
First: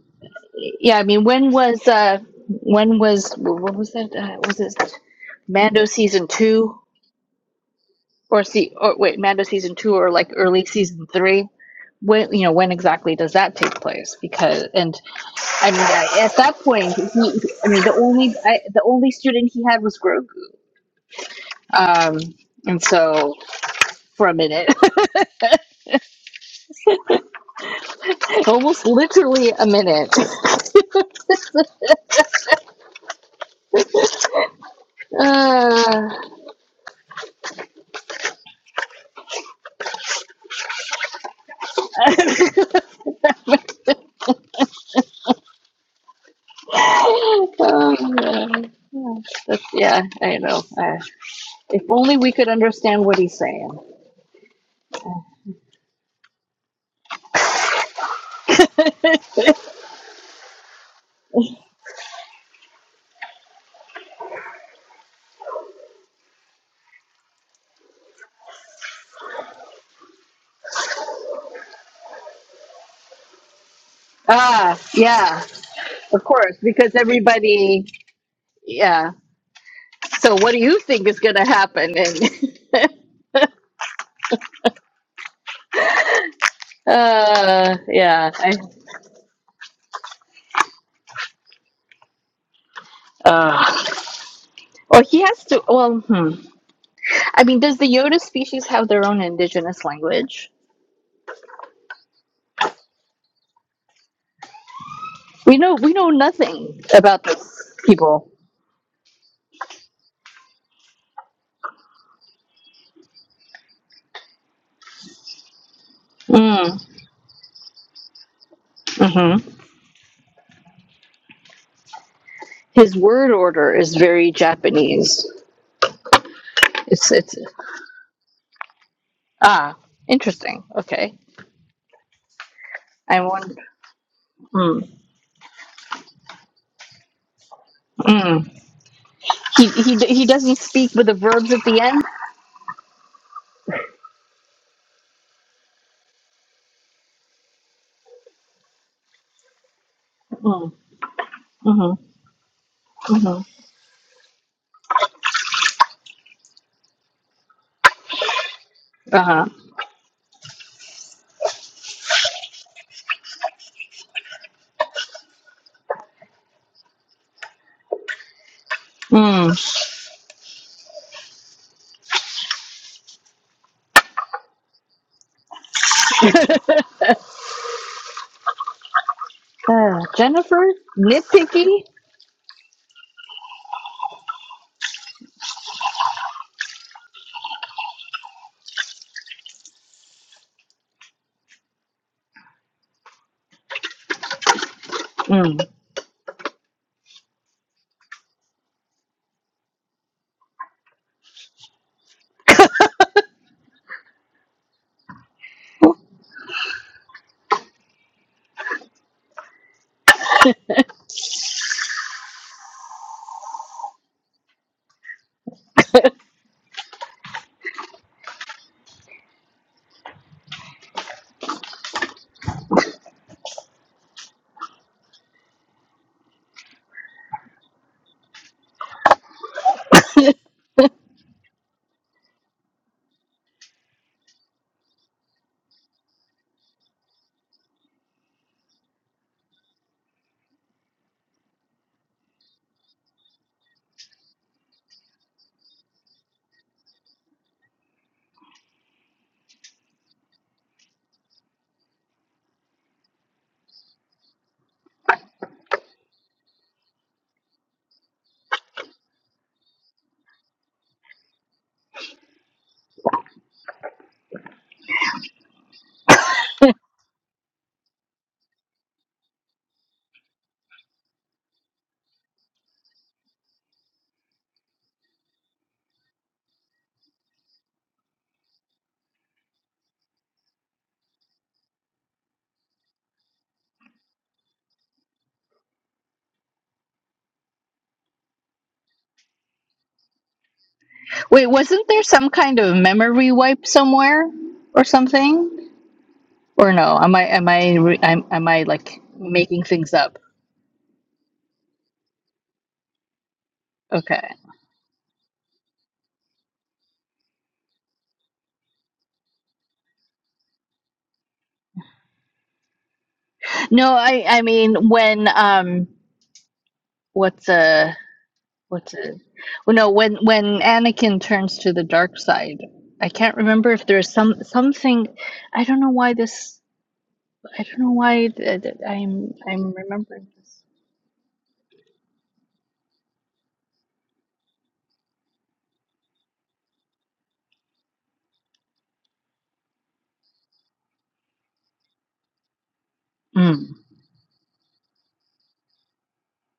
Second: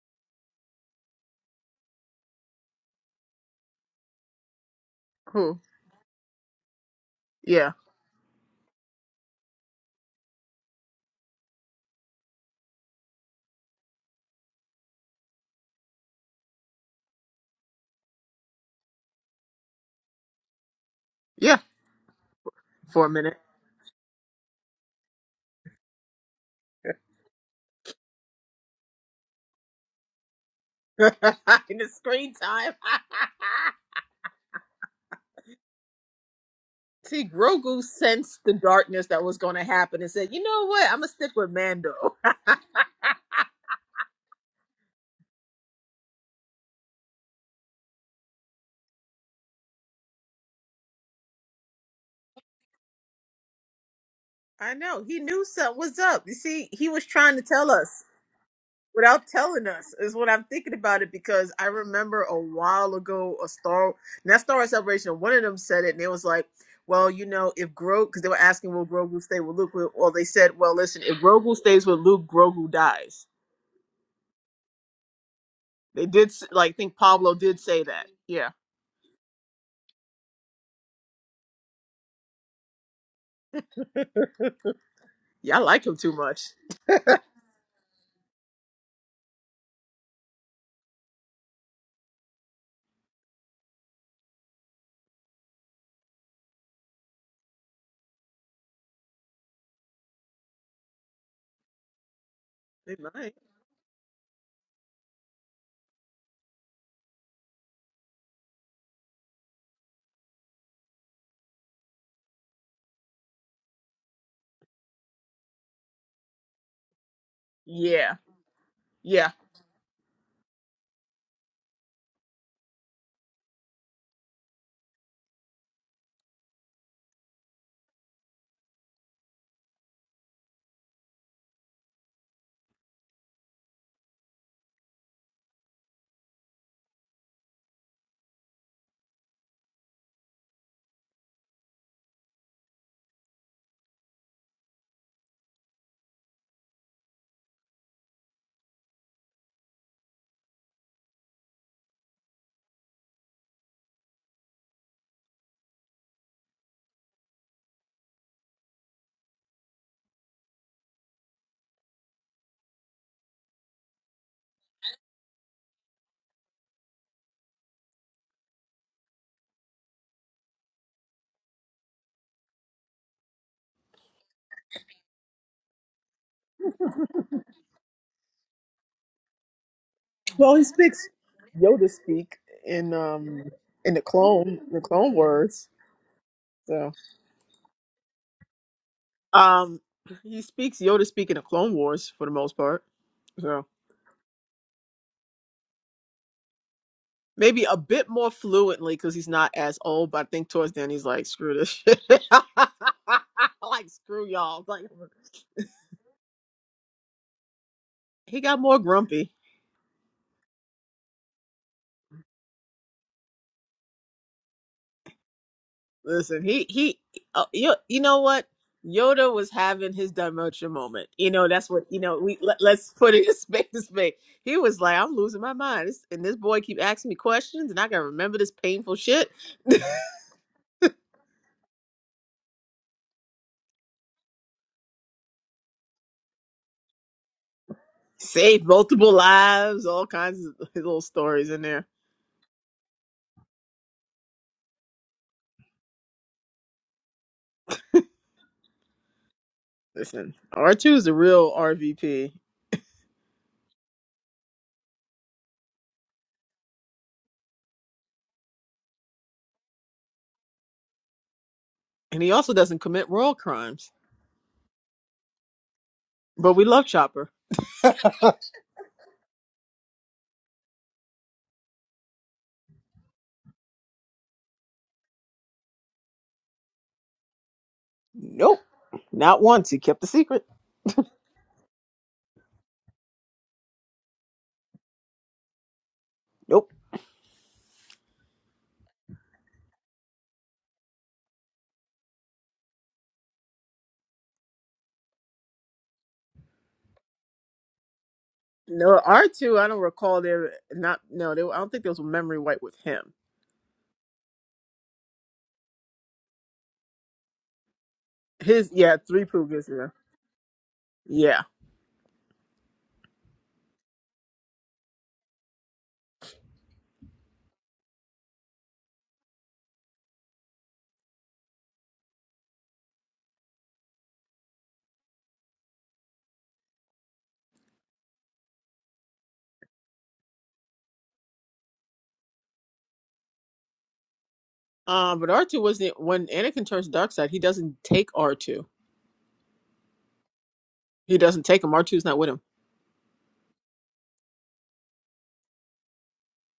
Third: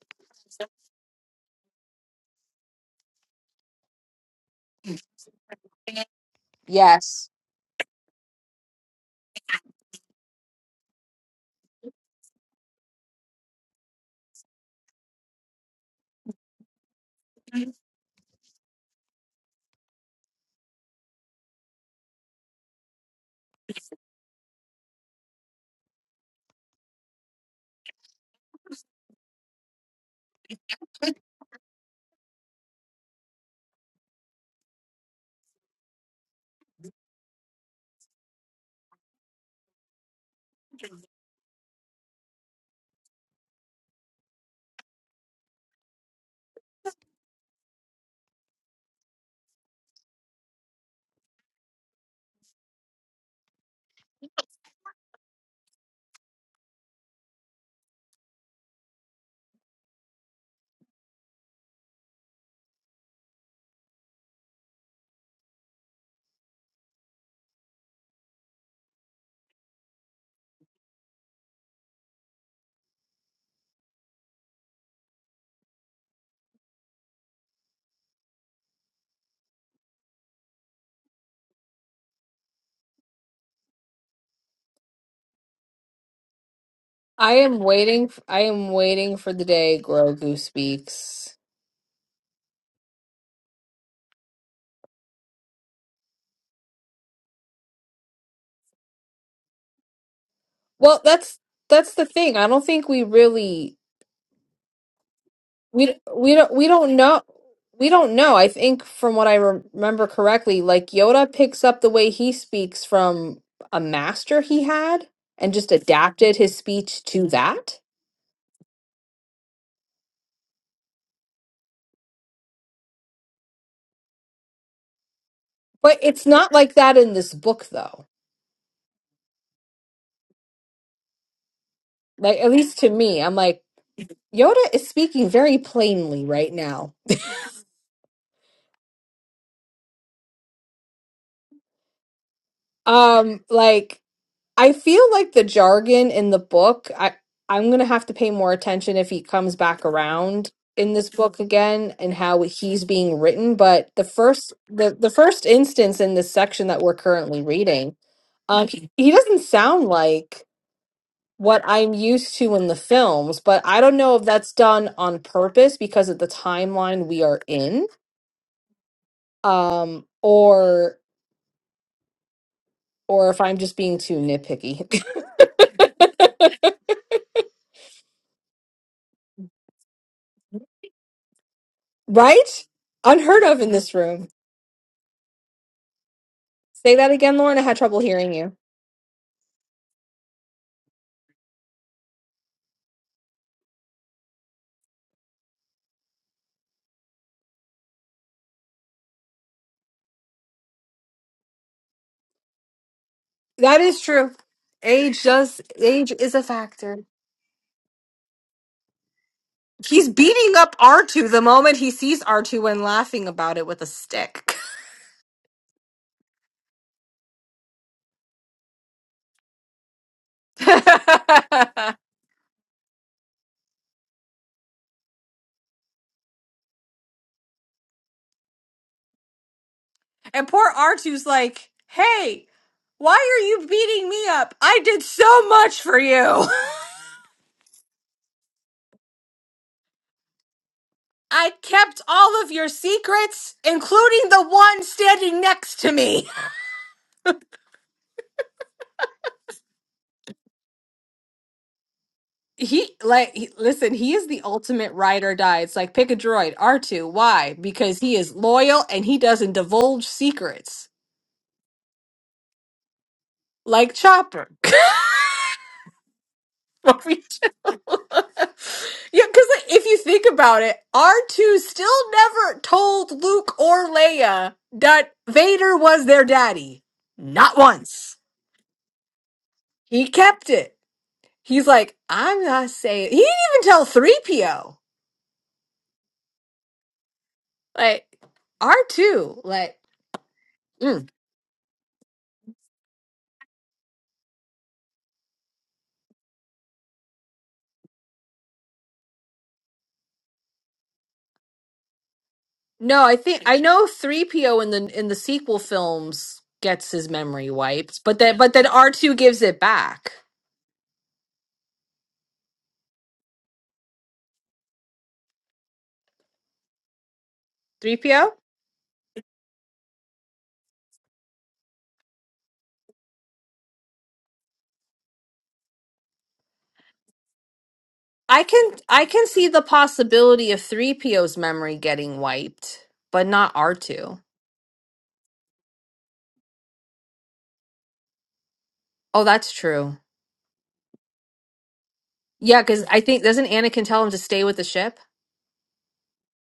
C: yeah. I mean, when was uh when was what was that? Uh, was it
A: Who?
C: Mando season two
B: Yes.
A: Yeah.
C: or see or wait Mando season two or like early season three? When you know when exactly does that take place? Because and I mean I- at that point he I mean the only I, the only student he had was Grogu.
A: Yeah,
C: Um, and
A: for a
C: so
A: minute.
C: for a minute. Almost literally a minute.
A: In the screen time.
C: Uh,
A: See, Grogu sensed the darkness that was going to happen and said, "You know what? I'm going to stick with Mando."
C: oh, That's, yeah, I know. Uh, if only we could understand what he's saying.
A: I know. He knew something was up. You see, he was trying to tell us. without telling us is what I'm thinking about it because I remember a while ago a Star not Star Wars Celebration. One of them said it and it was like, well, you know, if Grogu because they were asking will Grogu stay with Luke, well they said, well, listen, if Grogu stays with Luke, Grogu dies.
C: Ah, yeah,
A: They
C: of
A: did s-
C: course,
A: like
C: because
A: think Pablo did say
C: everybody,
A: that. Yeah,
C: yeah. So, what do you think is going to happen? And
A: yeah, I like him too much.
B: I am
C: uh,
B: waiting. f-
C: yeah,
B: I
C: I,
B: am waiting for the day Grogu speaks.
C: uh, or he has to. Well, hmm. I mean, does the Yoda species have their own indigenous language?
B: Well, that's that's the thing. I don't think
A: They
B: we
A: might.
B: really
C: We know we
B: we
C: know
B: we don't we
C: nothing
B: don't know
C: about this
B: we don't
C: people.
B: know. I think from what I rem- remember correctly, like Yoda picks up the way he speaks from a master he had and just adapted his
C: Mm,
B: speech to that.
A: Yeah, yeah.
C: hmm His word order is very Japanese.
B: But it's not like that
C: It's
B: in this
C: it's
B: book, though.
C: ah interesting. Okay,
B: Like at least to
C: I
B: me, I'm
C: wonder.
B: like Yoda is
C: Mm,
B: speaking very plainly right now.
C: mm. He he he doesn't speak with the verbs at the end.
B: Um, like. I feel like the jargon in the book, I I'm gonna have to pay more attention if he comes back around
C: Mm,
B: in this book again
C: mm-hmm,
B: and how he's being
C: mm-hmm.
B: written. But the first the the first instance in this section that we're currently reading, um, he, he
C: Uh
B: doesn't
C: huh.
B: sound like what I'm used to in the films, but I don't know if that's done on purpose because of the timeline we are in,
C: Mm.
B: um, or or if I'm just being too nitpicky,
C: Uh,
A: Well, he
C: Jennifer
A: speaks
C: nitpicky.
A: Yoda speak
B: right?
A: in
B: Unheard
A: um
B: of in
A: in
B: this
A: the
B: room.
A: clone the Clone Wars. So
B: Say that again, Lauren. I had trouble hearing you.
A: um, he speaks Yoda speak in the Clone Wars for the most part. so.
C: Mm.
A: maybe a bit more fluently because he's not as old. But I think towards the end he's like, screw this shit.
B: That
A: like
B: is
A: screw
B: true.
A: y'all. Like
B: Age does age is a factor.
A: he got more grumpy.
B: He's beating up R2 the moment he sees R2 and laughing about it with a stick.
A: Listen, he he, uh, you you know what? Yoda was having his demotion moment. You know that's what
B: and
A: you know. We let, let's put it in space to space. He was like, I'm losing my mind, This- and this boy keep asking me questions, and I gotta remember this painful shit.
B: poor r two's like, hey, why are you beating me up? I did so much for you.
A: Saved multiple lives, all kinds of little stories
B: I
A: in there.
B: kept all of your secrets, including the one standing next to me.
A: Listen, R2 is a real RVP,
B: He like he, listen, he is the ultimate ride or die. It's like pick a droid, R2. Why? Because he is loyal and he doesn't divulge secrets
A: and he also doesn't commit royal crimes.
B: like Chopper.
A: But we love
B: What we do-
A: Chopper.
B: yeah, because if you think about it, R2 still never told Luke or Leia that Vader was their daddy. Not once.
A: Nope, not once. He kept the
B: He
A: secret.
B: kept it. He's like, I'm not saying. He didn't even tell 3PO.
A: Nope.
B: Like, R2, like, mm.
C: Wait, wasn't there some kind of memory wipe somewhere or something? Or no? Am I am I re- am, am I like
A: No, R2,
C: making
A: I don't
C: things up?
A: recall there not no, there I don't think there was a memory wipe with
B: No,
A: him.
B: I think I know
C: Okay.
B: 3PO in the in the sequel films gets his memory wiped, but then but then
A: His yeah,
B: R2
A: three
B: gives it
A: Pugas, yeah.
B: back.
A: Yeah.
C: No, I I mean when um what's a
B: 3PO?
C: what's a well, no when when Anakin turns to the dark side. I can't remember if there's some something. I don't know why this. I don't know why
B: I
C: th-
B: can
C: th-
B: I can
C: I'm
B: see the
C: I'm remembering
B: possibility of
C: this.
B: 3PO's memory getting wiped, but not R2.
A: Um, but R2 wasn't when Anakin turns dark side, he doesn't take R2.
B: Oh, that's true.
A: He doesn't take him. R2's not with him.
B: Yeah, cuz I think doesn't
C: Mm,
B: Anakin tell him to stay with the ship?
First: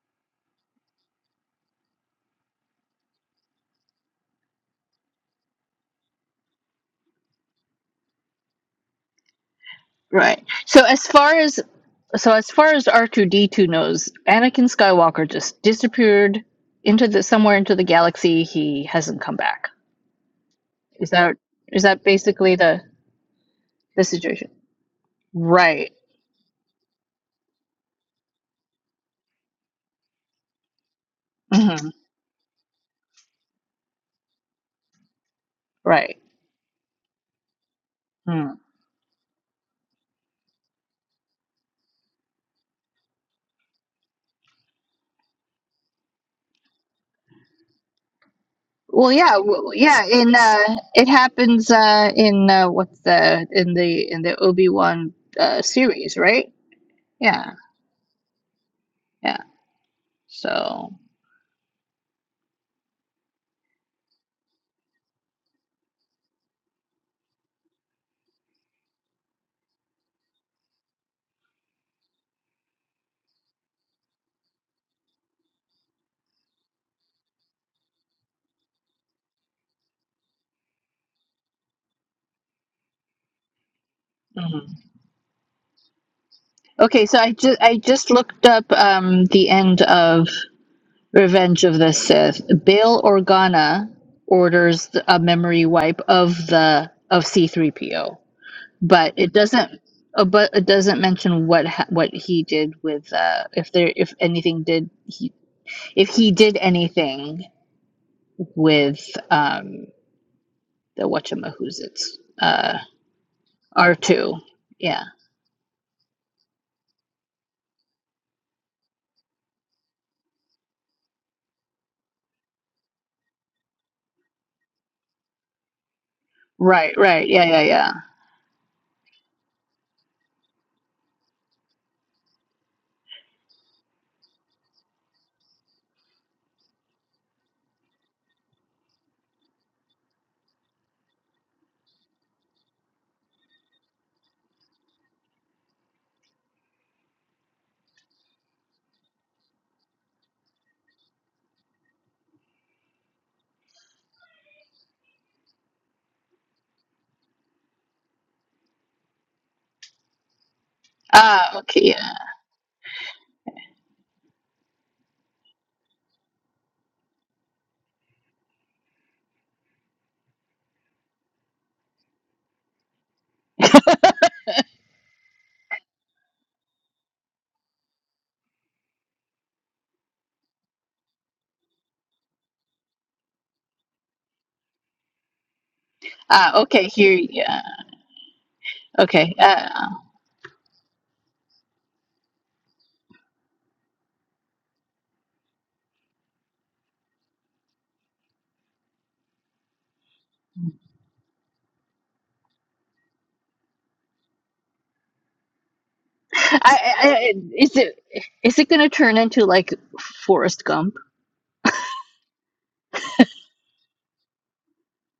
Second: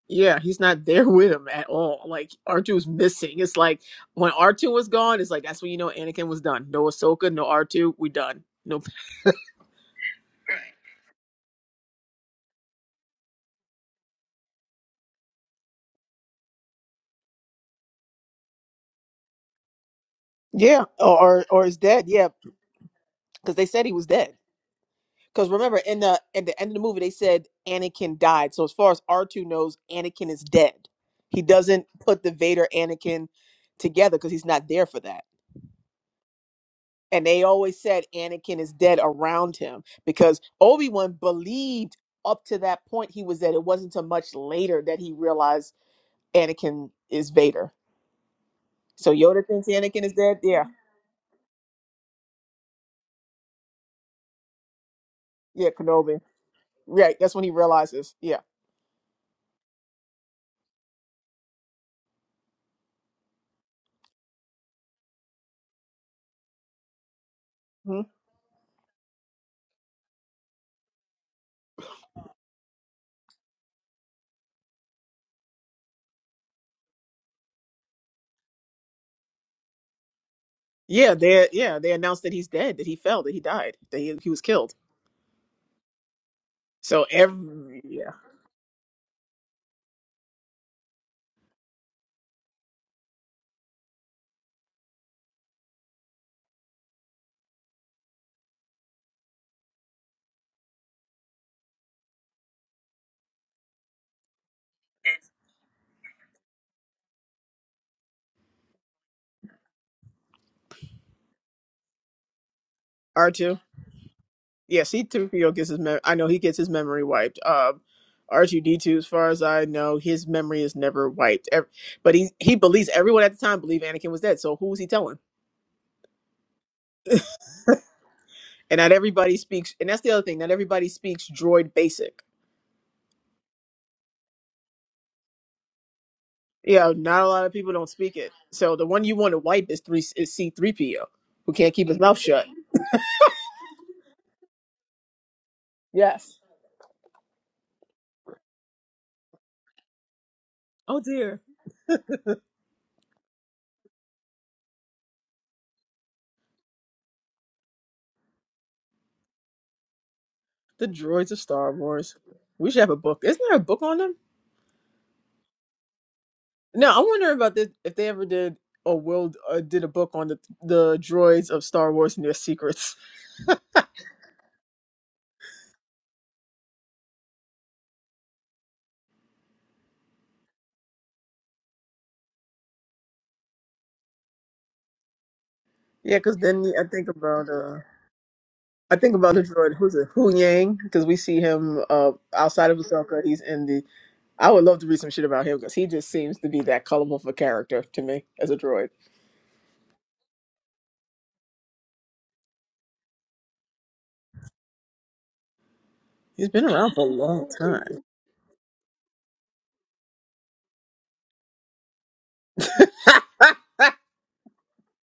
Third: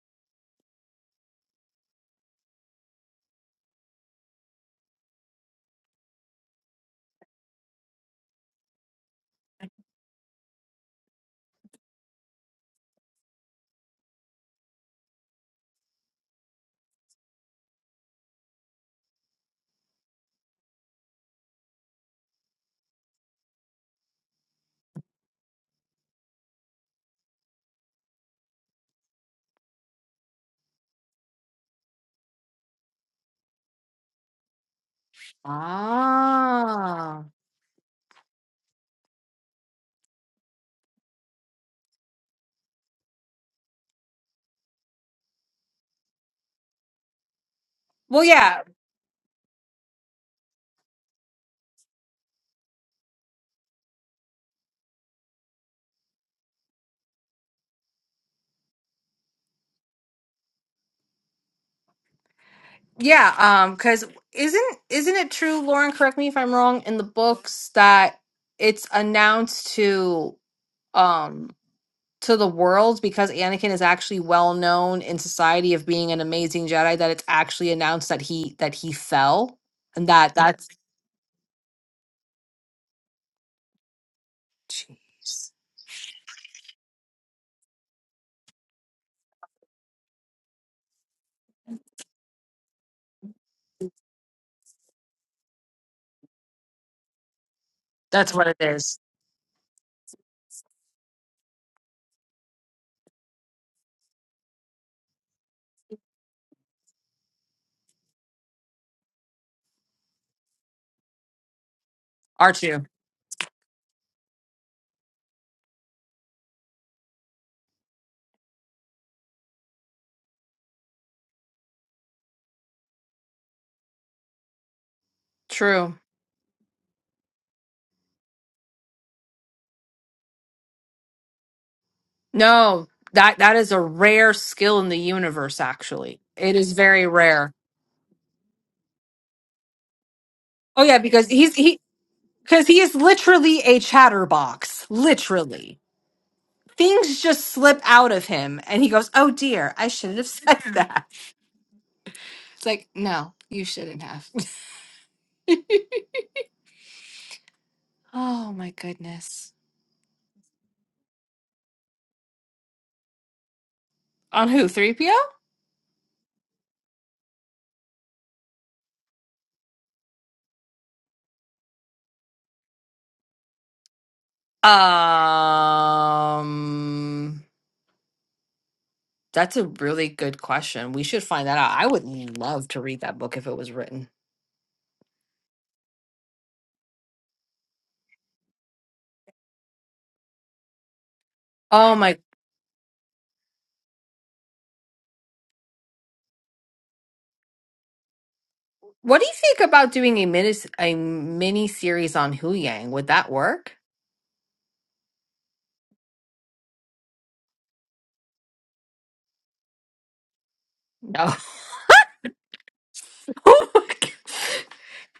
A: Yeah, he's not there with him at all. Like R2's missing. It's like when R2 was gone, it's like that's when you know Anakin was done. No Ahsoka, no R2, we done. No
C: right. So as far as So as far as R two D two knows, Anakin Skywalker just disappeared into the somewhere into the galaxy. He hasn't come back.
A: Yeah,
C: Is
A: or
C: that
A: or, or is
C: is that
A: dead. Yeah,
C: basically the
A: because they said he
C: the
A: was dead.
C: situation?
A: Because remember,
C: Right.
A: in the at the end of the movie, they said Anakin died. So as far as R two knows, Anakin is dead. He doesn't
C: hmm
A: put the Vader Anakin together because he's not there for that.
C: Right.
B: Ah.
A: and they always said
C: Hmm.
A: Anakin is dead around him because Obi Wan believed up to that point he was dead. It wasn't until much later that he realized Anakin is Vader.
B: Well, yeah,
C: Well,
A: So
C: yeah,
A: Yoda thinks
C: w-
A: Anakin
C: yeah.
A: is
C: In
A: dead. Yeah,
C: uh, it happens uh, in uh, what's the in the in the Obi Wan uh,
A: yeah,
C: series,
A: Kenobi.
C: right?
A: Right, that's when
C: Yeah,
A: he realizes. Yeah,
C: yeah. So.
B: yeah. Um, because isn't isn't it true, Lauren? Correct me if I'm wrong. In the books,
A: hmm
B: that it's announced to um to the world because Anakin is actually well known in society of being an amazing Jedi. That it's actually announced that he that he fell, and that that's
A: yeah, they yeah they announced that he's dead, that he fell, that he died, that he, he was killed.
C: Mhm.
B: jeez,
C: Okay,
A: So
C: so I just I
A: every
C: just
A: yeah
C: looked up um, the end of Revenge of the Sith. Bail Organa orders a memory wipe of the of C three PO.
B: that's what it is.
C: but it doesn't uh, but it doesn't mention what ha- what he did with uh if there if anything did he if he did anything with um the whatchamahoozits
B: R
C: uh
B: two.
A: R two.
C: r2
A: Yeah,
C: yeah
A: C three PO gets his. Mem- I know he gets his memory wiped. Um, R two D two, as far as I know, his memory is never wiped. Ev- but he he believes everyone at the time believed Anakin was dead. So who's he telling?
B: True.
C: right right yeah yeah yeah
A: And not everybody speaks. And that's the other thing. Not everybody speaks droid basic.
B: No, that that is a rare skill in the universe. Actually, it is
A: Yeah,
B: very
A: not a lot
B: rare.
A: of people don't speak it. So the one you want to wipe is three is C three
B: Oh yeah,
A: PO,
B: because
A: who
B: he's
A: can't
B: he
A: keep his mouth shut.
B: because he is literally a chatterbox. Literally.
A: Yes.
B: Things just slip out of him and he goes, Oh dear, I shouldn't have said
A: Oh
B: that.
A: dear.
B: It's like, no, you shouldn't have. oh my goodness.
A: The droids of
C: ah
A: Star
C: okay yeah
A: Wars. We should have a book. Isn't there a book on them?
B: On who? 3PO?
A: Now I wonder about this if they ever did or will uh, did a book on the the droids of Star Wars and their secrets.
B: Um that's a really good question. We should find that out. I would love to read that book if it was written.
A: Yeah, because
C: ah
A: then I
C: okay
A: think
C: here
A: about
C: yeah
A: uh I think
C: okay
A: about the droid
C: uh
A: who's it Hu Yang because we see him
B: Oh my
A: uh outside of Ahsoka he's in the I would love to read some shit about him because he just seems to be that colorful for character to me as a droid.
B: What do you think about doing a mini a mini series on Hu Yang? Would that work?
A: He's
C: I,
A: been around for
C: I,
A: a
C: I
A: long
C: is it
A: time.
C: is it gonna turn into like Forrest Gump?
B: No.
A: oh,
B: Oh my God.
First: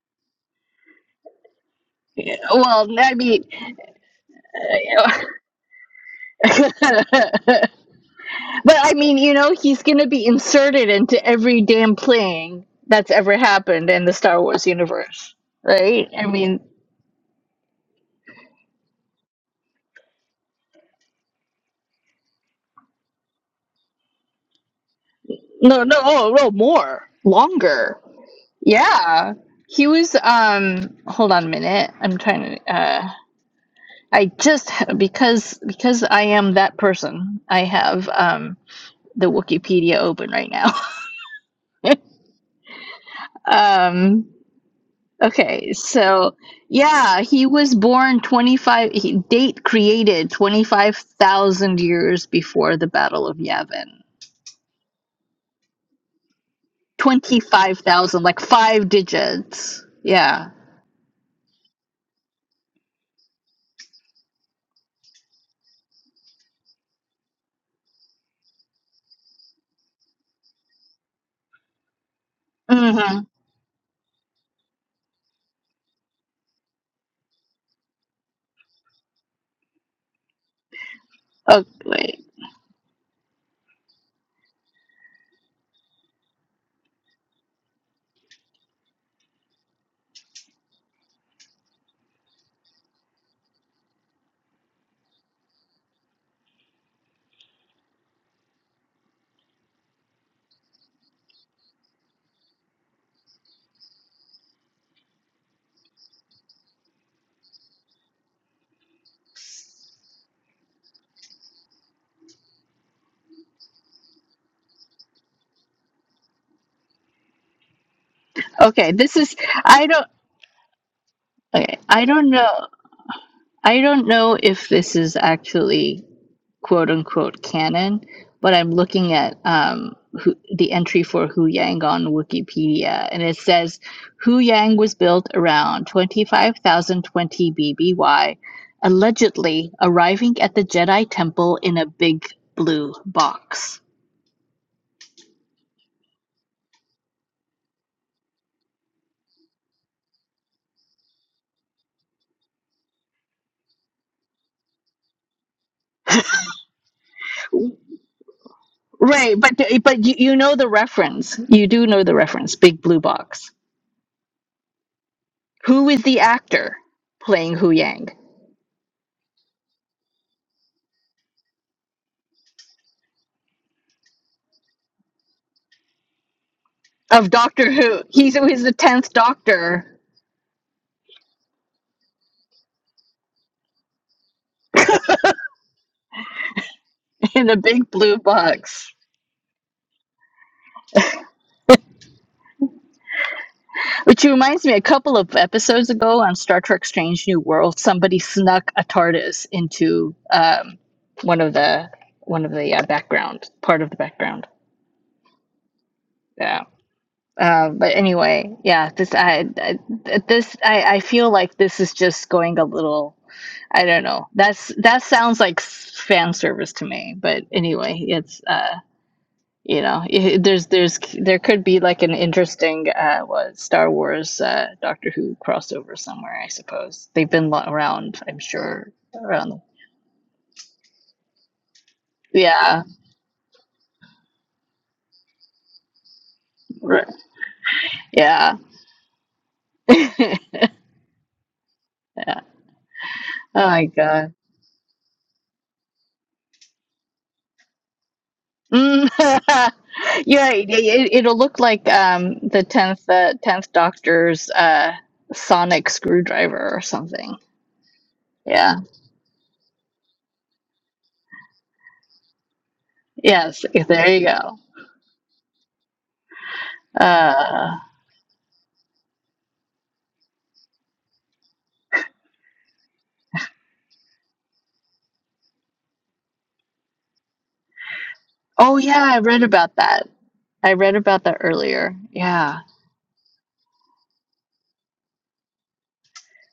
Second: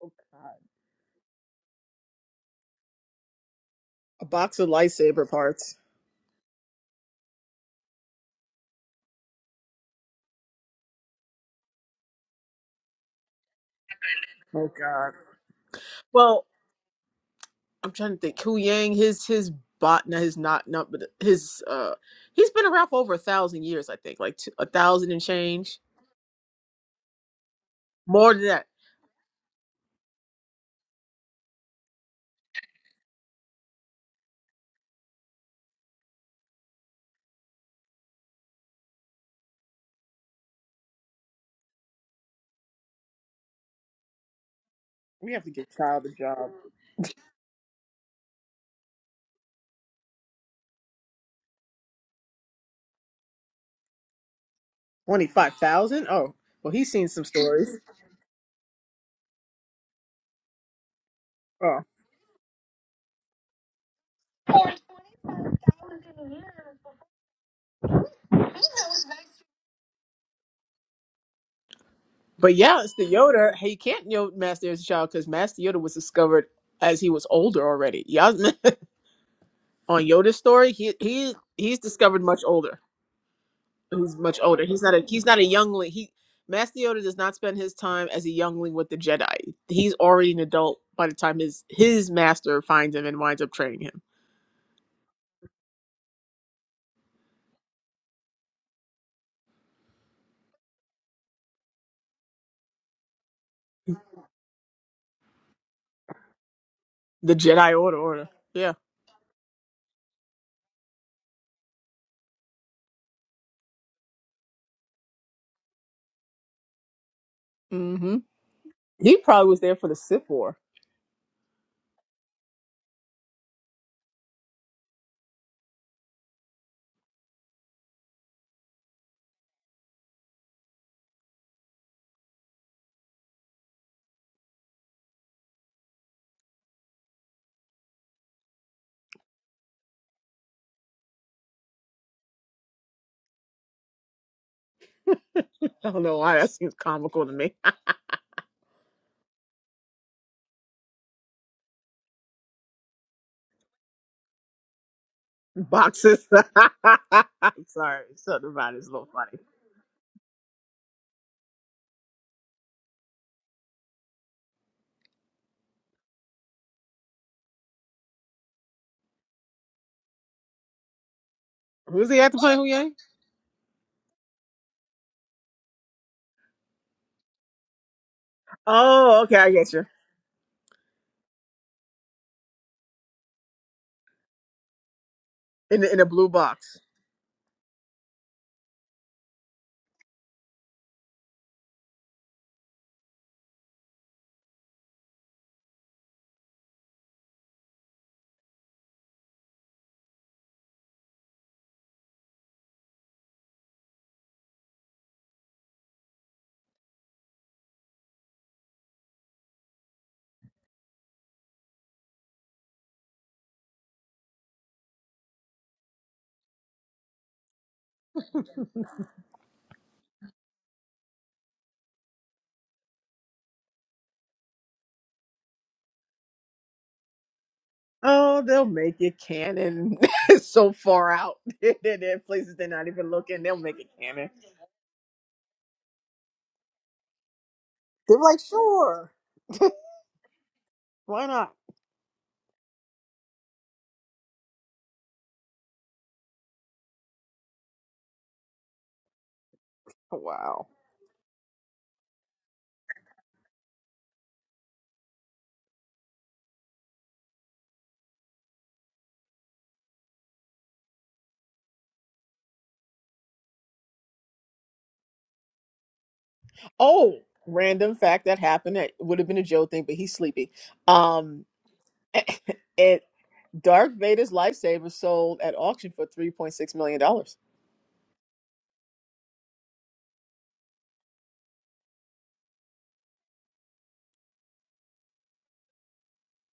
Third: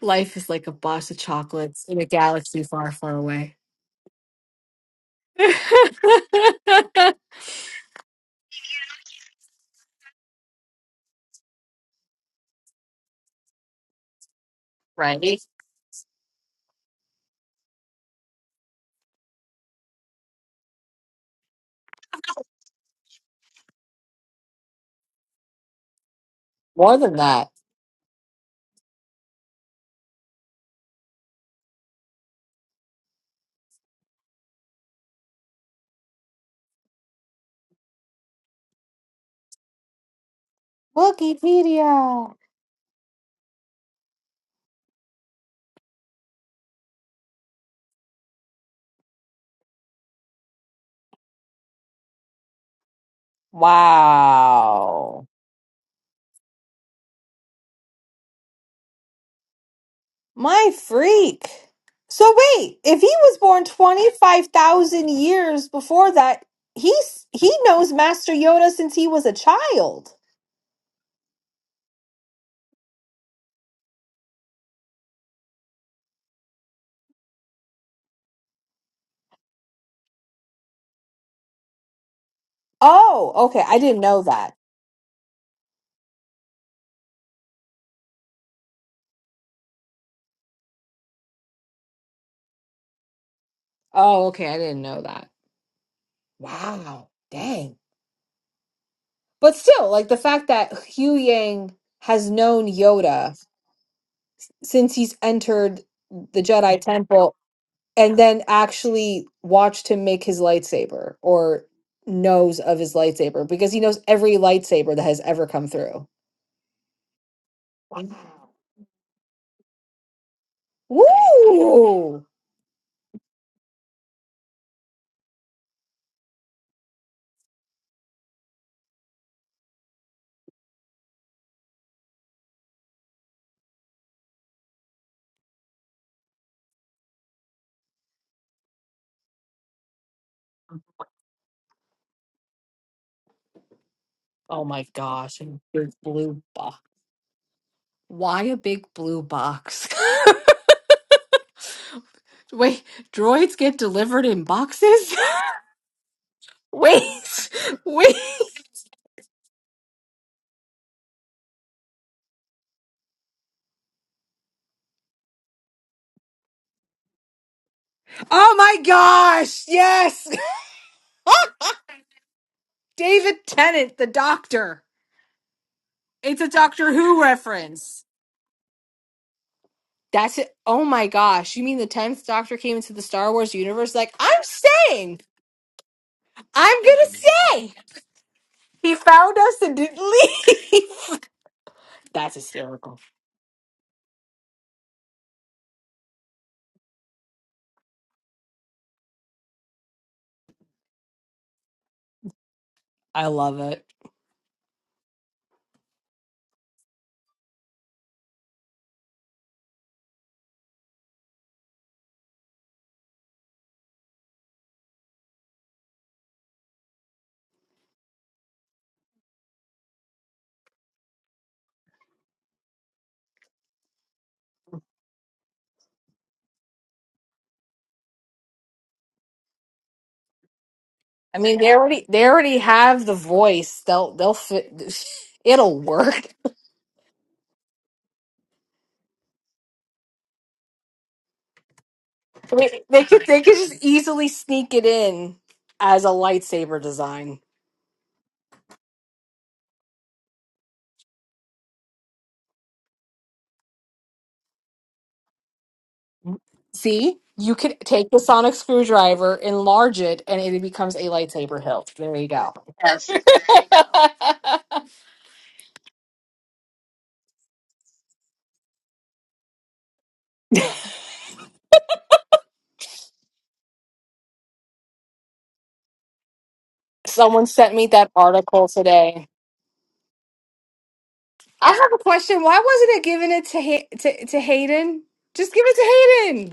B: Life is like a box of chocolates in a
C: Yeah,
B: galaxy
C: Well,
B: far,
C: I
B: far
C: mean,
B: away.
A: A box of lightsaber parts.
C: But I mean, you know, he's gonna be inserted into every damn thing that's ever happened in the Star Wars
A: Oh God.
C: universe,
B: right?
C: right? I
A: Well,
C: mean,
A: I'm trying to think. Ku Yang, his his bot, not his not not, but his uh, he's been around for over a thousand years, I think, like two, a thousand and change,
C: no, no, oh, no,
B: More
C: more,
B: than that.
C: longer.
A: more than that.
C: Yeah, he was. Um, hold on a minute. I'm trying to. Uh, I just because because I am that person. I have um the Wikipedia open right now.
B: Wikipedia.
C: Um,
A: We have to get
C: Okay,
A: Child a
C: so
A: job.
C: yeah, he was born 25, he, date created 25,000 years before the Battle of Yavin.
B: Wow.
A: Twenty five thousand. Oh, well, he's seen some stories.
C: 25,000, like five digits. Yeah.
B: My freak.
A: Oh,
B: So wait, if he was born 25,000 years before that, he's he knows Master Yoda since he was a child.
A: but yeah, it's the
C: Mm-hmm.
A: Yoda. Hey, you can't know Master as a child because Master Yoda was discovered as he was older already. Y'all on Yoda's story, he he he's
C: Okay.
A: discovered much older.
B: Oh, okay. I didn't
A: He's
B: know
A: much
B: that.
A: older. He's not a he's not a youngling. He Master Yoda does not spend his time as a youngling with the Jedi. He's already an adult by the time his his master finds him and winds up training
B: Oh, okay. I didn't know that. Wow. Dang. But still, like the fact that Hu Yang has known Yoda
A: him.
B: since he's entered the Jedi
A: The
B: Temple
A: Jedi Order
B: and
A: Order.
B: then
A: Yeah.
B: actually watched him make his lightsaber or knows of his lightsaber because he knows every lightsaber that has ever come through. Wow.
A: Mm-hmm.
C: Okay,
A: He
C: this is,
A: probably was there
C: I
A: for the
C: don't,
A: Sith War.
C: okay, I
B: Woo!
C: don't know. I don't know if this is actually quote unquote canon, but I'm looking at um, who, the entry for Hu Yang on Wikipedia, and it says Hu Yang was built around 25,020 BBY, allegedly arriving at the Jedi Temple in a big blue box.
B: Oh my gosh. And big
A: I don't know why
B: blue
A: that seems comical to me.
B: Why a big blue box? Wait, droids get delivered in boxes?
A: Boxes.
B: Wait,
A: I'm sorry.
B: wait.
A: Something about it is a little
C: Right,
A: funny.
C: but but you, you know the reference. You do know the reference, Big Blue Box. Who is the actor playing Hu Yang
B: Oh my gosh, yes!
A: Who's he at the point, Huyang?
B: David Tennant, the doctor. It's a Doctor Who
C: of Doctor Who?
B: reference.
C: He's, he's the tenth
A: Oh, okay, I get you.
C: Doctor
B: That's it. Oh my gosh. You mean the 10th Doctor came into the Star Wars universe? Like, I'm staying.
A: In the in a blue box.
B: I'm going to
C: in a
B: stay.
C: big blue box.
B: He found us and didn't leave. That's hysterical.
C: Which reminds me, a couple of episodes ago on Star Trek: Strange New World, somebody snuck a TARDIS into um, one of the one of the uh,
B: I
C: background
B: love
C: part
B: it.
C: of the background. Yeah. Uh, but anyway, yeah. This I, I this I, I feel like this is just going a little. I don't know. That's that sounds like fan service to me. But anyway, it's. uh, you know it, there's there's there could be like an interesting uh what star wars uh doctor who crossover somewhere i suppose they've been lo- around i'm
A: Oh, they'll
C: sure
A: make it
C: around the-
A: canon. It's so far
B: I
A: out.
B: mean, they
A: they
B: already
A: are
B: they
A: places
B: already
A: they're
C: yeah
A: not
B: have
A: even
B: the
A: looking. They'll make
B: voice.
A: it
B: They'll
A: canon.
B: they'll fit. It'll work.
C: right.
A: They're like,
C: yeah
A: sure,
C: yeah
A: why not?
C: oh
B: I mean, they could they could just
C: my
B: easily
C: god
B: sneak it in as a lightsaber design.
C: Mm.
A: Oh,
C: yeah
A: Wow.
C: it, it, it'll look like um the 10th uh, 10th doctor's uh sonic screwdriver or
B: See,
C: something
B: you could take the sonic
C: yeah
B: screwdriver, enlarge it, and it becomes a lightsaber hilt. There you go. Yes.
C: yes there you go
A: Oh,
C: uh
A: random fact that happened. It would have been a Joe thing, but he's sleepy. Um, it Darth Vader's lightsaber sold at auction for three point six million dollars.
B: Someone sent me that article
C: Oh yeah, I
B: today.
C: read about that. I read about that
B: I have
C: earlier.
B: a question.
C: Yeah.
B: Why wasn't it given it to ha- to, to Hayden? Just give it to Hayden.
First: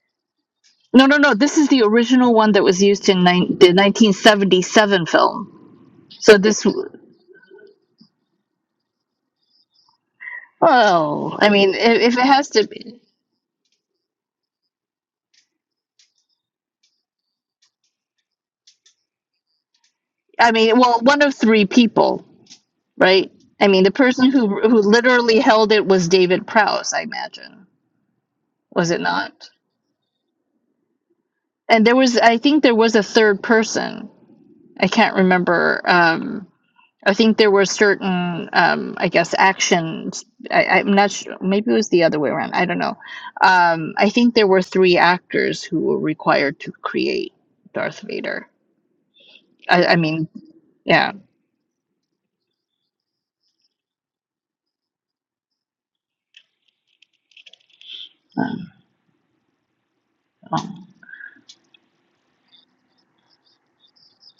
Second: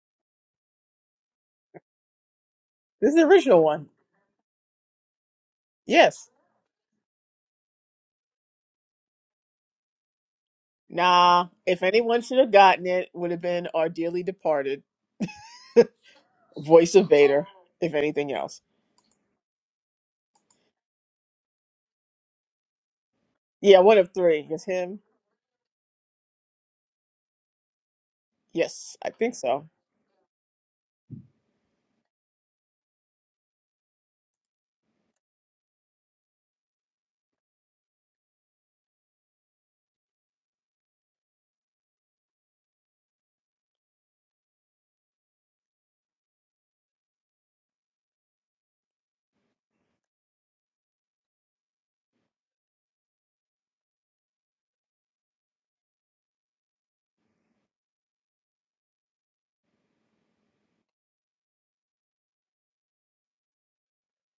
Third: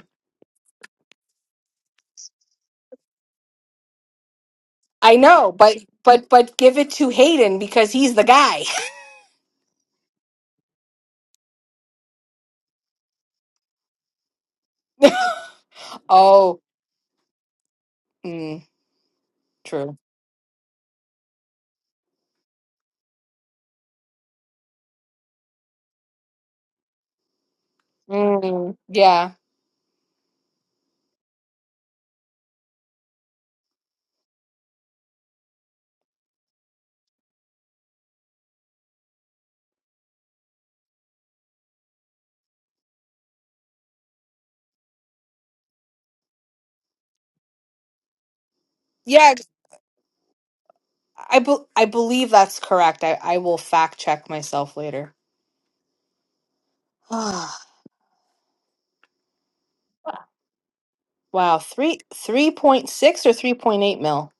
C: No, no, no. This is the original one that was used
A: This is
C: in
A: the
C: nine
A: original
C: the
A: one.
C: 1977
B: I know,
C: film.
B: but
A: Yes.
B: but
C: So
B: but
C: this,
B: give it to Hayden because he's the guy.
C: well, I
A: Nah,
C: mean,
A: if
C: if, if
A: anyone
C: it
A: should
C: has
A: have
C: to
A: gotten
C: be,
A: it, would have been our dearly departed
B: Oh,
A: voice of Vader, if anything else.
B: mm, true.
C: I mean, well, one of three people, right? I
A: Yeah,
C: mean, the
A: one of
C: person
A: three.
C: who
A: It's
C: who
A: him.
C: literally held it was David Prowse, I imagine.
B: Mm,
C: Was
A: Yes,
C: it
A: I
B: yeah,
A: think
C: not?
A: so.
C: And there was, I think, there was a third person. I can't remember. Um, I think there were certain, um, I guess, actions. I, I'm not sure. Maybe it was the other way around. I don't know. Um, I think there were three actors who were required to create Darth Vader.
B: yeah.
C: I, I mean, yeah,
B: I be- I believe that's correct. I I will fact check myself later. wow,
C: Um, um,
B: three three point six or three point eight mil.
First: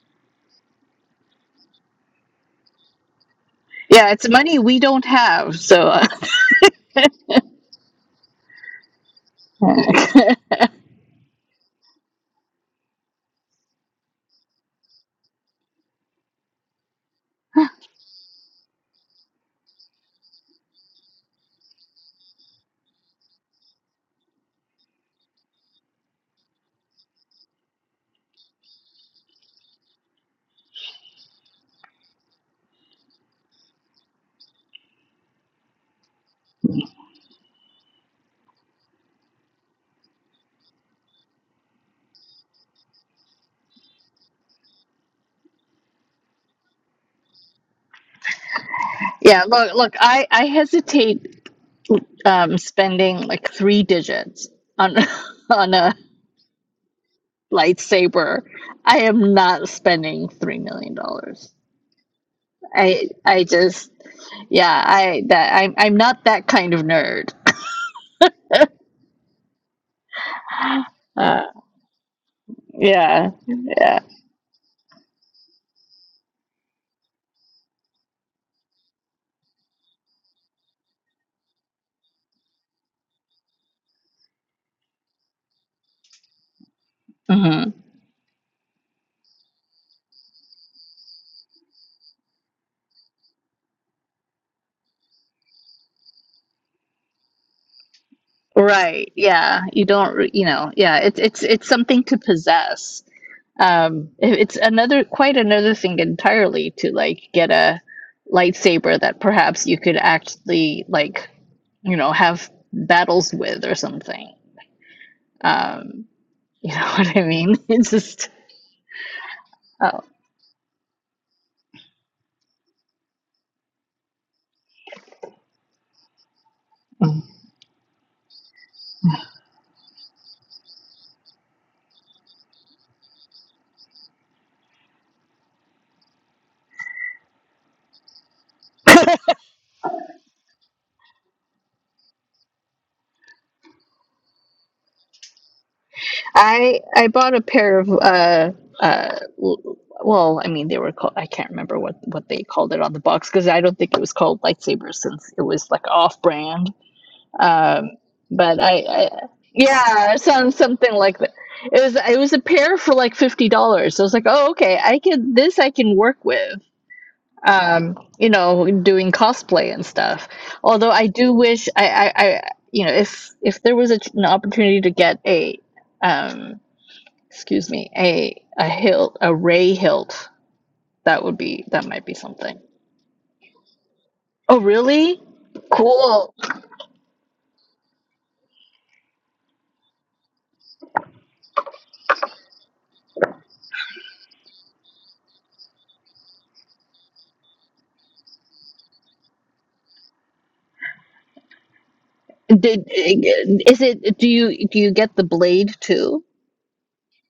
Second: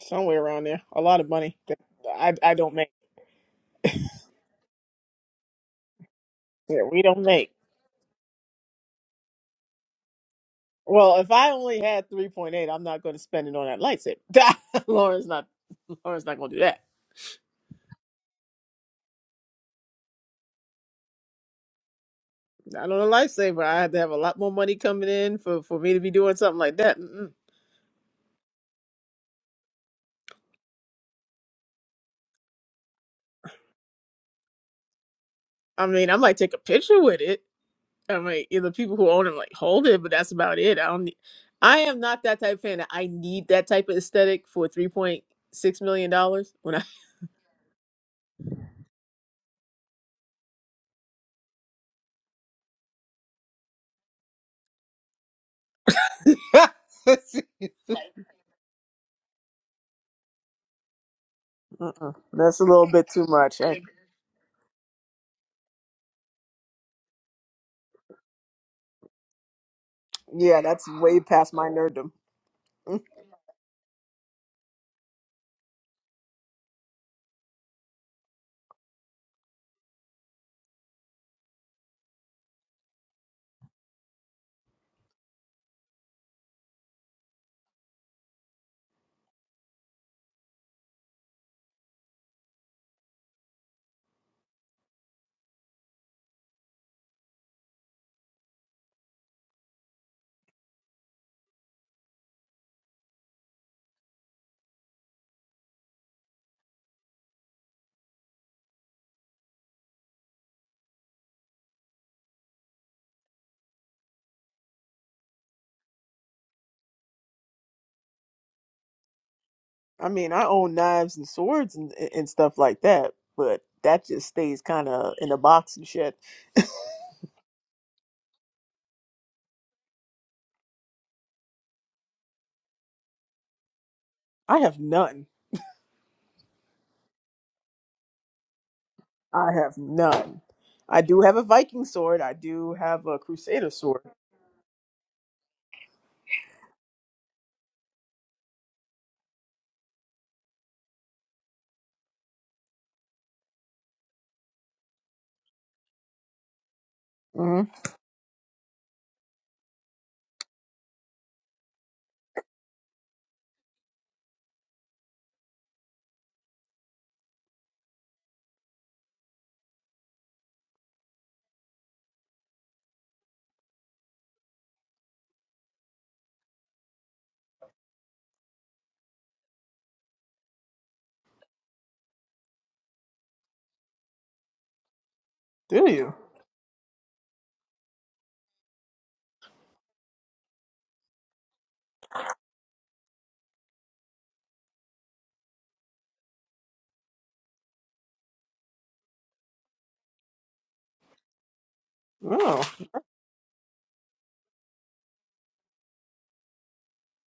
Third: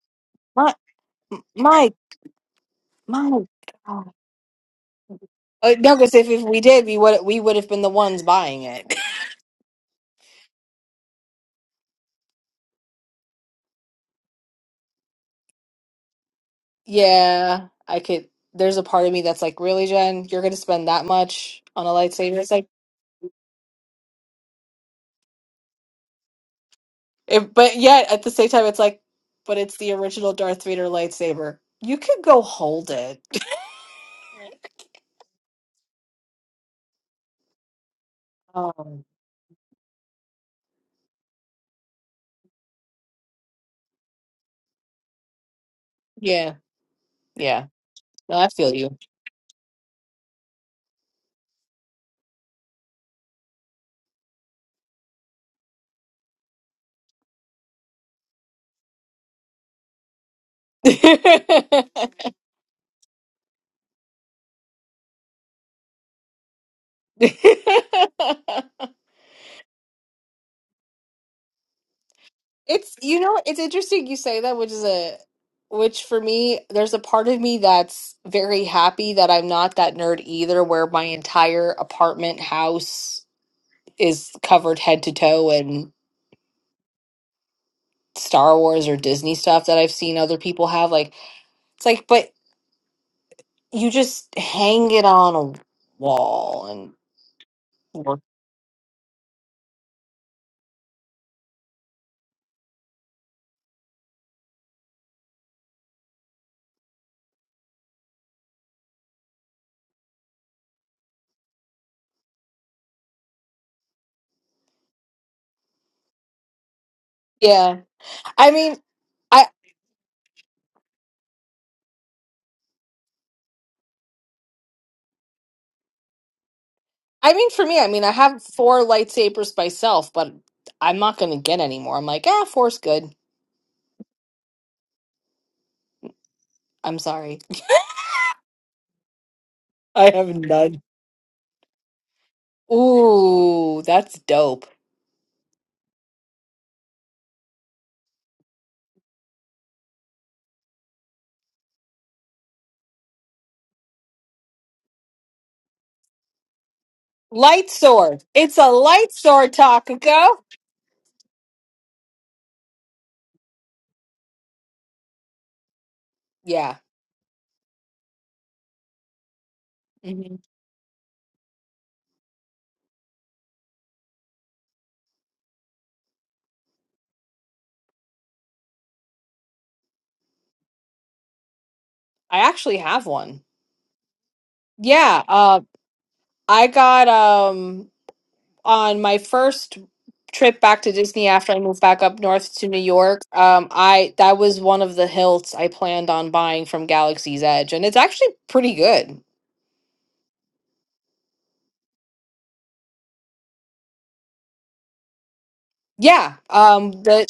A: Somewhere around
B: My
A: there. A lot of money that
B: my
A: I, I don't make.
B: my
C: yeah.
B: God.
C: It's money we don't have,
B: Uh,
C: so.
B: no,
C: Uh,
B: because if, if we
A: Yeah,
B: did, we
A: we don't
B: would we
A: make.
B: would have been the ones buying it.
A: Well, if I only had 3.8, I'm not going to spend it on that lightsaber. Lauren's not Lauren's not going to do that.
B: yeah, I could. There's a part of me that's like, really, Jen, you're gonna spend that much on a lightsaber? It's like.
A: Not on a lightsaber. I have to have a lot more money coming in for, for me to be doing something like that. Mm-mm.
B: It, but yet at the same time, it's like, but it's the original Darth Vader lightsaber. You could go hold it.
A: I mean, I might take a picture with it, I'm like, you know, the people
B: Um,
A: who own them, like, hold it, but that's about it. I don't. Need, I am not that type of fan. that I need that type of aesthetic for three point six million
B: yeah,
A: dollars. When I,
B: yeah. No, I feel you.
C: Yeah, look, look, I, I hesitate um, spending like three digits on on a lightsaber. I am not spending three million dollars.
A: Mm-mm. that's a little bit
C: I
A: too
C: I
A: much. I-
C: just yeah I that I'm I'm not that kind of nerd.
B: it's
A: yeah, that's way
C: Uh,
A: past my nerddom.
B: you
C: yeah,
B: know it's
C: yeah,
B: interesting you say that, which is a which for me there's a part of me that's very happy that I'm not that nerd either, where my entire apartment house is covered head to toe in
C: hmm
B: Star Wars or Disney stuff that I've seen other people have. Like it's like, but you just hang it on a wall and work.
C: right. Yeah, you don't re- you know yeah it's it's it's something to possess. Um, it- it's another quite another thing entirely to like get a lightsaber that perhaps you could actually like you know have battles with or something. Um, you know what I mean?
B: Yeah.
C: It's just
B: I mean, I
C: Oh,
A: I mean, I own knives and swords and and stuff like that, but that just stays kind of in a box and shit.
B: I mean for me, I mean I have four lightsabers myself, but I'm not gonna get any more. I'm like, ah, four's good.
A: I have none.
B: I'm sorry.
A: I have
B: I have
A: none.
B: none.
A: I do have a Viking sword. I do have a Crusader
B: Ooh,
A: sword.
B: that's dope.
C: I I bought a pair of uh uh l- well, I mean they were called I can't remember what what they called it on the box because I don't think it was called lightsabers since it was like off brand.
A: hmm
B: Light
C: Um,
B: sword. It's
C: but
B: a
C: I, I
B: light sword,
C: yeah,
B: Takako.
C: some something like that. It was it was a pair for like fifty dollars. I was like, oh okay, I can this I can work with.
B: Yeah.
C: um, you know, doing cosplay and stuff.
B: hmm
C: Although I do wish I, I, I you know, if if there was a, an opportunity to get a, um, excuse me, a a hilt, a ray hilt, that would be that might be
B: I
C: something.
B: actually have one.
C: Oh, really?
B: Yeah. Uh,
A: Do you?
C: Cool.
B: I got um. on my first trip back to Disney after I moved back up north to New York, um, I that was one of the hilts I planned on buying from Galaxy's Edge, and it's actually pretty good.
A: No.
C: Did is it? Do you do you get the blade too?
B: Yeah, um, the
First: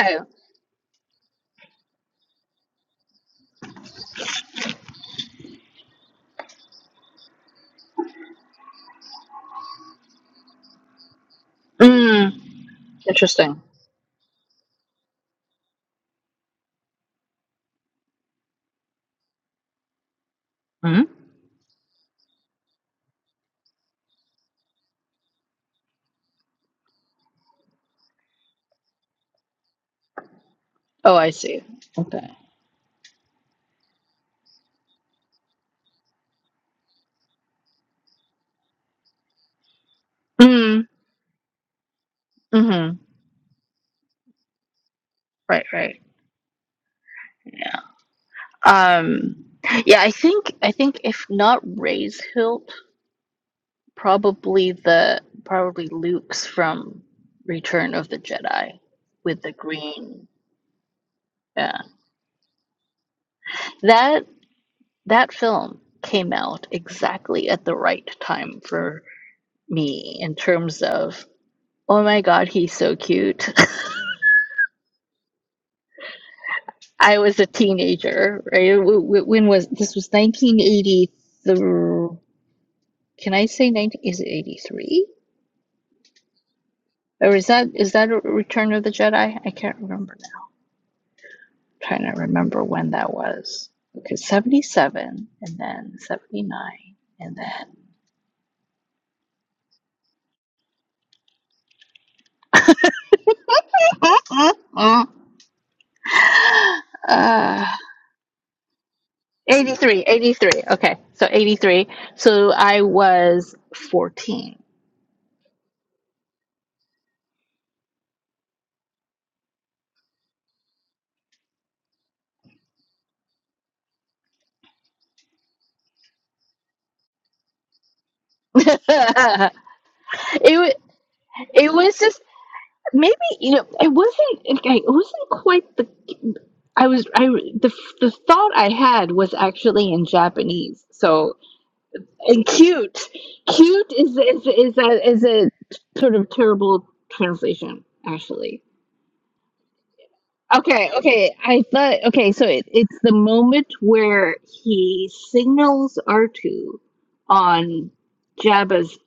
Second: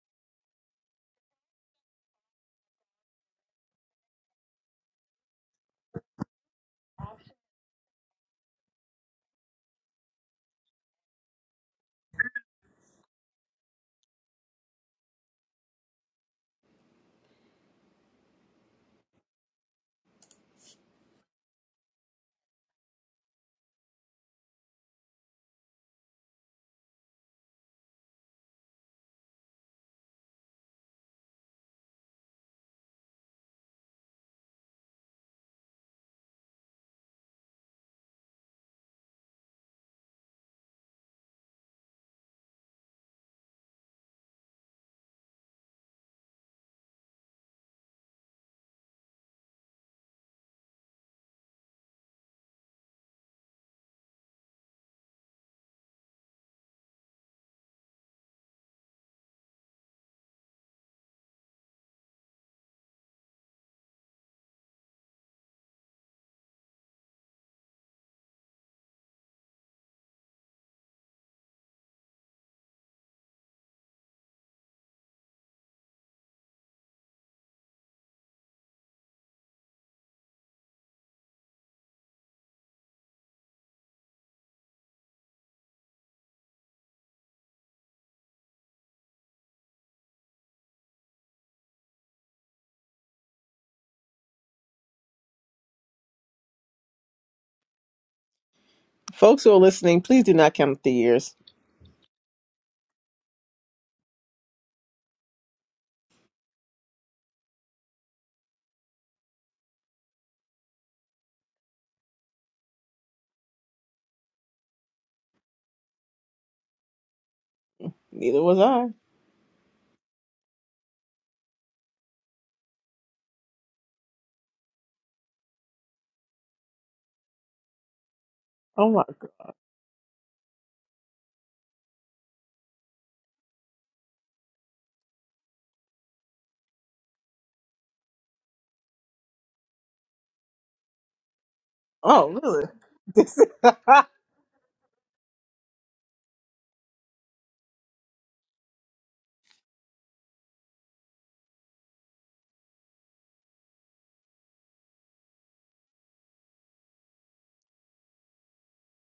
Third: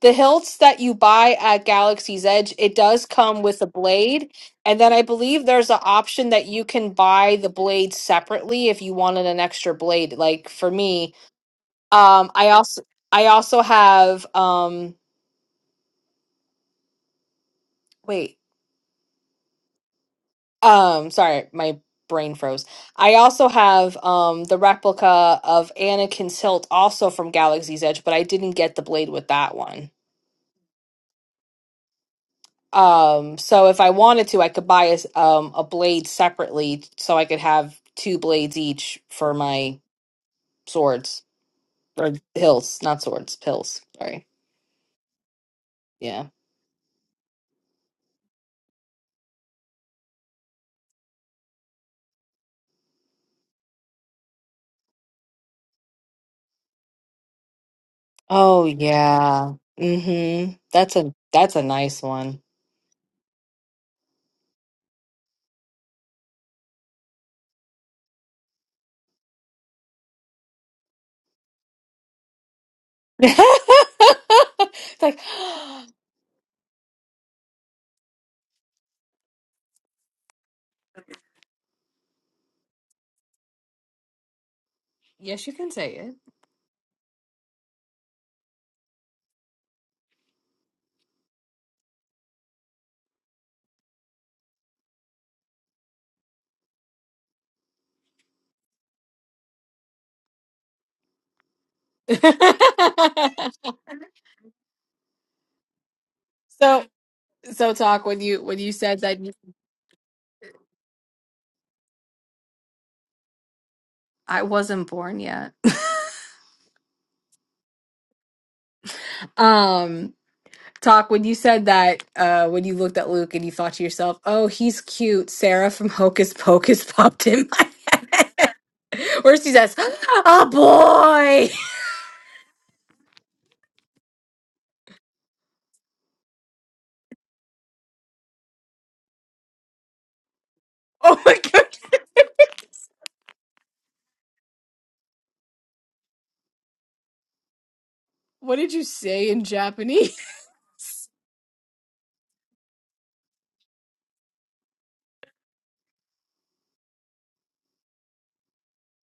B: the hilts that you buy at Galaxy's Edge, it does come with a blade, and then I believe there's an option that you can buy the blade separately if you wanted an extra blade. Like for me, um,
C: Mm,
B: I also I also
C: interesting.
B: have um, wait.
C: hmm
B: Um, sorry, my brain froze. I also have um the replica of Anakin's hilt also from Galaxy's Edge, but I didn't get the blade with that one.
C: Oh, I see. Okay.
B: Um, so if I wanted to, I could buy a s- um a blade separately so I could have two blades each for my
C: Mm,
B: swords or hilts,
C: mhm.
B: not swords, pills. Sorry.
C: Right, right.
B: Yeah.
C: Yeah. Um, yeah, I think I think if not Ray's hilt, probably the probably Luke's from Return of the
B: Oh
C: Jedi with the
B: yeah.
C: green.
B: Mm-hmm. That's a that's a
C: Yeah.
B: nice one.
C: That that film came out exactly at the right time for me in terms of oh my god, he's so cute.
B: It's like
C: I was a teenager, right? W- w- When was this was 1983 Can I say 19? Is it 83?
B: yes, you can say it.
C: Or is that is that a Return of the Jedi? I can't remember now. I'm trying to remember when that was. Okay, 77 and then 79 and then
A: Folks who are listening, please do not count the years.
B: so
C: uh,
B: so talk when you when you said that you,
C: 83, 83. Okay, so 83. So I was
B: I
C: 14.
B: wasn't born yet.
A: Neither was I.
B: um talk when you said that uh when you looked at Luke and you thought to yourself, "Oh, he's cute." Sarah from Hocus Pocus popped in my head.
C: it,
A: Oh my.
B: Where
C: wa-
B: she says, "Oh
C: it
B: boy."
C: was just maybe you know it wasn't okay, it wasn't quite the I was I the the thought I had was actually in Japanese.
B: Oh
C: So
B: my god.
A: Oh
C: and
A: really?
C: cute,
A: This-
C: cute is is is a is a sort of terrible translation
B: What
C: actually.
B: did you say in Japanese?
C: Okay, okay. I thought okay. So it, it's the moment where he signals R two on Jabba's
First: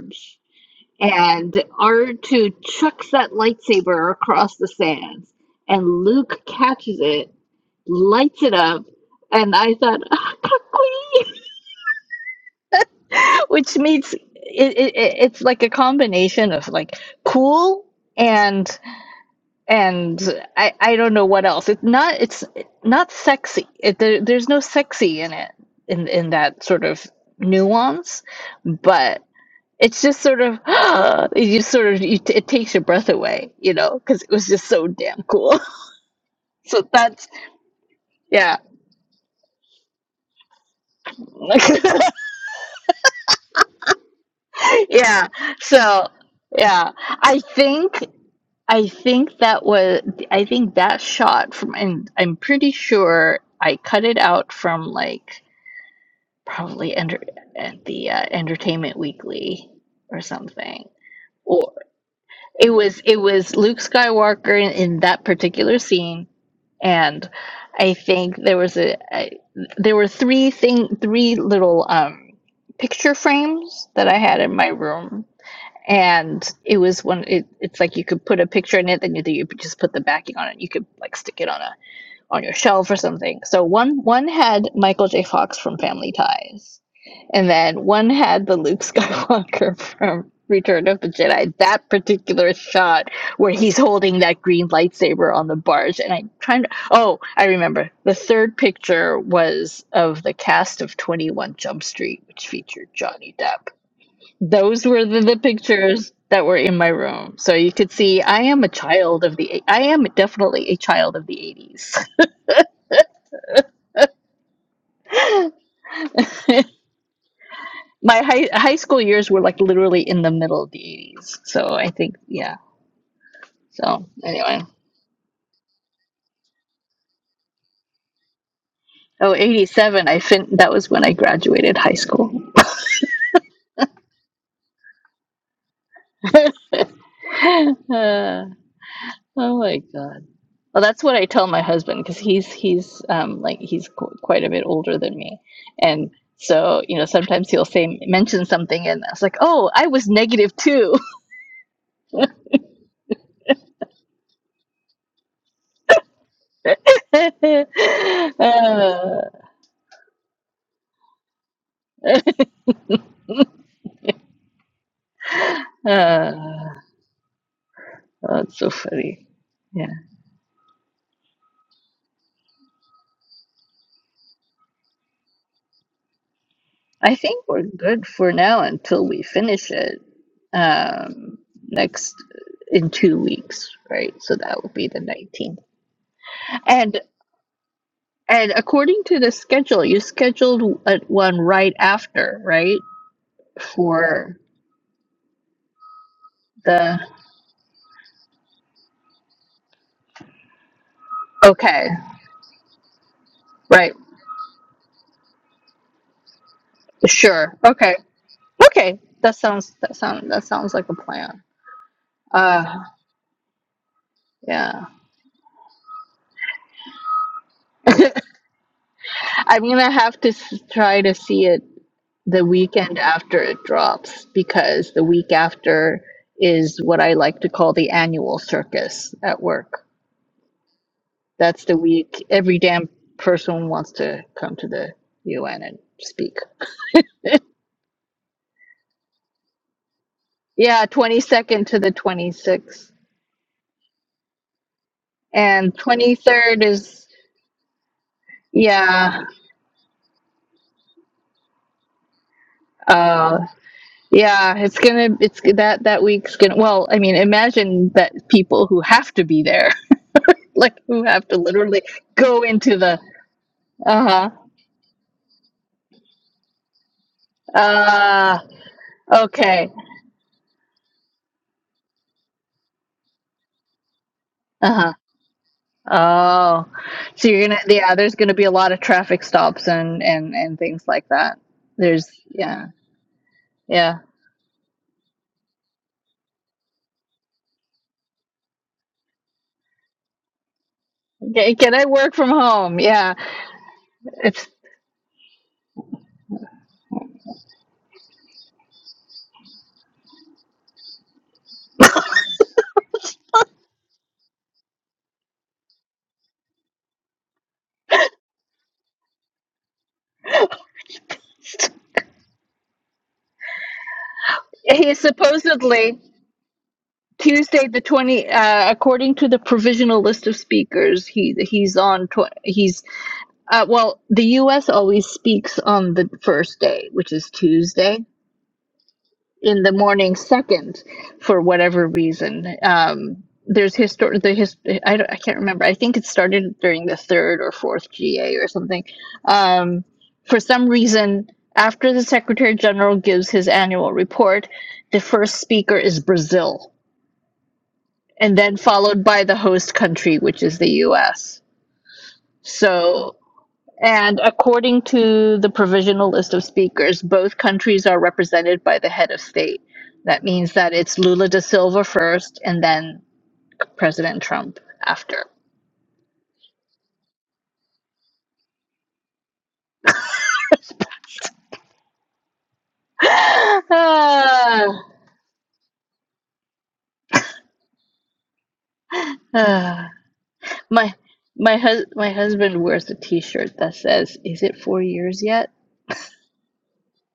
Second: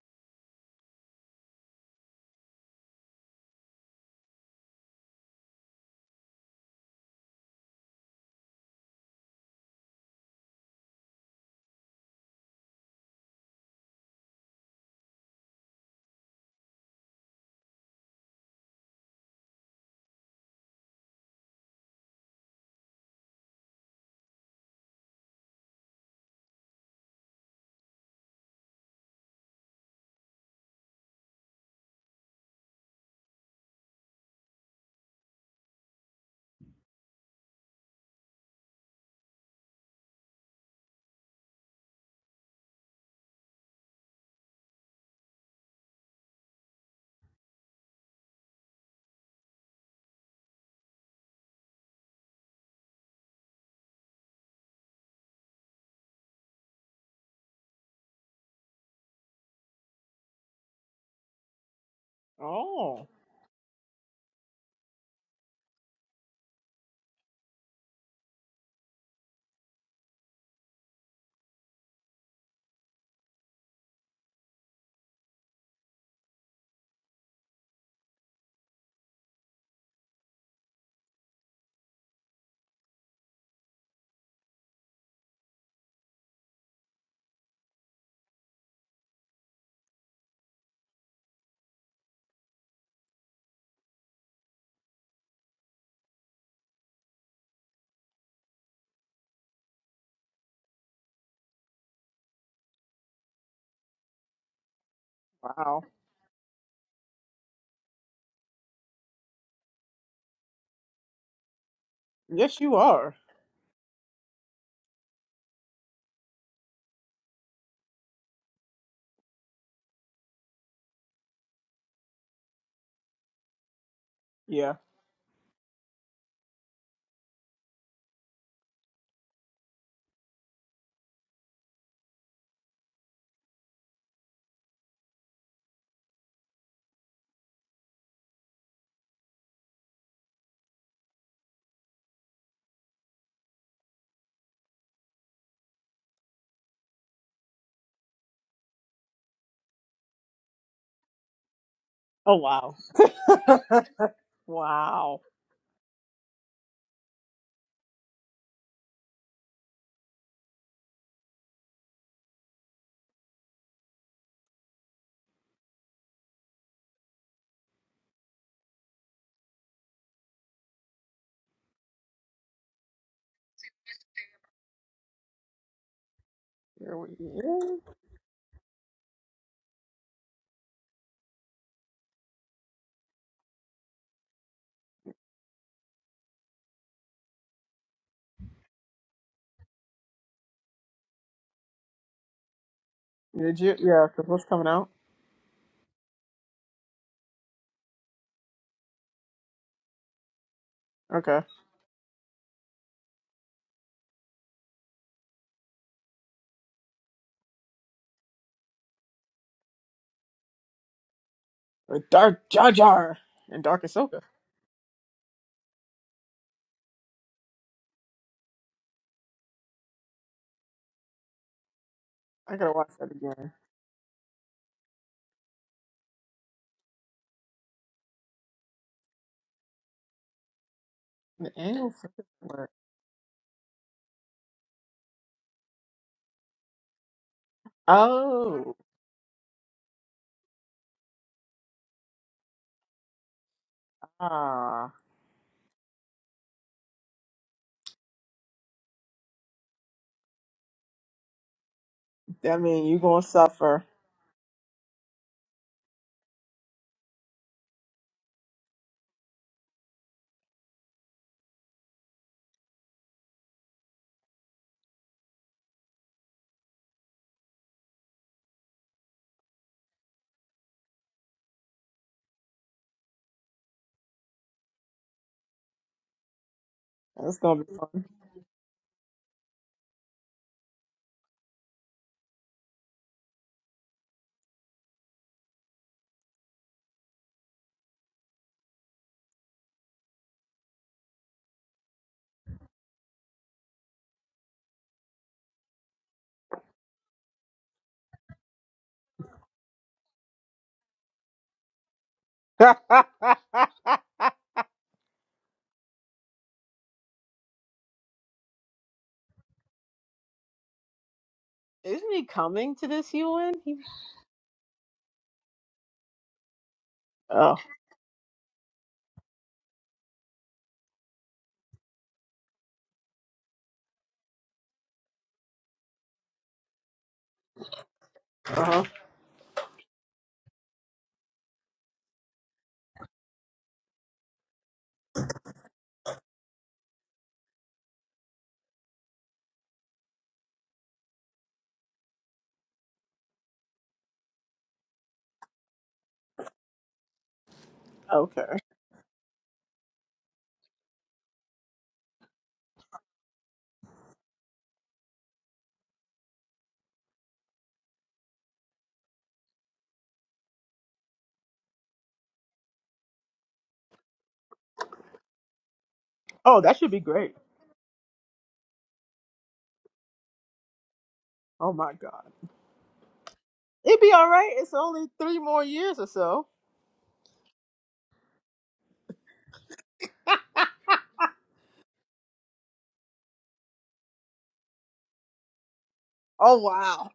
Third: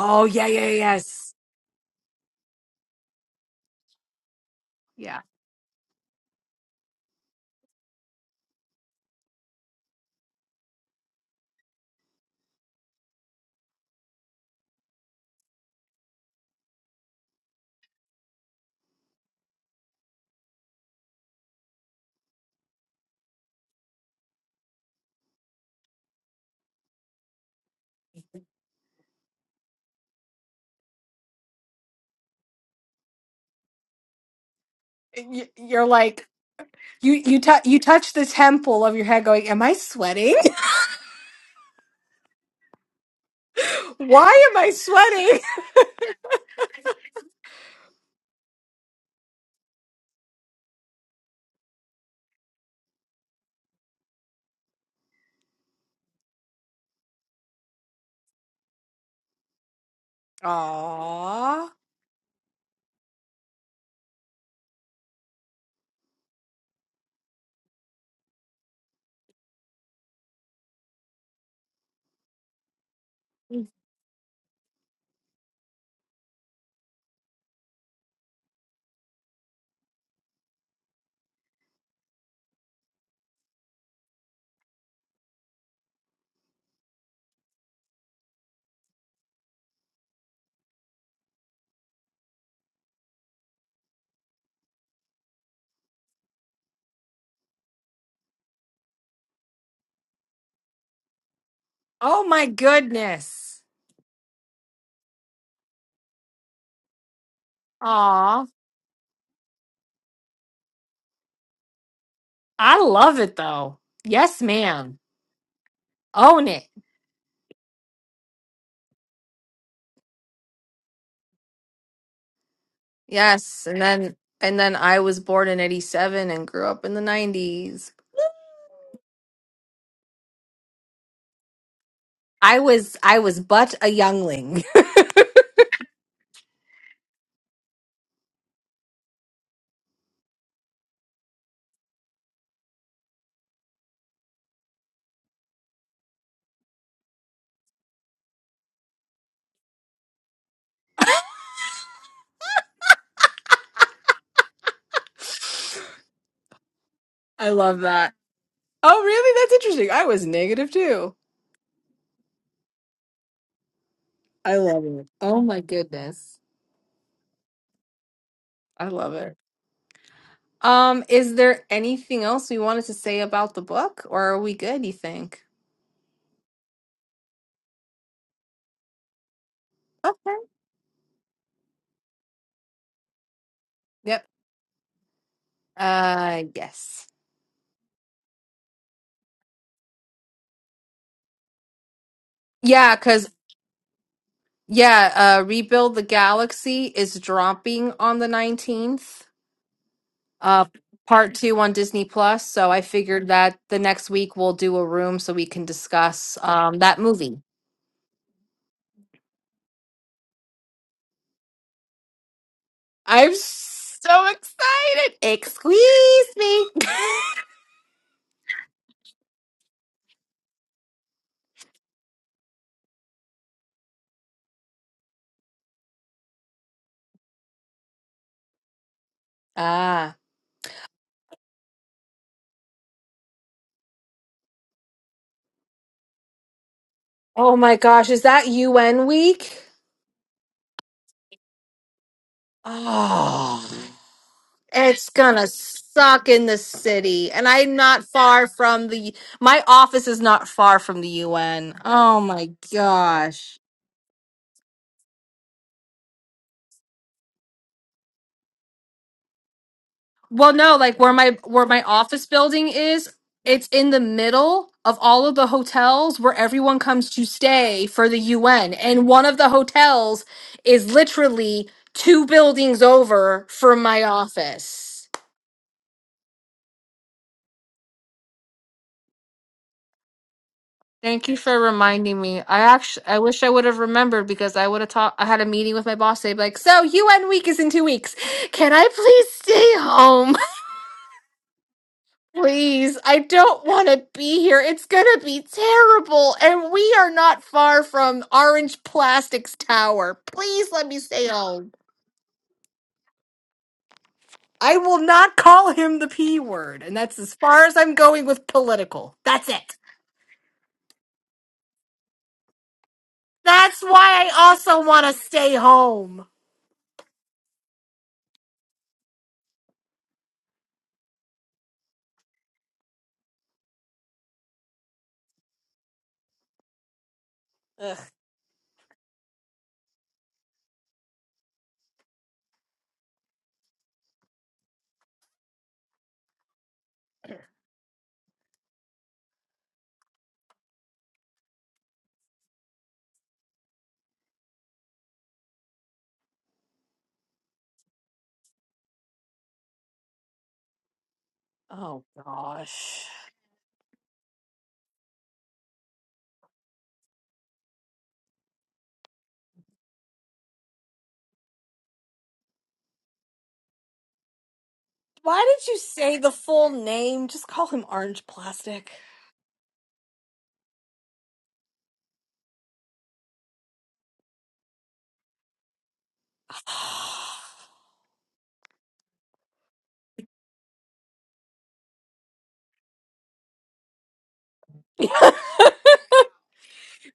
B: Oh, yeah, yeah, yes.
C: and R2 chucks that lightsaber across the
B: Yeah.
C: sands, and Luke catches it, lights it up, and I thought, ah, kakui," which means it, it, it- it's like a combination of like cool and and I, I don't know what else. It's not it's not sexy. It, there, there's no sexy in it in in that sort of nuance, but it's just sort of you sort of you t- it takes your breath away you know because it was just so damn
B: Y-
C: cool
B: You're like
C: so
B: you
C: that's
B: you tou you touch the
C: yeah
B: temple of your head going, "Am I sweating?" Why am I
C: yeah
B: sweating?
C: so yeah i think i think that was i think that shot from and i'm pretty sure i cut it out from like probably enter at the uh, entertainment weekly or something
B: Aw.
C: or it was
A: oh
C: it was luke skywalker in, in that particular scene and I think there was a, I, there were three thing three little um picture frames that I had in my room and it was one it, it's like you could put a picture in it then you, you just put the backing on it you could like stick it on a on your shelf or something. So one one had Michael J. Fox from Family Ties, and then one had the Luke Skywalker from Return of the Jedi. That particular shot where he's holding that green lightsaber on the barge, and I'm trying to. Oh, I remember. The third picture was of the cast of Twenty One Jump Street,
B: Oh my
C: which featured Johnny
B: goodness.
C: Depp. Those were the, the
A: wow.
C: pictures that were in my room, so you could see I
B: Aw.
C: am a child of the. I am definitely a child of the '80s.
A: Yes, you
B: I
A: are.
B: love it though. Yes, ma'am. Own it.
C: My high high school years were like literally in the middle of the 80s. So I think yeah.
B: Yes, and
C: So
B: then and
C: anyway.
B: then
A: Yeah.
B: I was born in 87 and grew up in the 90s.
C: Oh, 87, I fin that was when I graduated high school.
B: I was I was but a youngling.
C: Uh, oh my God. Well, that's what I tell my husband because he's he's um like he's qu quite a bit older than me, and so you know sometimes he'll say mention something and I was like, oh, I was negative too.
A: Oh wow. wow.
B: I love that. Oh, really? That's interesting. I was negative too. I love it. Oh my
C: Uh,
B: goodness.
C: uh, Oh, it's so
B: I love
C: funny.
B: it.
C: Yeah.
B: Um, is there anything else we wanted to say about the book or are we good, you think?
A: Here we
C: I think we're
A: go.
C: good for now until we finish it
B: Okay.
C: um, next in two weeks, right?
B: Yep.
C: So that would be the 19th.
B: Uh
C: And
B: yes.
C: and according to the schedule, you scheduled a- one right after, right?
B: Yeah, cuz
A: Did you? Yeah. Cause
C: For
A: what's coming out?
B: yeah, uh Rebuild the Galaxy
C: the
B: is dropping on the 19th. Uh part
A: Okay.
B: 2 on
C: okay,
B: Disney Plus, so I figured that the
C: right?
B: next week we'll do a room so we can discuss um that movie.
C: Sure. Okay. Okay. That sounds that sound that sounds like a plan.
A: With Dark Jar
C: Uh,
A: Jar
B: I'm
A: and Dark Ahsoka.
B: so
C: yeah.
B: excited. Excuse me.
C: I'm gonna have to s- try to see it the
A: I gotta watch
C: weekend
A: that
C: after
A: again.
C: it drops because the week after is what I like to call the annual circus at work.
B: ah.
A: The
C: That's the
A: annual.
C: week every
A: Ahsoka.
C: damn person wants to come to the UN and speak.
B: Oh my gosh, is that
A: Oh.
B: UN week?
C: Yeah, 22nd to the 26th.
B: Oh.
A: Ah.
B: It's gonna
C: And
B: suck in the
C: 23rd is
B: city. And I'm not far from the
C: yeah,
B: my office is not far from the UN. Oh my
A: That mean, you gonna
C: uh
B: gosh.
A: suffer.
C: yeah, it's going to it's that that week's going to well, I mean, imagine that people who have to be there
B: Well,
C: like
B: no, like
C: you
B: where
C: have to
B: my where
C: literally
B: my office
C: go
B: building
C: into the
B: is, it's in the
C: uh-huh
B: middle of all of the hotels where everyone comes to stay for the
C: uh
B: UN. And one of the
C: okay
B: hotels is literally two buildings over from my
C: uh-huh
B: office.
C: oh so
A: That's
C: you're gonna
A: gonna be fun.
C: yeah there's gonna be a lot of traffic stops and and and things like
B: Thank
C: that
B: you for
C: there's
B: reminding me. I
C: yeah
B: actually, I wish I would have
C: yeah
B: remembered because I would have talked. I had a meeting with my boss. They'd be like, "So UN week is in two weeks. Can I please stay home?
C: can, can i work from home
B: Please,
C: yeah
B: I don't want to be
C: it's
B: here. It's gonna be terrible, and we are not far from Orange Plastics Tower. Please let me stay home." I will not call him the P word, and that's as far as I'm going with political. That's it.
A: Isn't he coming to this UN? He-
B: That's why I also
C: he's
B: want to stay
C: supposedly
B: home.
A: Oh,
C: tuesday the 20 uh according to the provisional list of speakers he he's on tw- he's uh well the us always speaks on the first day which is
B: Ugh.
C: tuesday
A: uh-huh.
C: in the morning second for whatever reason. Um, there's histor the his I, don't, I can't remember. I think it started during the third or fourth GA or something. Um, for some reason, after the Secretary General gives his annual report, the first speaker is Brazil, and then
A: okay.
C: followed by the host country, which is the U.S.
B: Oh gosh.
C: So and according to the provisional list of speakers, both countries are represented by the head of state. That means that it's Lula da Silva first and then President Trump after.
B: Why did you say the
A: Oh,
B: full
A: that should be
B: name?
A: great.
B: Just call him Orange Plastic.
A: Oh my God, it'd be all right. It's
C: Ah,
A: only three more years or so.
C: ah. my my hus- my husband wears a t-shirt that says, "Is it 4 years yet?"
A: Oh wow.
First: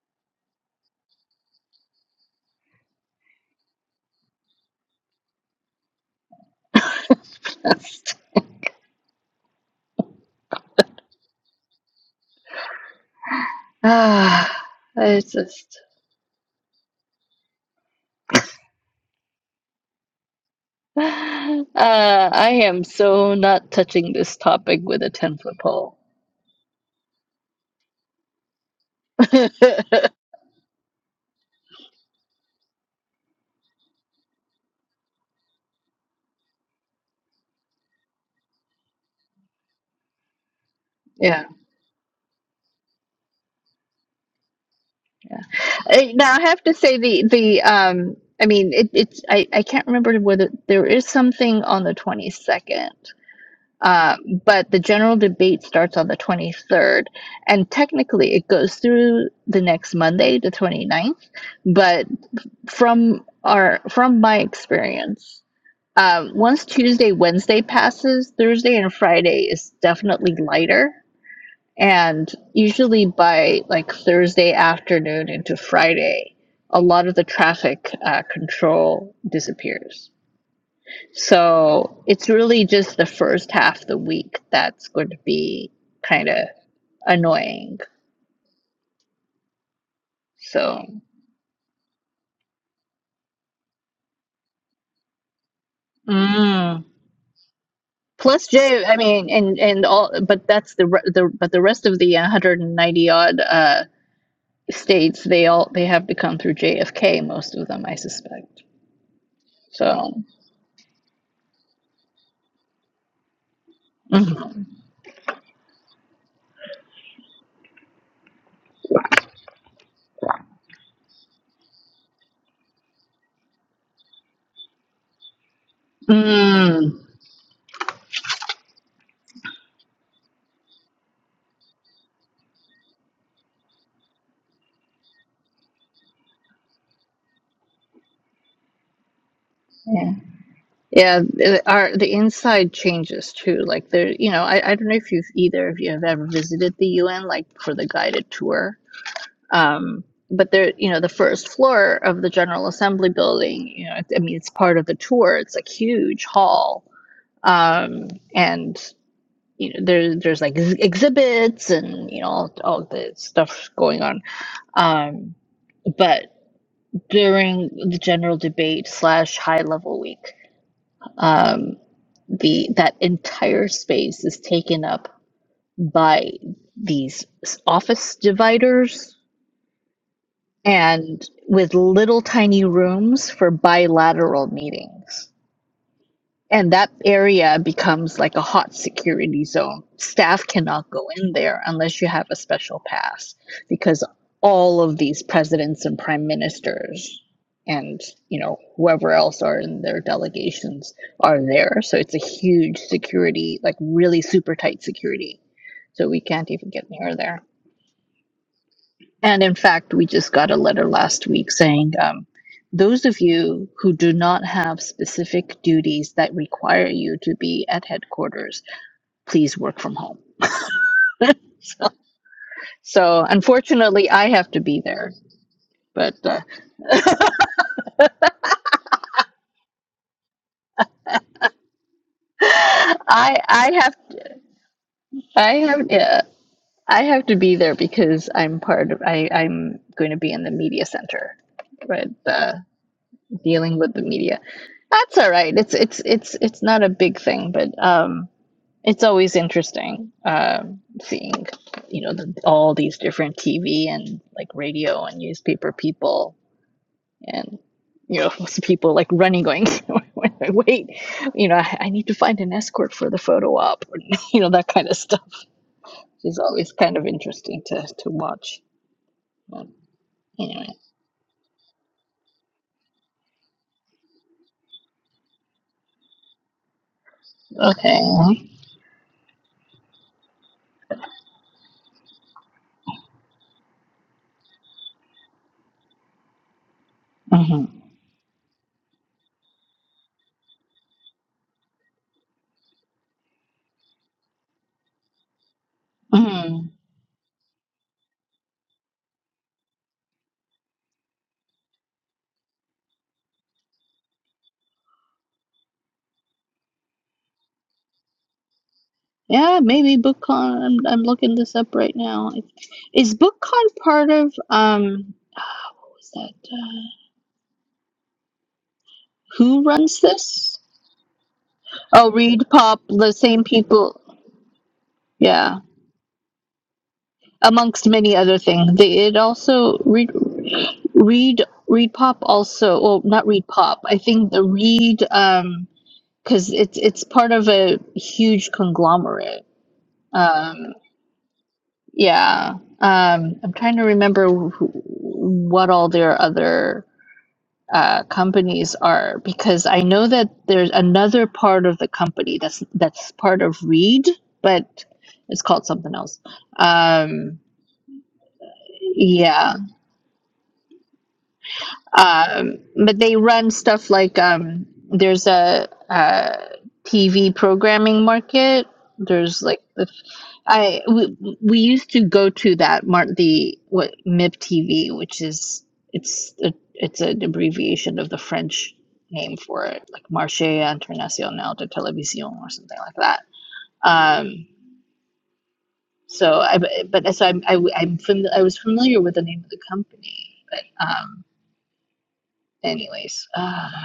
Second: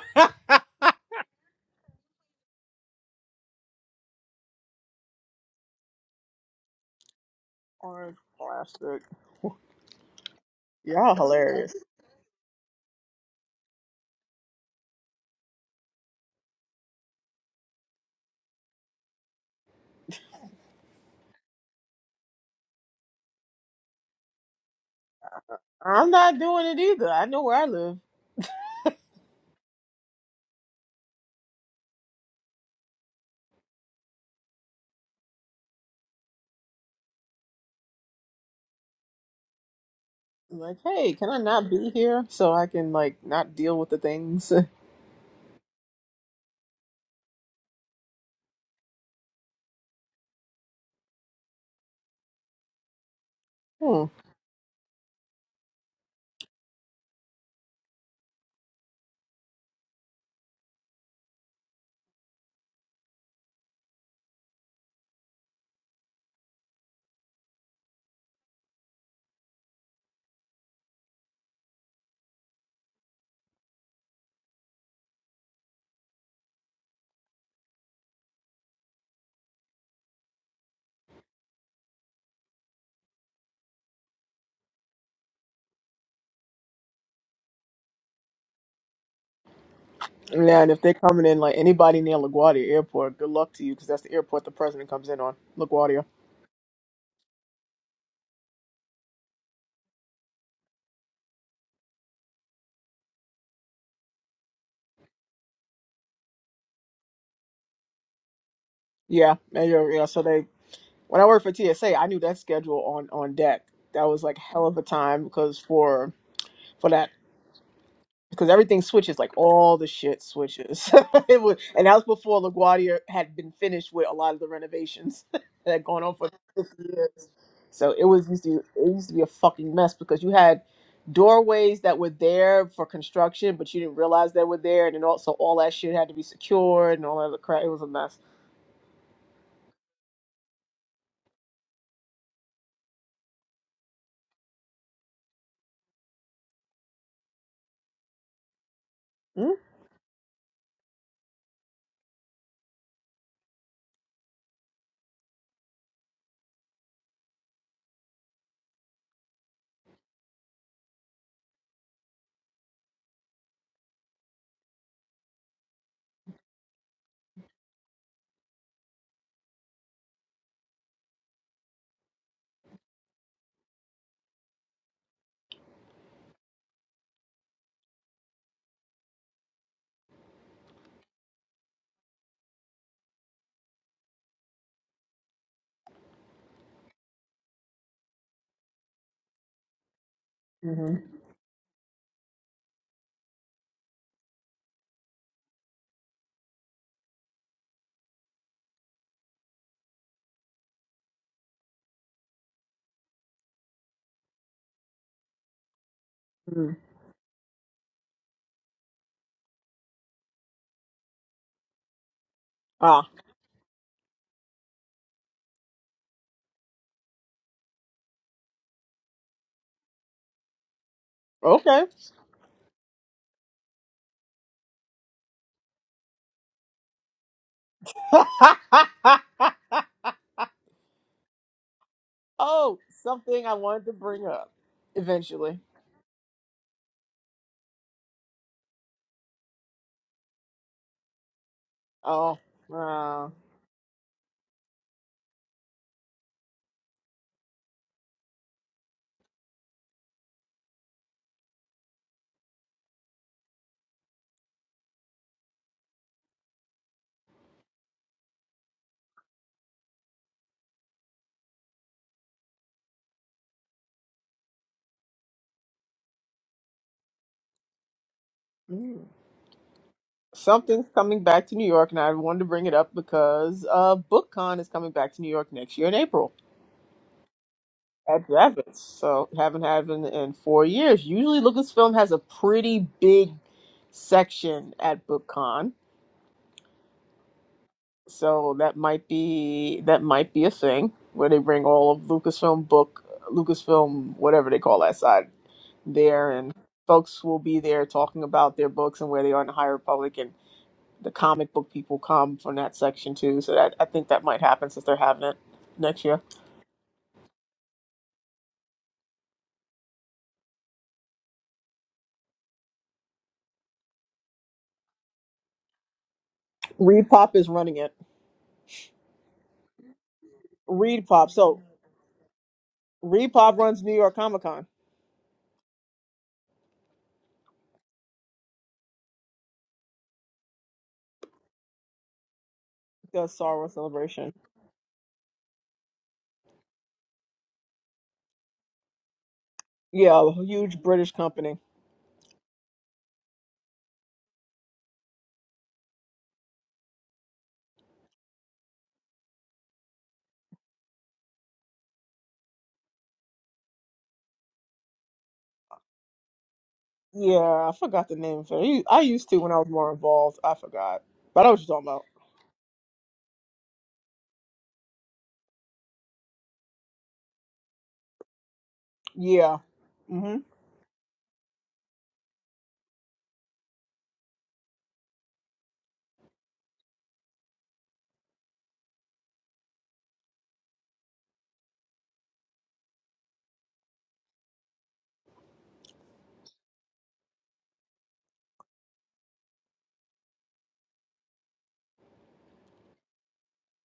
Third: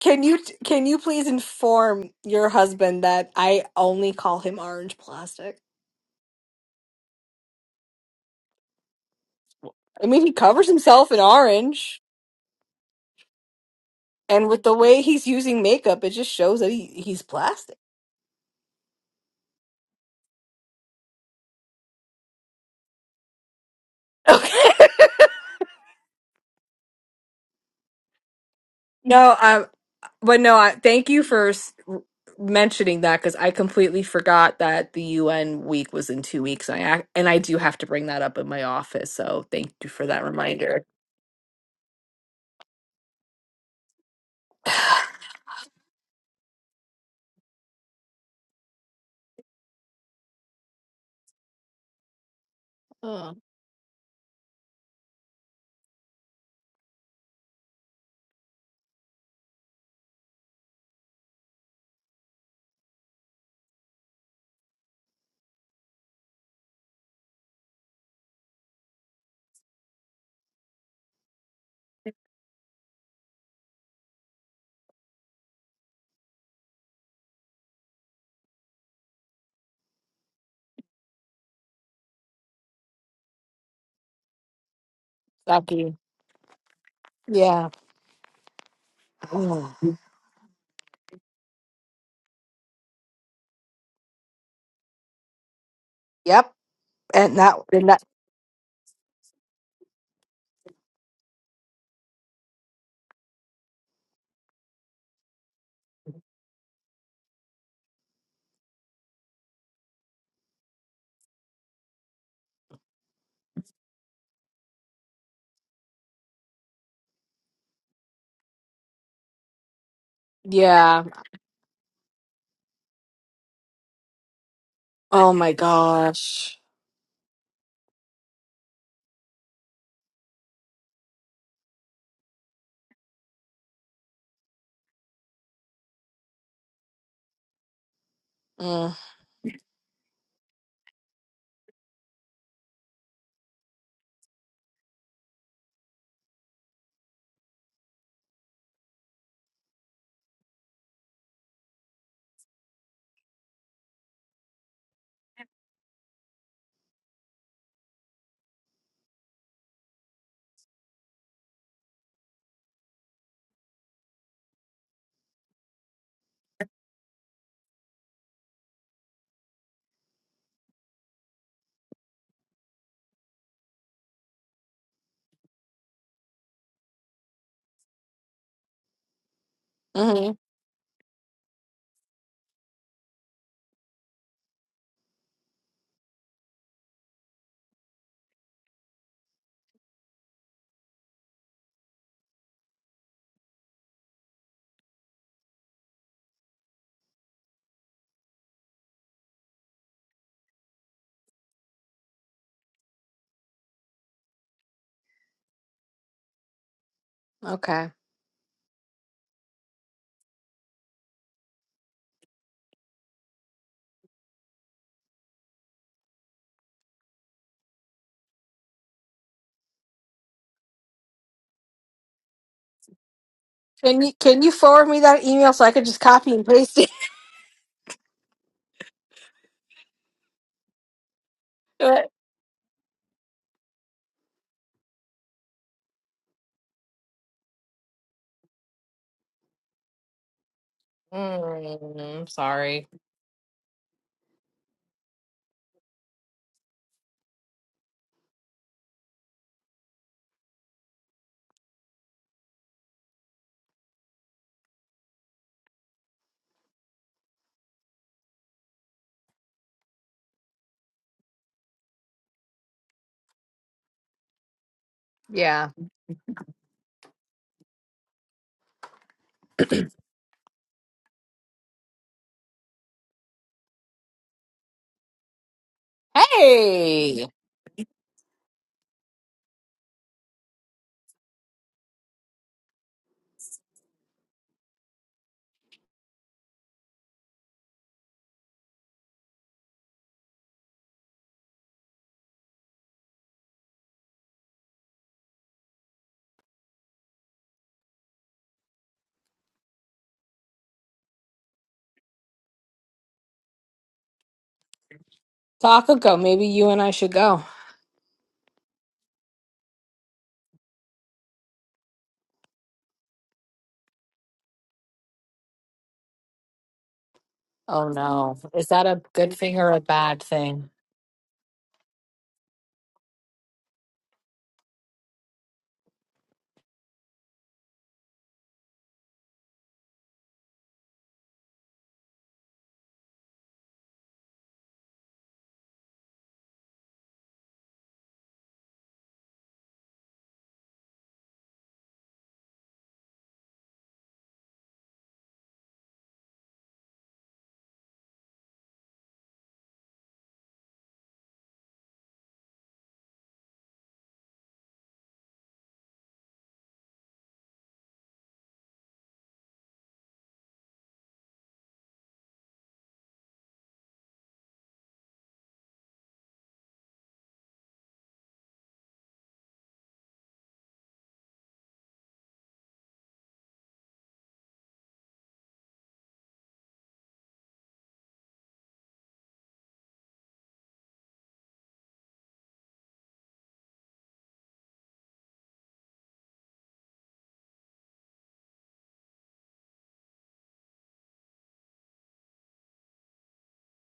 B: can you can you please inform your husband that I only call him Orange Plastic?
A: Orange plastic.
B: I mean, he covers himself
A: Y'all
B: in
A: hilarious.
B: orange, and with
C: Ah,
B: the way he's
C: it's
B: using
C: just
B: makeup, it just shows that he, he's plastic.
C: uh, I am so not touching this
B: Okay.
C: topic with a ten foot pole.
A: I'm not doing it either. I know where I live.
B: No,
C: yeah,
B: I But no, I, thank you for s- mentioning that because I completely forgot that the UN week was in two weeks. And I ac- and I do have to bring that up in my office. So thank you for that
A: I'm like,
B: reminder.
A: hey, can I
C: yeah.
A: not be here so I can like not deal with the things?
C: Eh, Now I have to say the the um. I mean, it, it's I I can't remember whether there is something on the twenty second.
B: Oh,
C: Uh, but the general debate starts on the 23rd, and technically it goes through the next Monday, the twenty ninth. But from our from my experience, Um, once Tuesday, Wednesday passes, Thursday and Friday is definitely lighter. And usually by like Thursday afternoon into Friday, a lot of the traffic uh, control disappears. So it's really just the first half of the week that's going to be
B: thank you.
C: kind of
B: Yeah.
C: annoying.
B: Mm.
A: Yeah, and if
C: So
A: they're coming in like anybody near LaGuardia Airport, good luck to you because that's the airport the president comes in on LaGuardia.
B: Yep.
C: Mm.
B: And that, and that.
C: plus J, I mean, and and all, but that's the re- the but the rest of the 190 odd. uh, states they all they have become through JFK most of them I suspect
A: Yeah, and you're, yeah.
C: so
A: So they, when I worked for TSA, I knew that schedule on on deck. That was like
C: mhm.
A: hell of a time because for for that because everything switches, like all the shit switches.
B: Yeah.
A: it was, and that was before LaGuardia had been finished with a lot of the renovations
B: Oh
A: that
B: my
A: had gone on for
B: gosh.
A: 50
C: mm,
A: years. So it was used to it used to be a fucking mess because you had doorways that were there for construction, but you didn't realize they were there, and then also all that shit had to be secured and all that other crap. It was a mess.
B: Mm.
C: yeah yeah the- our the inside changes too like there you know I, I don't know if you've either of you have ever visited the UN like for the guided tour um but there you know the first floor of the General Assembly building you know I mean it's part of the tour it's a huge hall um and you know there there's like ex- exhibits and you know all, all the stuff going on um, but during the general debate slash high level week, um, the that entire space is taken up by these office dividers
B: hmm
C: and with little tiny rooms for bilateral meetings. And that area becomes like a hot security zone. Staff cannot
A: Mm-hmm.
C: go in there unless you have a special pass because all of these presidents and prime ministers and you know whoever else are in their delegations are there so it's a huge security like really super tight security so we can't even
A: Mm.
C: get near there
B: Okay.
C: and in fact, we just got a letter last week saying um, those
A: Ah,
C: of you who do not have specific duties that require you to be at headquarters, please work from home.
A: okay.
C: so, so
B: Can
C: unfortunately,
B: you
C: I
B: can
C: have
B: you
C: to be
B: forward me
C: there,
B: that email so I could just
C: but
B: copy
C: uh,
B: and paste it?
A: oh,
C: I
A: something I
C: I
A: wanted to
C: have
A: bring up
C: I
A: eventually.
C: have yeah, I have to be there because I'm part of I I'm going to be in the media center, right?
B: mm,
A: Oh,
C: uh,
B: sorry.
A: wow.
C: dealing with the media. That's all right. It's it's it's it's not a big thing, but. Um, It's always interesting um, seeing, you know, the, all these different TV and like radio and newspaper people and you know people like running, going, "Wait, you know, I, I need to find an escort for the photo op," or, you know, that kind of stuff.
B: Yeah.
C: It's always kind of interesting to to watch.
A: Mm.
C: But anyway,
A: Something's coming back to New York, and I wanted to bring it up because uh, BookCon is coming back to New York next year in April
B: Hey.
C: okay,
A: at Javits. So, haven't had it in, in four years. Usually, Lucasfilm has a pretty big section at BookCon,
C: hmm
A: so that might be that might be a thing where they bring all of Lucasfilm book, Lucasfilm whatever they call that side there, and
C: hmm
A: folks will be there talking about their books and where they are in the higher public and the comic book people come from that section too. So that I think that might happen since they're having it next year.
B: Takako, maybe you and I should go.
C: yeah, maybe BookCon. I'm I'm looking this up right now. Is BookCon part of um? ah, What was that? uh,
A: Reed Pop is running
B: Oh
A: it.
B: no. Is that a good thing
C: who
B: or a
C: runs
B: bad
C: this?
B: thing?
A: Reed Pop. So
C: Oh, Reed Pop, the
A: Reed
C: same
A: Pop runs New
C: people.
A: York Comic Con.
C: Yeah, amongst many other things. They it also Reed Reed Reed Pop also. Well, not
A: Does
C: Reed
A: Star Wars
C: Pop. I think
A: Celebration.
C: the Reed um because it's it's part of a huge conglomerate.
A: Yeah, a
C: Um,
A: huge British company.
C: yeah. Um, I'm trying to remember wh- what all their other uh, companies are because I know that there's another part of the company that's that's part of Reed, but it's called something else.
A: Yeah,
C: Um,
A: I forgot the name of it. You- I used to
C: yeah,
A: when I was more involved. I forgot. But I know what you're talking about.
C: um, but they run stuff like um, there's a, uh TV programming market. There's
A: Yeah.
C: like the
A: hmm
C: I we, we used to go to that mark the what MIP TV, which is it's a, it's an abbreviation of the French name for it, like Marché International de Télévision or something like that. Um, so I but so I'm I, am i am fam- I was familiar with the name of the company, but um, anyways. uh,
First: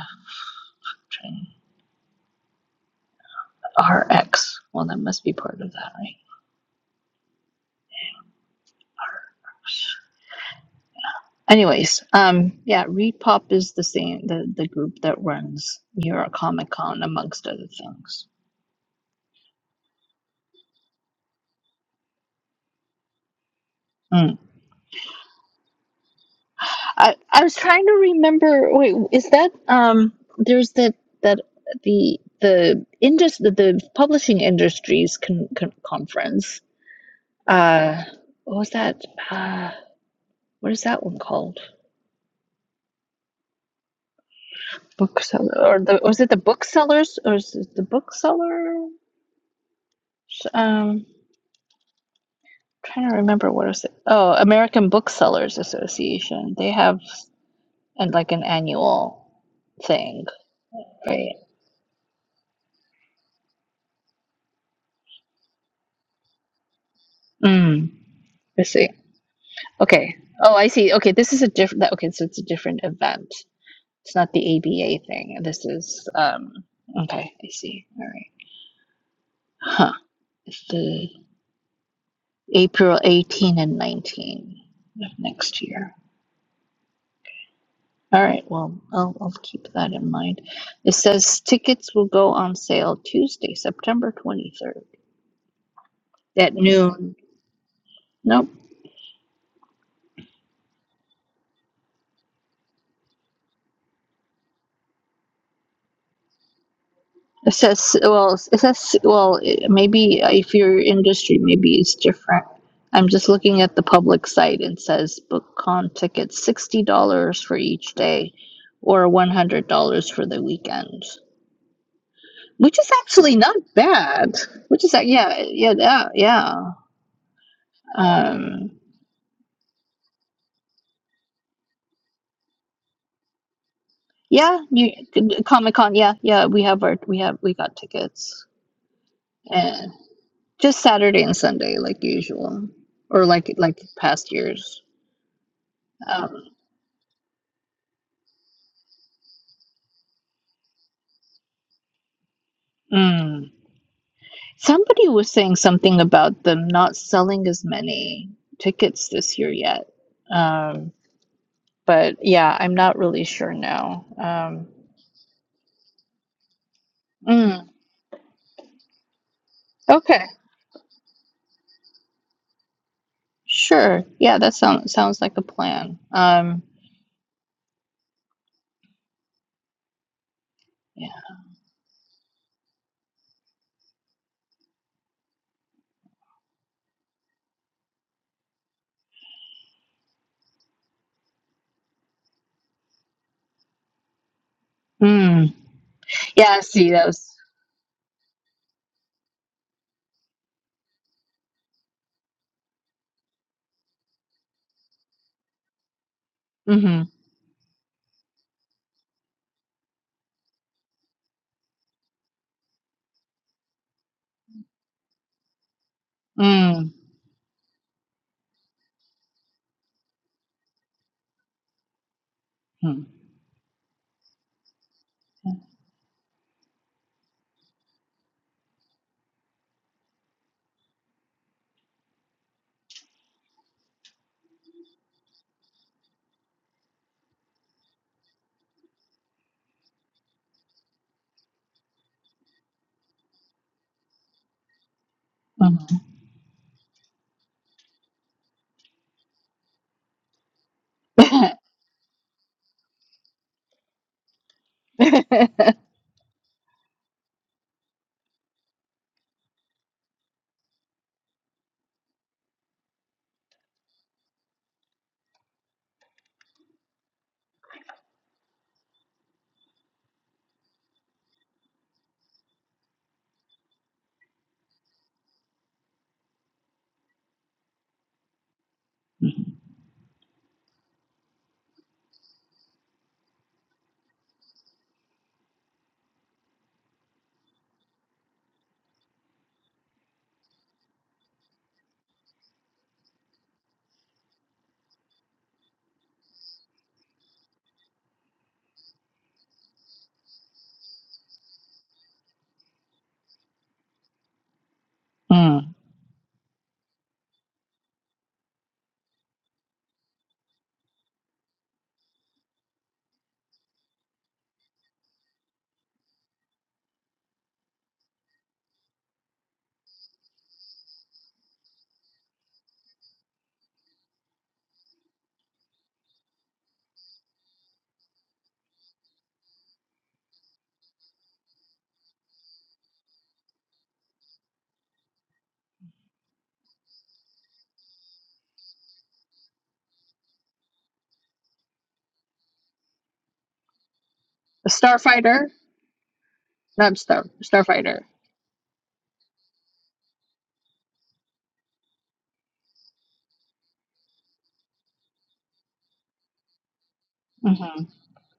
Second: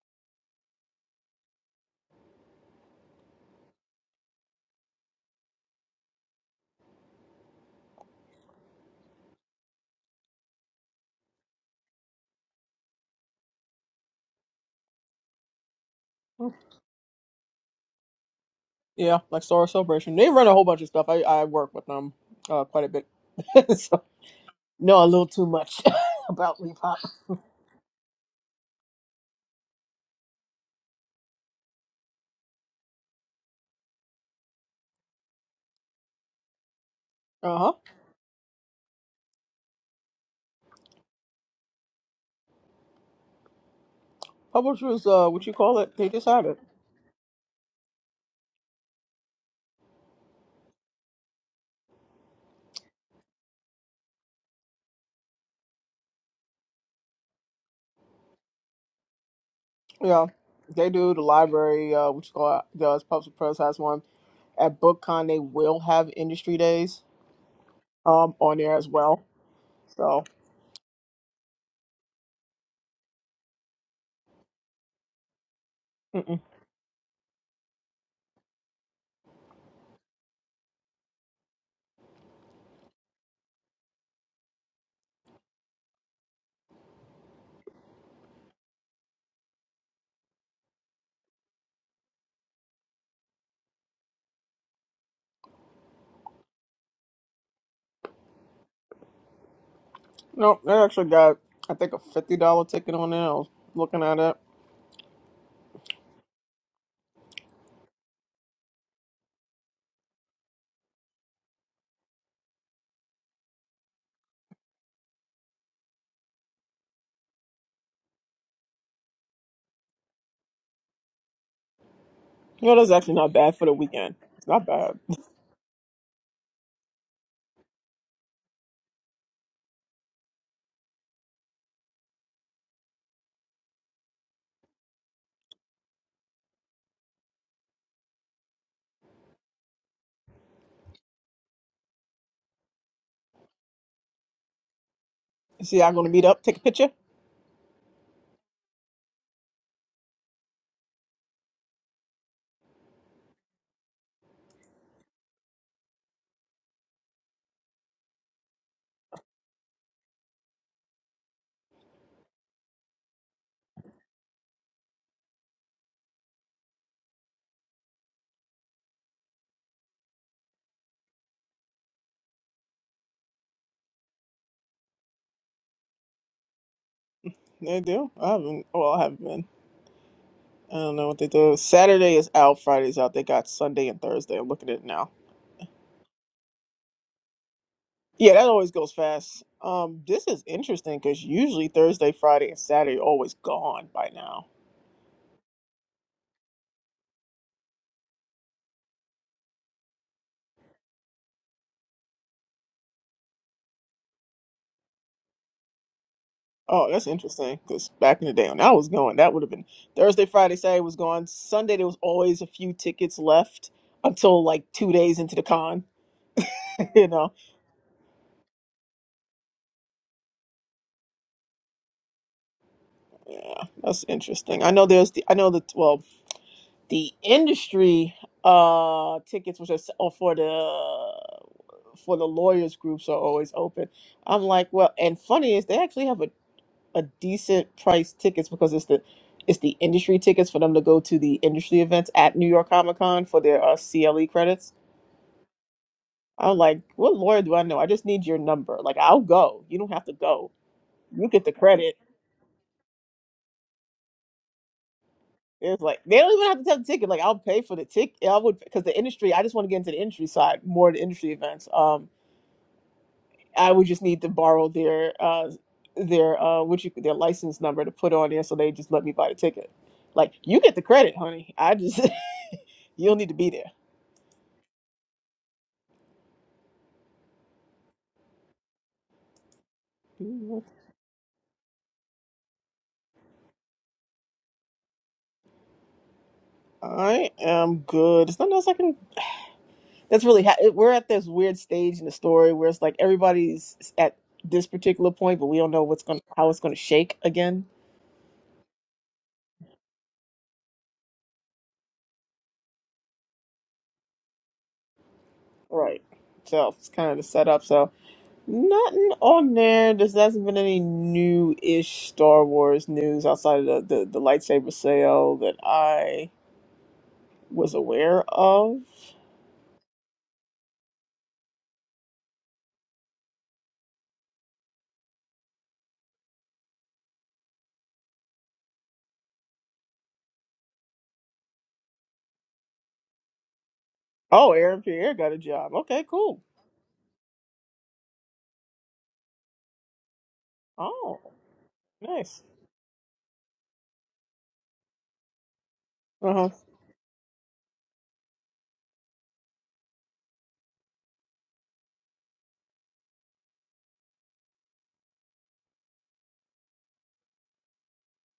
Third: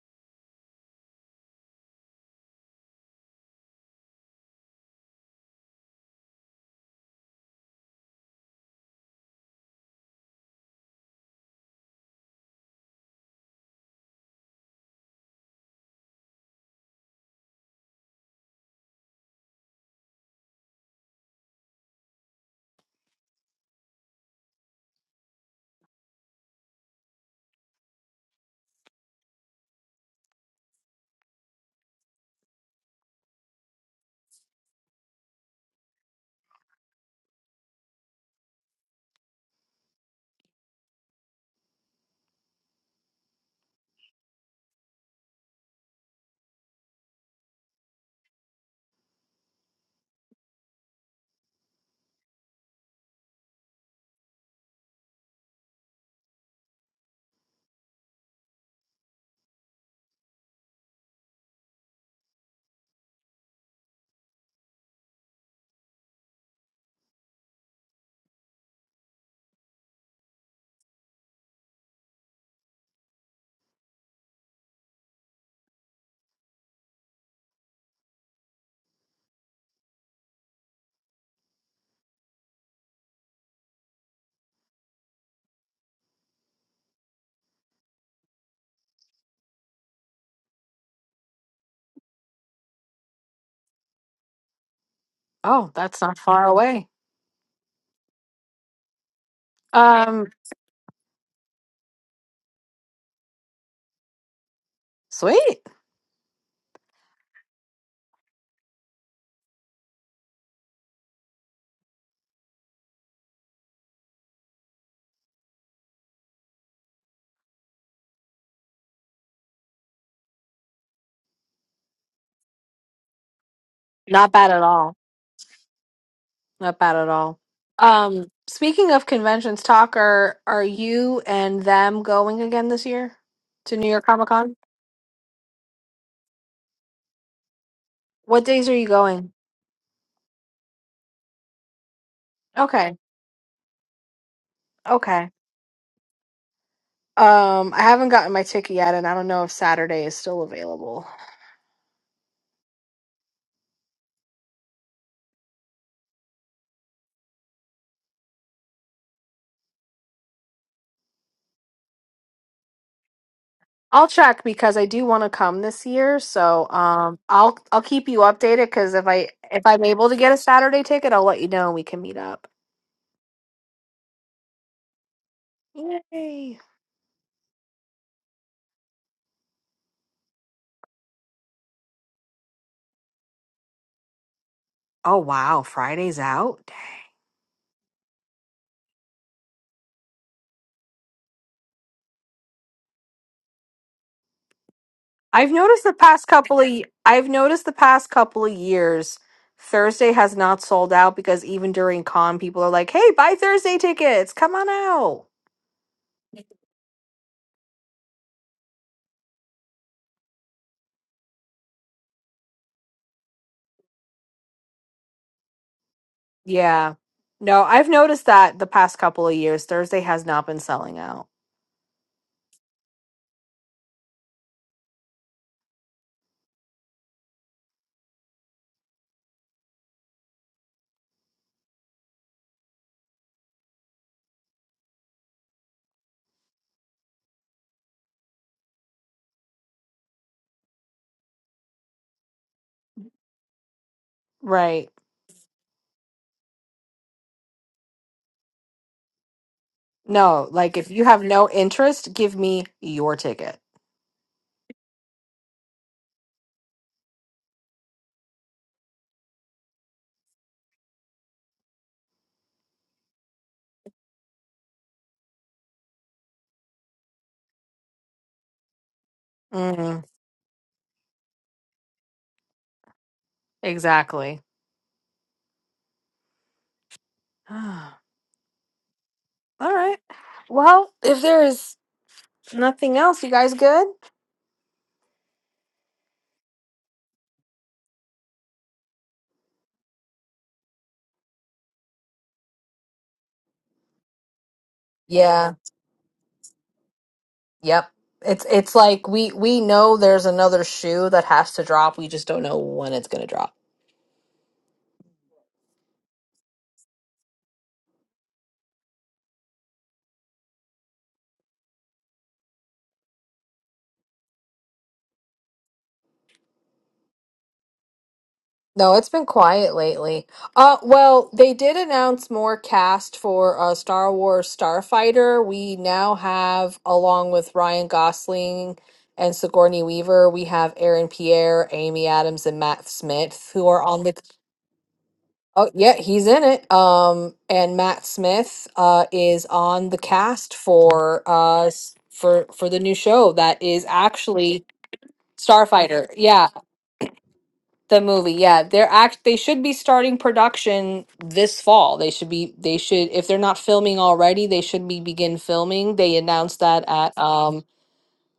C: chain. RX. Well, that must be part of that, right? Anyways, um, yeah, Repop is the same, the, the group that runs New York Comic Con, amongst other things.
A: Yeah, like Star Wars Celebration. They run a whole bunch of stuff. I, I work with them uh, quite a bit. so,
C: Mm.
A: know a little too much about Reed Pop.
C: I, I was trying to remember. Wait, is that um? There's that that the the industry the, the publishing industries con, con, conference.
A: Uh huh.
C: Uh, what was that? Uh, what is that one called?
A: Publishers, uh, what
C: bookseller
A: you
C: or
A: call it?
C: the
A: They
C: was
A: just
C: it the
A: have it.
C: booksellers or is it the bookseller? Um, trying to remember what is it? Oh, American Booksellers Association. They have and like an annual thing,
A: Yeah, they do. The
C: right?
A: library, uh, which call it? does Public Press has one at BookCon. They will have industry days
C: Mm,
A: um on
C: I
A: there as
C: see.
A: well.
C: Okay.
A: So
C: Oh, I see. Okay, this is a different. Okay, so it's a different event. It's not the ABA thing. This is
A: mm-mm.
C: um. Okay, I see. All right. Huh. It's the April 18 and 19 of next year. All right, well, I'll, I'll keep that in mind. It says tickets will go on sale Tuesday, September 23rd
B: Oh, that's not far
C: at
B: away.
C: noon. Nope.
B: Um,
A: no, they actually got I think a fifty dollar ticket on there. I was looking at it.
B: sweet.
C: It says, well, it says, well, it- maybe if your industry, maybe it's different. I'm just looking at the public site and says BookCon tickets $60 for each day or $100 for the weekend,
A: You know,
C: which is
A: that's actually not
C: actually not
A: bad for the weekend.
B: Not
C: bad.
A: It's
B: bad at
A: not
C: Which is,
B: all.
A: bad.
C: yeah, yeah, yeah. yeah.
B: Not bad at all. Um,
C: Um,
B: speaking of conventions, talk are are you and them going again this year to New York Comic Con?
C: Yeah, you Comic Con. Yeah, yeah, we have our we have we got tickets
B: What days are you going?
C: and just Saturday and Sunday like usual,
B: Okay.
C: or like like past years.
B: Okay.
A: See, I'm gonna meet up,
C: Um,
A: take a picture.
B: Um, I haven't gotten my ticket yet and I don't know if Saturday is still available.
C: mm. Somebody was saying something about them not selling as many tickets this year yet. Um, but yeah, I'm not really sure now.
B: I'll check
C: Um,
B: because I do want to come this year. So um, I'll
C: mm,
B: I'll keep you updated because if I if I'm able to
C: okay,
B: get a Saturday ticket, I'll let you know and we can meet up.
C: sure. Yeah, that sounds sounds like a plan.
B: Yay!
C: Um,
A: They do. I haven't. Well, I haven't been. I don't know
C: yeah.
A: what they do. Saturday is out. Friday's out. They got Sunday and Thursday. I'm looking at it now.
B: Oh wow, Friday's out. Dang.
A: Yeah, that always goes fast. Um, this is interesting because usually Thursday, Friday, and Saturday are always gone by now.
B: I've
C: Mm.
B: noticed the past
C: Yeah.
B: couple of y-
C: See, that
B: I've
C: was.
B: noticed the past couple of years Thursday has not sold out because even during con people are like, "Hey, buy Thursday tickets. Come on out."
A: Oh,
C: Mm-hmm.
A: that's interesting because back in the day when I was going, that would have been Thursday, Friday, Saturday was gone. Sunday there was always a few tickets left until like two days into the con.
B: Yeah.
C: Mm.
A: you know,
B: No, I've noticed that the past couple of years Thursday has not been selling out.
A: that's interesting. I know there's the I know that well the industry uh tickets which are s- oh, for the for the lawyers groups are always open. I'm like, well, and funny is they actually have a a decent price tickets because it's the it's the industry tickets for them to go to the industry events at New York Comic Con for their uh, CLE credits.
B: Right.
C: Mhm.
A: I'm like, what lawyer do I know? I just need your number. Like, I'll go. You don't have to
B: No,
A: go.
B: like if you have
A: You get
B: no
A: the credit.
B: interest, give me your ticket.
A: It's like they don't even have to have the ticket. Like, I'll pay for the ticket. I would because the industry. I just want to get into the industry side more. The industry events. Um, I would just need to borrow their uh their uh what you their license number to put on there so they just let me buy the ticket.
B: Mm,
A: Like, you get the credit, honey. I just You don't need to be there.
B: exactly. All right. Well, if there is nothing else, you guys good?
A: I am good. There's nothing else I can. That's really. Ha- we're at this weird stage in the story where it's like everybody's at this particular point, but
B: Yeah.
A: we don't know what's going, to how it's going to shake again.
B: Yep. It's it's like we we know there's another shoe that has to drop. We just don't know when it's gonna drop.
C: mm.
A: Right. So it's kind of the setup. So nothing on there. There hasn't been any new-ish Star Wars news outside of the the, the lightsaber sale that I was aware of.
B: No, it's been quiet lately. Uh, well, they did announce more cast for uh, Star Wars Starfighter. We now have, along with Ryan Gosling and Sigourney Weaver, we have Aaron Pierre, Amy Adams, and Matt Smith, who are on the.
A: Oh, Aaron Pierre got a
B: Oh,
A: job.
B: yeah,
A: Okay,
B: he's
A: cool.
B: in it. Um, and Matt Smith uh, is on the cast
A: Oh,
B: for uh s-
A: nice.
B: for for the new show that is actually
C: Starfighter.
B: Starfighter. Yeah,
A: Uh-huh.
C: Not Star Starfighter.
B: the movie, yeah, they're act. They should be starting production this fall. They should be. They should, if they're not filming already, they should be begin filming. They announced that at um
C: hmm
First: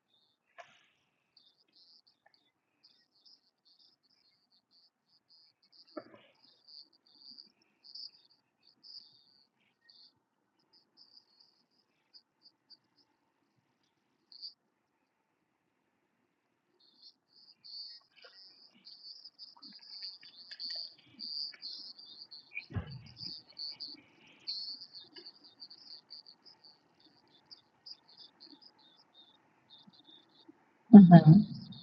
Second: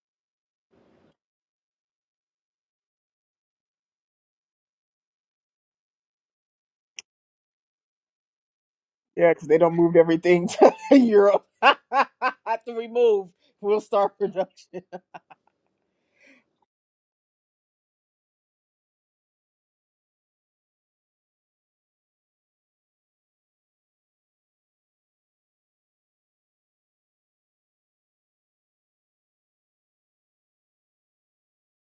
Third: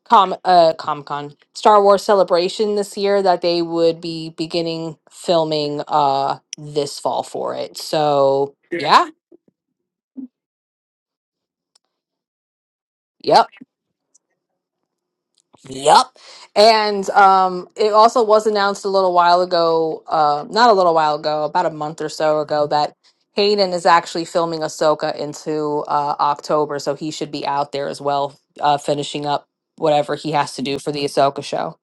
B: Com uh Comic Con Star Wars Celebration this year that they would be beginning filming uh this fall for it. So yeah,
A: Yeah, because they don't move everything to Europe to remove.
B: yep.
A: We'll start production.
B: Yep, And um, it also was announced a little while ago, uh, not a little while ago, about a month or so ago, that Hayden is actually filming Ahsoka into uh, October. So he should be out there as well, uh, finishing up whatever he has to do for the
C: hmm
B: Ahsoka show.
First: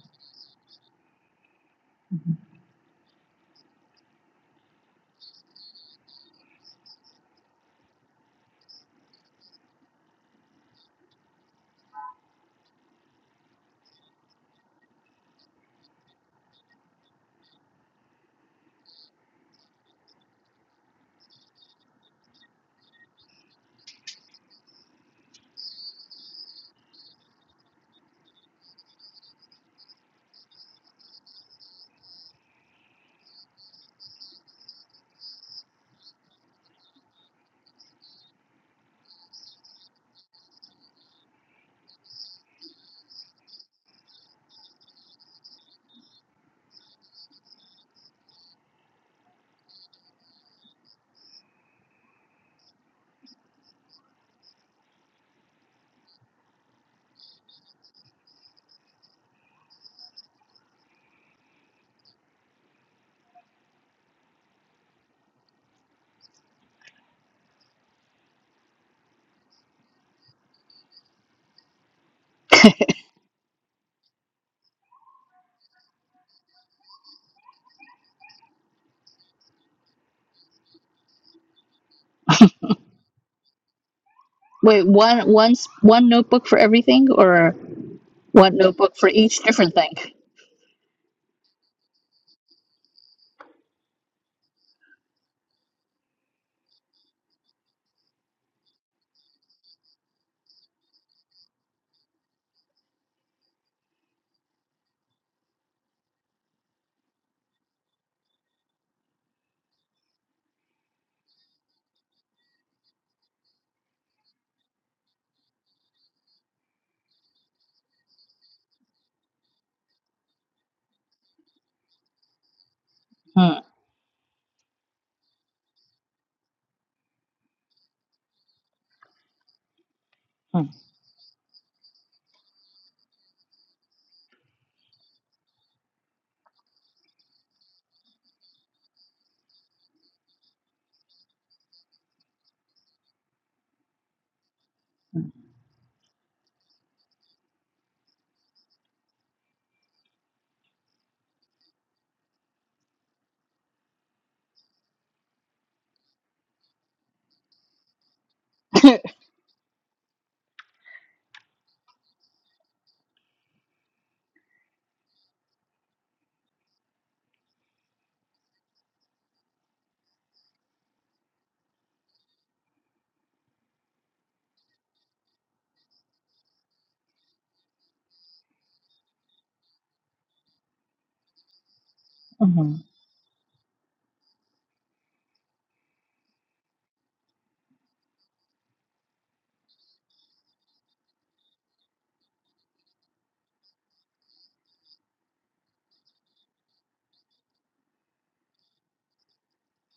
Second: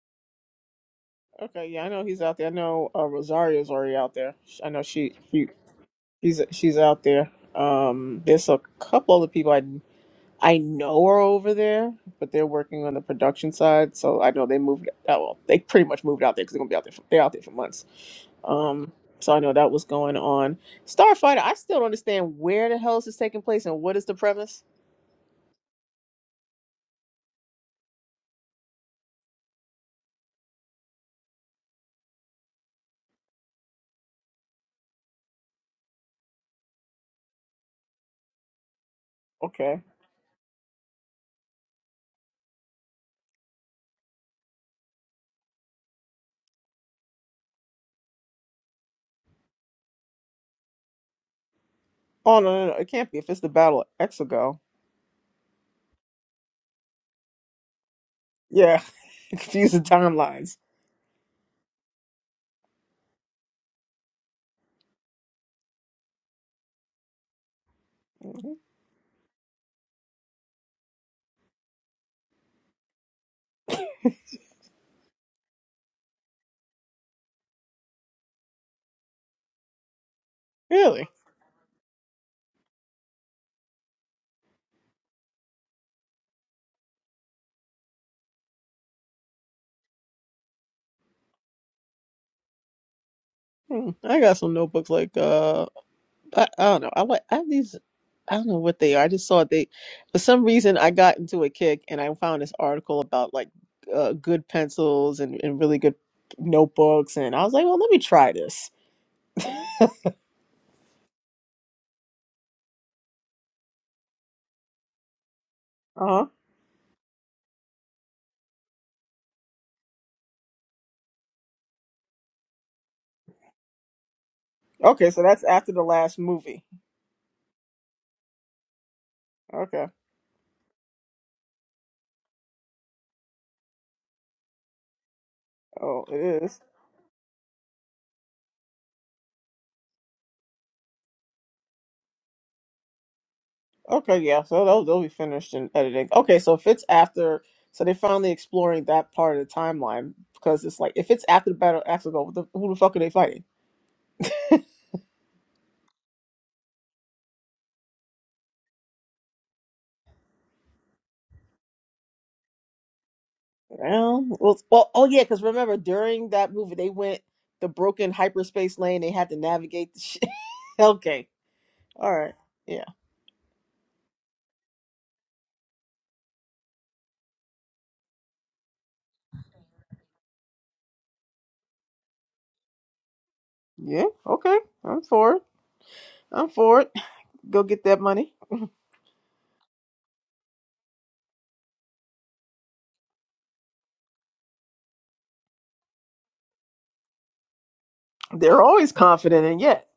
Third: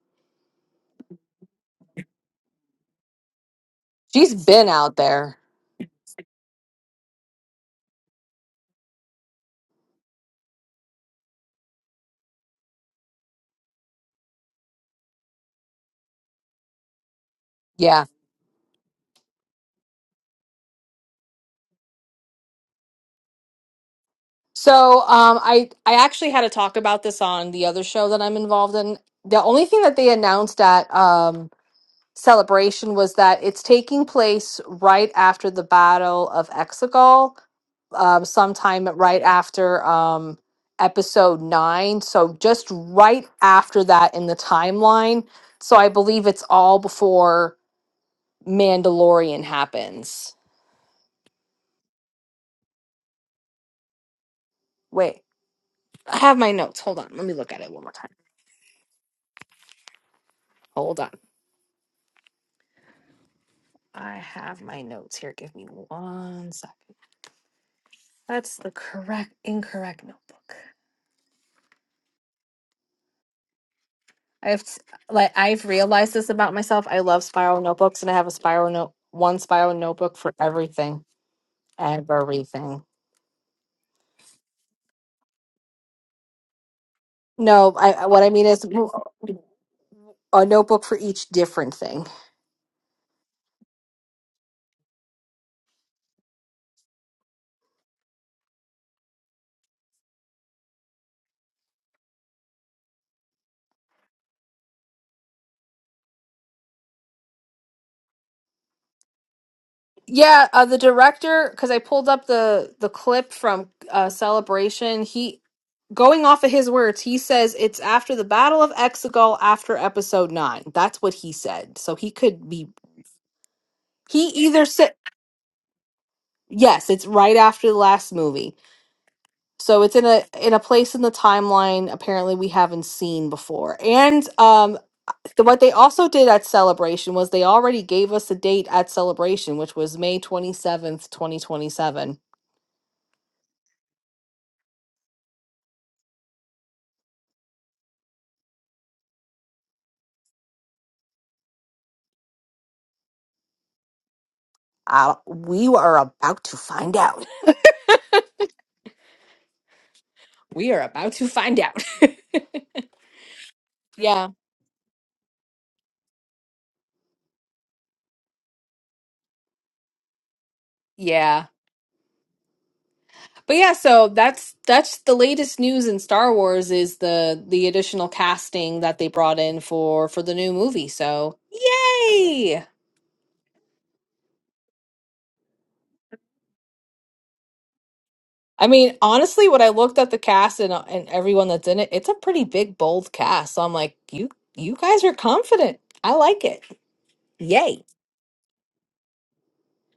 A: Okay, yeah, I know he's out there. I know uh, Rosario's already out there.
B: She's
A: I
B: been
A: know
B: out
A: she
B: there.
A: she she's she's out there. Um, there's a couple other people I I know are over there, but they're working on the production side. So I know they moved. Oh, well, they pretty much moved out there because they're gonna be out there. For, they're out there for months.
B: Yeah.
A: Um, so I know that was going on. Starfighter. I still don't understand where the hell this is taking place and what is the premise.
B: So um, I, I actually had to talk about this on the other show that I'm involved in. The only thing that they announced at. Um, celebration was that it's taking place right after the Battle of Exegol, um, sometime right
A: Okay.
B: after um, episode nine. So just right after that in the timeline. So I believe it's all before Mandalorian happens.
A: Oh no, no, no, it can't be. If it's the Battle of Exego,
B: Wait, I have my notes. Hold on. Let me look at it one more time.
A: yeah, confusing timelines.
B: Hold on. I have my notes here. Give me one second.
A: Mhm.
B: That's the correct, incorrect notebook. I've s- like I've realized this about myself. I love spiral notebooks, and I have a spiral note, one spiral notebook for everything,
A: Really?
B: everything.
C: Wait, one one s- one notebook for everything, or
B: No, I I- what I mean
C: one
B: is w-
C: notebook for each different thing?
B: a notebook for each different thing.
A: Hmm. I got some notebooks like uh, I, I don't know. I like I have these. I don't know what they are. I just saw they, for some reason, I got into a kick and I found this article about like uh, good pencils and, and really good notebooks, and I was like, well, let me try this.
B: Yeah, uh, the director, because I pulled up the the clip from uh, Celebration. He
A: Uh
B: going
A: huh.
B: off of his words, he says it's after the Battle of Exegol after episode nine. That's what he said. So he could be
C: Hmm.
B: he either said
A: Okay, so that's after the last movie.
B: yes, it's right after the last movie. So
A: Okay.
B: it's in a in a place in the timeline apparently we haven't seen before. And um the, what they
A: Oh,
B: also did
A: it
B: at
A: is.
B: Celebration was they already gave us a date at Celebration, which was May 27th, 2027.
A: Okay, yeah. So they'll they'll be finished in editing. Okay, so if it's after, so they're finally exploring that part of the timeline because it's like if it's after the Battle of Axel, the, who the fuck are they fighting?
B: Uh, we are about to find out. We are about to find out.
A: Well,
B: yeah.
A: well, well oh yeah, because remember during that movie they went the broken hyperspace lane. They had to navigate the shit. okay,
B: Yeah.
A: all right, yeah,
B: But yeah, so that's that's the latest news in Star Wars is the the additional casting that they brought in for for the new movie. So, yay!
C: hmm
A: yeah. Okay, I'm for it. I'm for it. Go get that money.
B: I mean, honestly, when I looked at the cast and and everyone that's in it, it's a pretty big bold cast. So I'm like, you you guys are confident. I like it. Yay.
A: They're always confident, and yet,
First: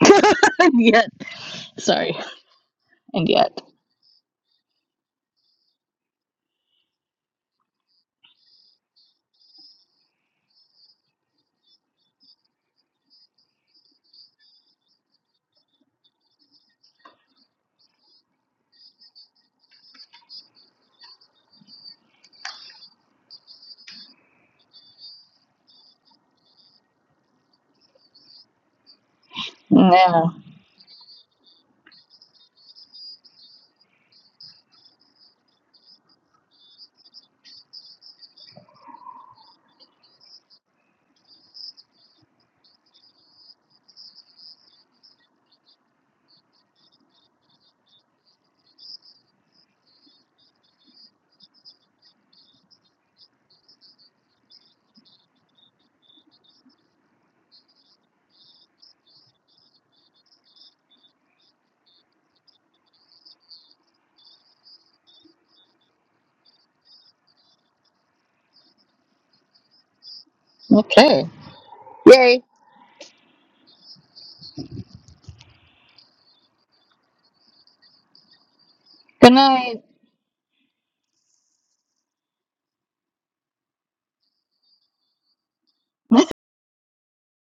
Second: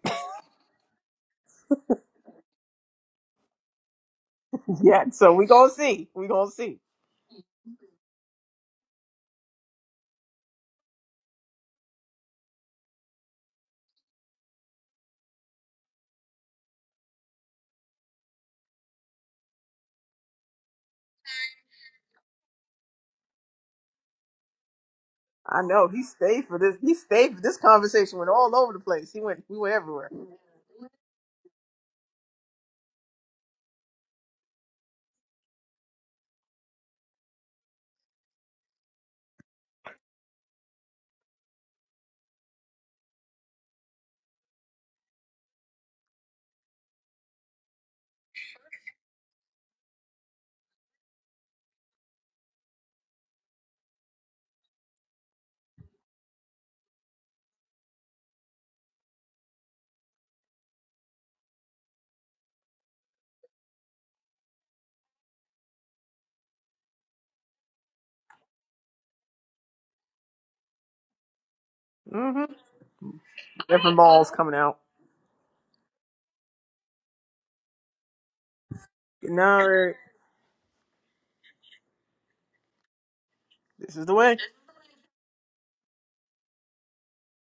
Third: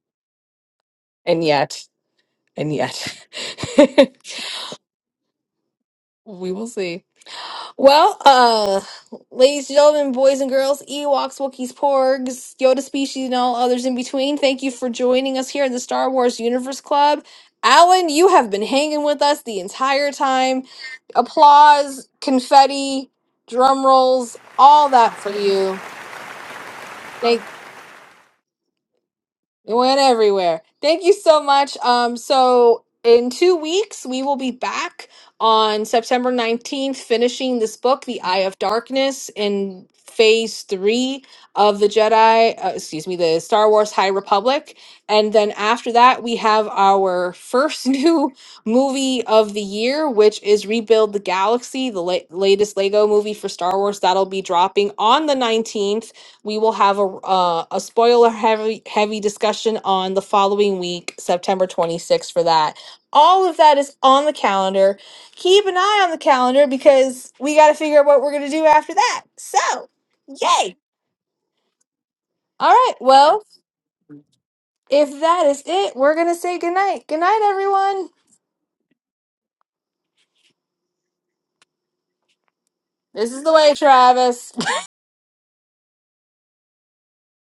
C: and yet,
B: And yet,
C: sorry,
B: and yet.
C: and yet,
A: yeah. So we gonna see. We gonna
B: we will
A: see.
B: see. Well, uh, ladies and gentlemen, boys and girls, Ewoks, Wookiees, Porgs, Yoda species, and all others in between, thank you for joining us here in the Star Wars Universe Club. Alan, you have been hanging with us the entire time. Applause, confetti, drum rolls, all that for
A: I
B: you.
A: know he stayed for this. He stayed
B: Thank.
A: for this conversation. Went all over the place. He went. We went
B: It went
A: everywhere.
C: no.
B: everywhere. Thank you so much. Um, so in two weeks, we will be back on September 19th, finishing this book, The Eye of Darkness, in phase three of the Jedi, uh, excuse me, the Star Wars High Republic. And then after that, we have our first new movie of the year, which is Rebuild the Galaxy, the la- latest Lego movie for Star Wars. That'll be dropping on the 19th we will have a uh, a spoiler heavy heavy discussion on the following week, September 26th for that. All of that is on the calendar. Keep an eye on the calendar because we got to figure out what we're going to do after that. So, yay.
C: Okay. Yay.
A: hmm
B: All right. Well,
A: Different balls coming out.
B: if that is it, we're going to say goodnight. Good night, everyone.
C: Good
A: Getting all
C: night.
A: right.
B: This is the way,
A: This is the way.
B: Travis.